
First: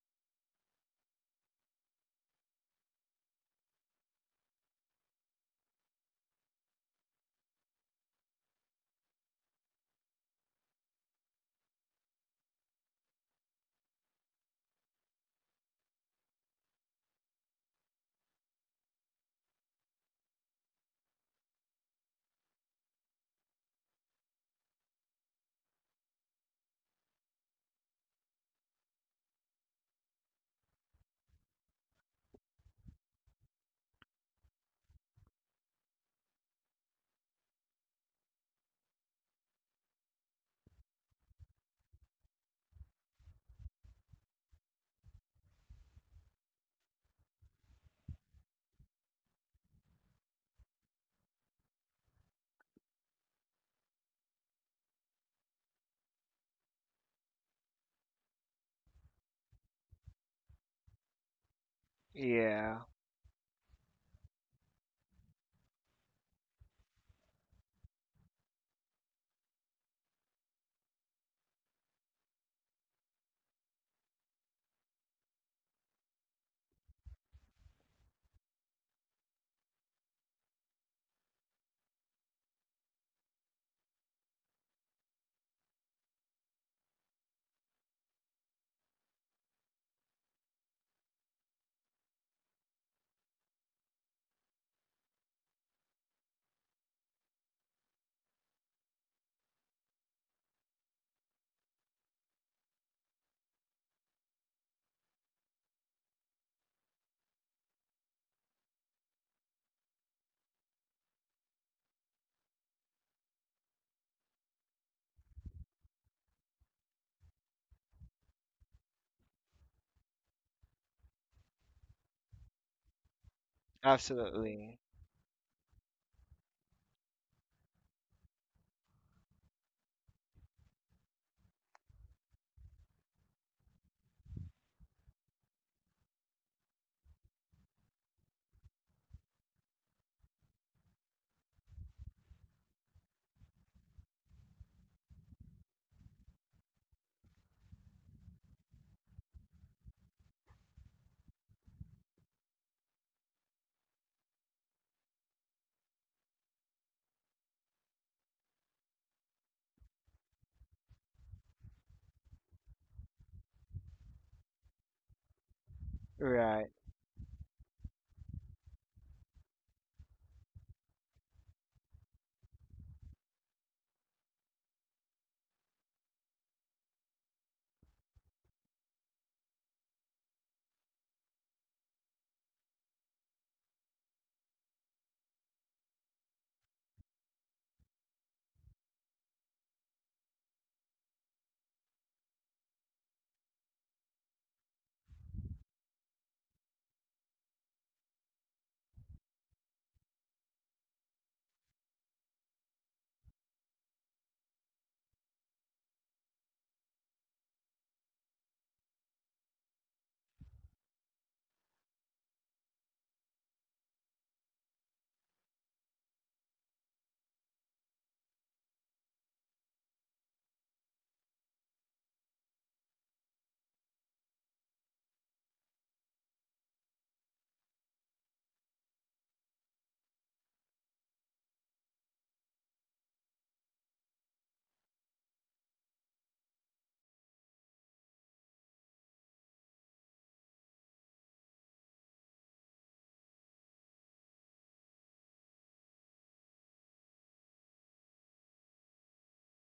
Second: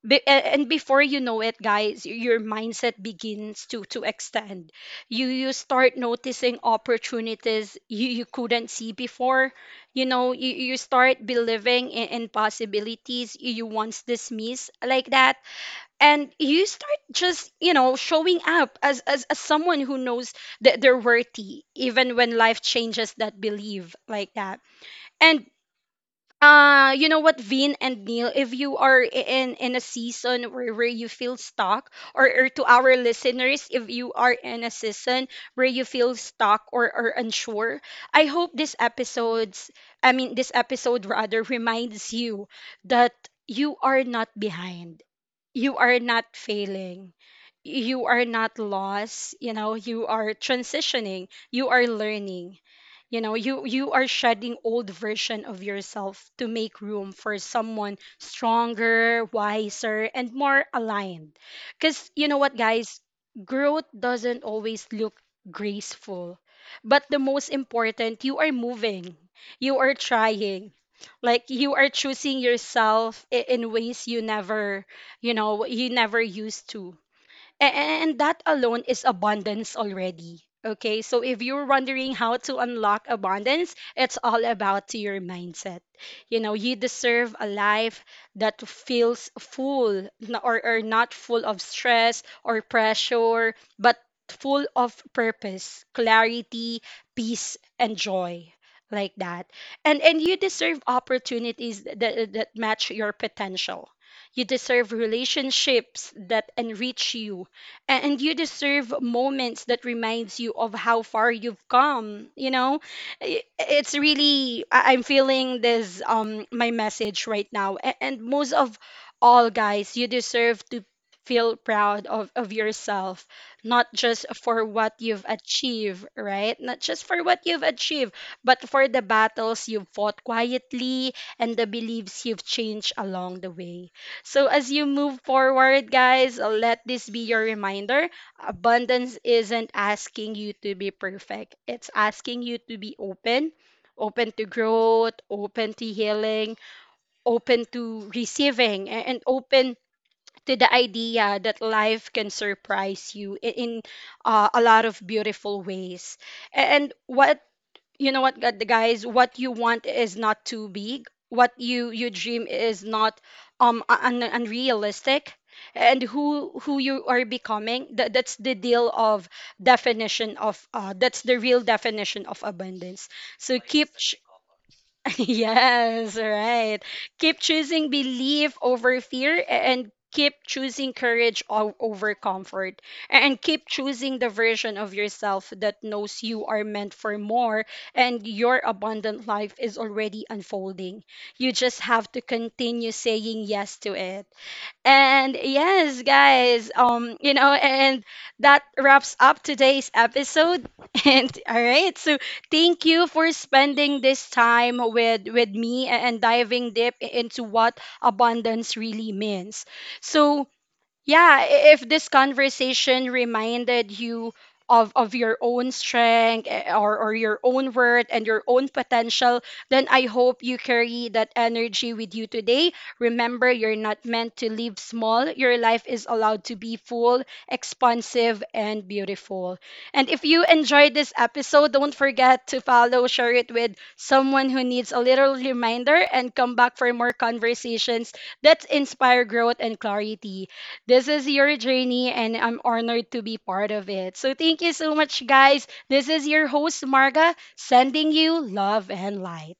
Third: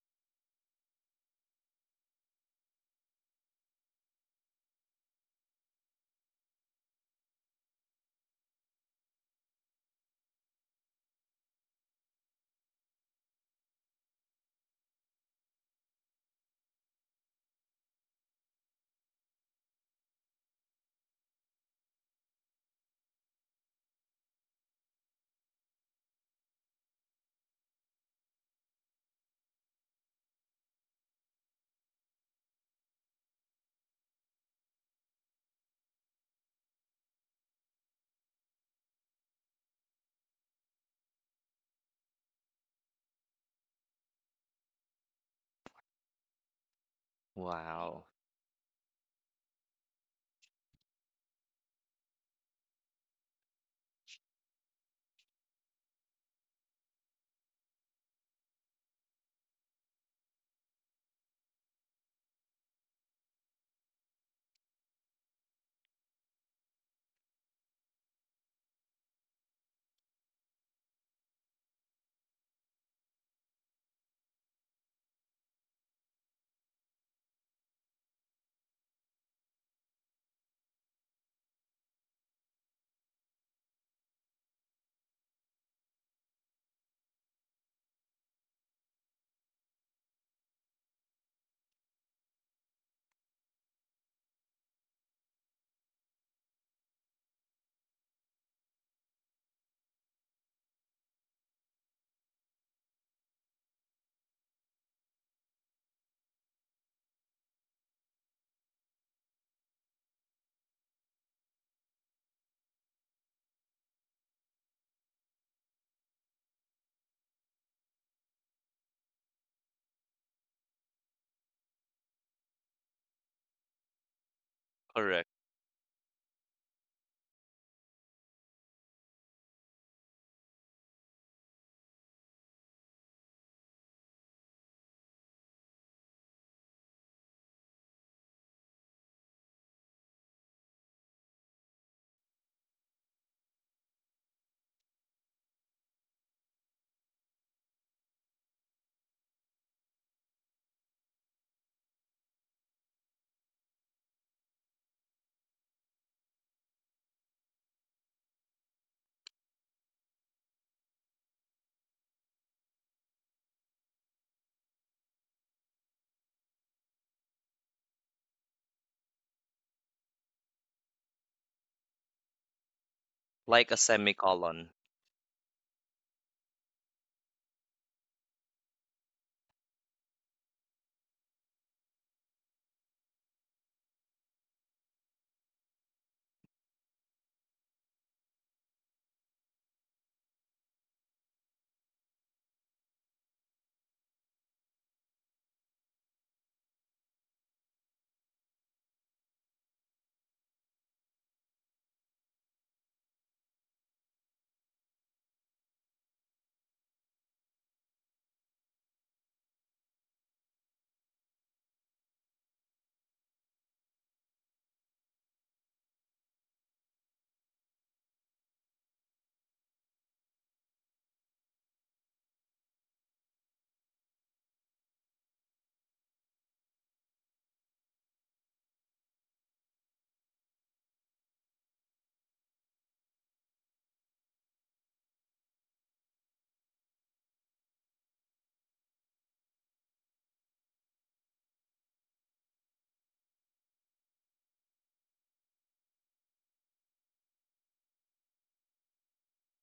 Speaker 1: And before you know it, guys, your mindset begins to extend. You start noticing opportunities you, you couldn't see before. You know, you start believing in possibilities you, you once dismissed, like that. And you start, just, you know, showing up as as someone who knows that they're worthy, even when life changes that belief, like that. And you know what, Vin and Neil, if you are in in a season where you feel stuck, or to our listeners, if you are in a season where you feel stuck, or unsure, I hope this episode's I mean this episode rather reminds you that you are not behind, you are not failing,
Speaker 3: Wow,
Speaker 1: you are not lost. You know, you are transitioning, you are learning. You know, you are shedding old version of yourself to make room for someone stronger, wiser, and more aligned. Because you know what,
Speaker 2: Yeah,
Speaker 1: guys, growth doesn't always look graceful, but the most important, you are moving, you are trying, like you are choosing yourself in ways you never, you know, he never used to. And that alone is abundance already. Okay, so if you're wondering how to unlock abundance, it's all about to your mindset. You know, you deserve a life that feels full, or not full of stress or pressure, but full of purpose, clarity, peace, and joy, like that. And you deserve opportunities that, that match your potential. You deserve relationships that enrich you, and you deserve moments that reminds you of how far you've come. You know, I- it's really, I'm feeling this my message right now. And most of all, guys, you deserve to feel proud of yourself, not just for
Speaker 2: absolutely.
Speaker 1: what
Speaker 3: correct.
Speaker 1: you've achieved right not just for what you've achieved, but for the battles you've fought quietly, and the beliefs you've changed along the way. So as you move forward, guys, let this be your reminder. Abundance isn't asking you to be perfect. It's asking you to be open, open to growth, open to healing, open to receiving, and open to the idea that life can surprise you in a lot of beautiful ways. And what, you know what, guys, what you want is not too big, what you dream is not unrealistic, and who
Speaker 2: Right.
Speaker 1: who you are becoming, that, that's the deal of definition of, that's the real definition of abundance. So
Speaker 3: Like a semicolon.
Speaker 1: yes, right. Keep choosing belief over fear, and keep choosing courage over comfort, and keep choosing the version of yourself that knows you are meant for more, and your abundant life is already unfolding. You just have to continue saying yes to it. And yes, guys, you know, and that wraps up today's episode. And all right, so thank you for spending this time with me and diving deep into what abundance really means. So yeah, if this conversation reminded you of your own strength, or your own worth and your own potential, then I hope you carry that energy with you today. Remember, you're not meant to live small. Your life is allowed to be full, expansive, and beautiful. And if you enjoyed this episode, don't forget to follow, share it with someone who needs a little reminder, and come back for more conversations that inspire growth and clarity. This is your journey, and I'm honored to be part of it. So, thank you so much, guys. This is your host, Marga, sending you love and light.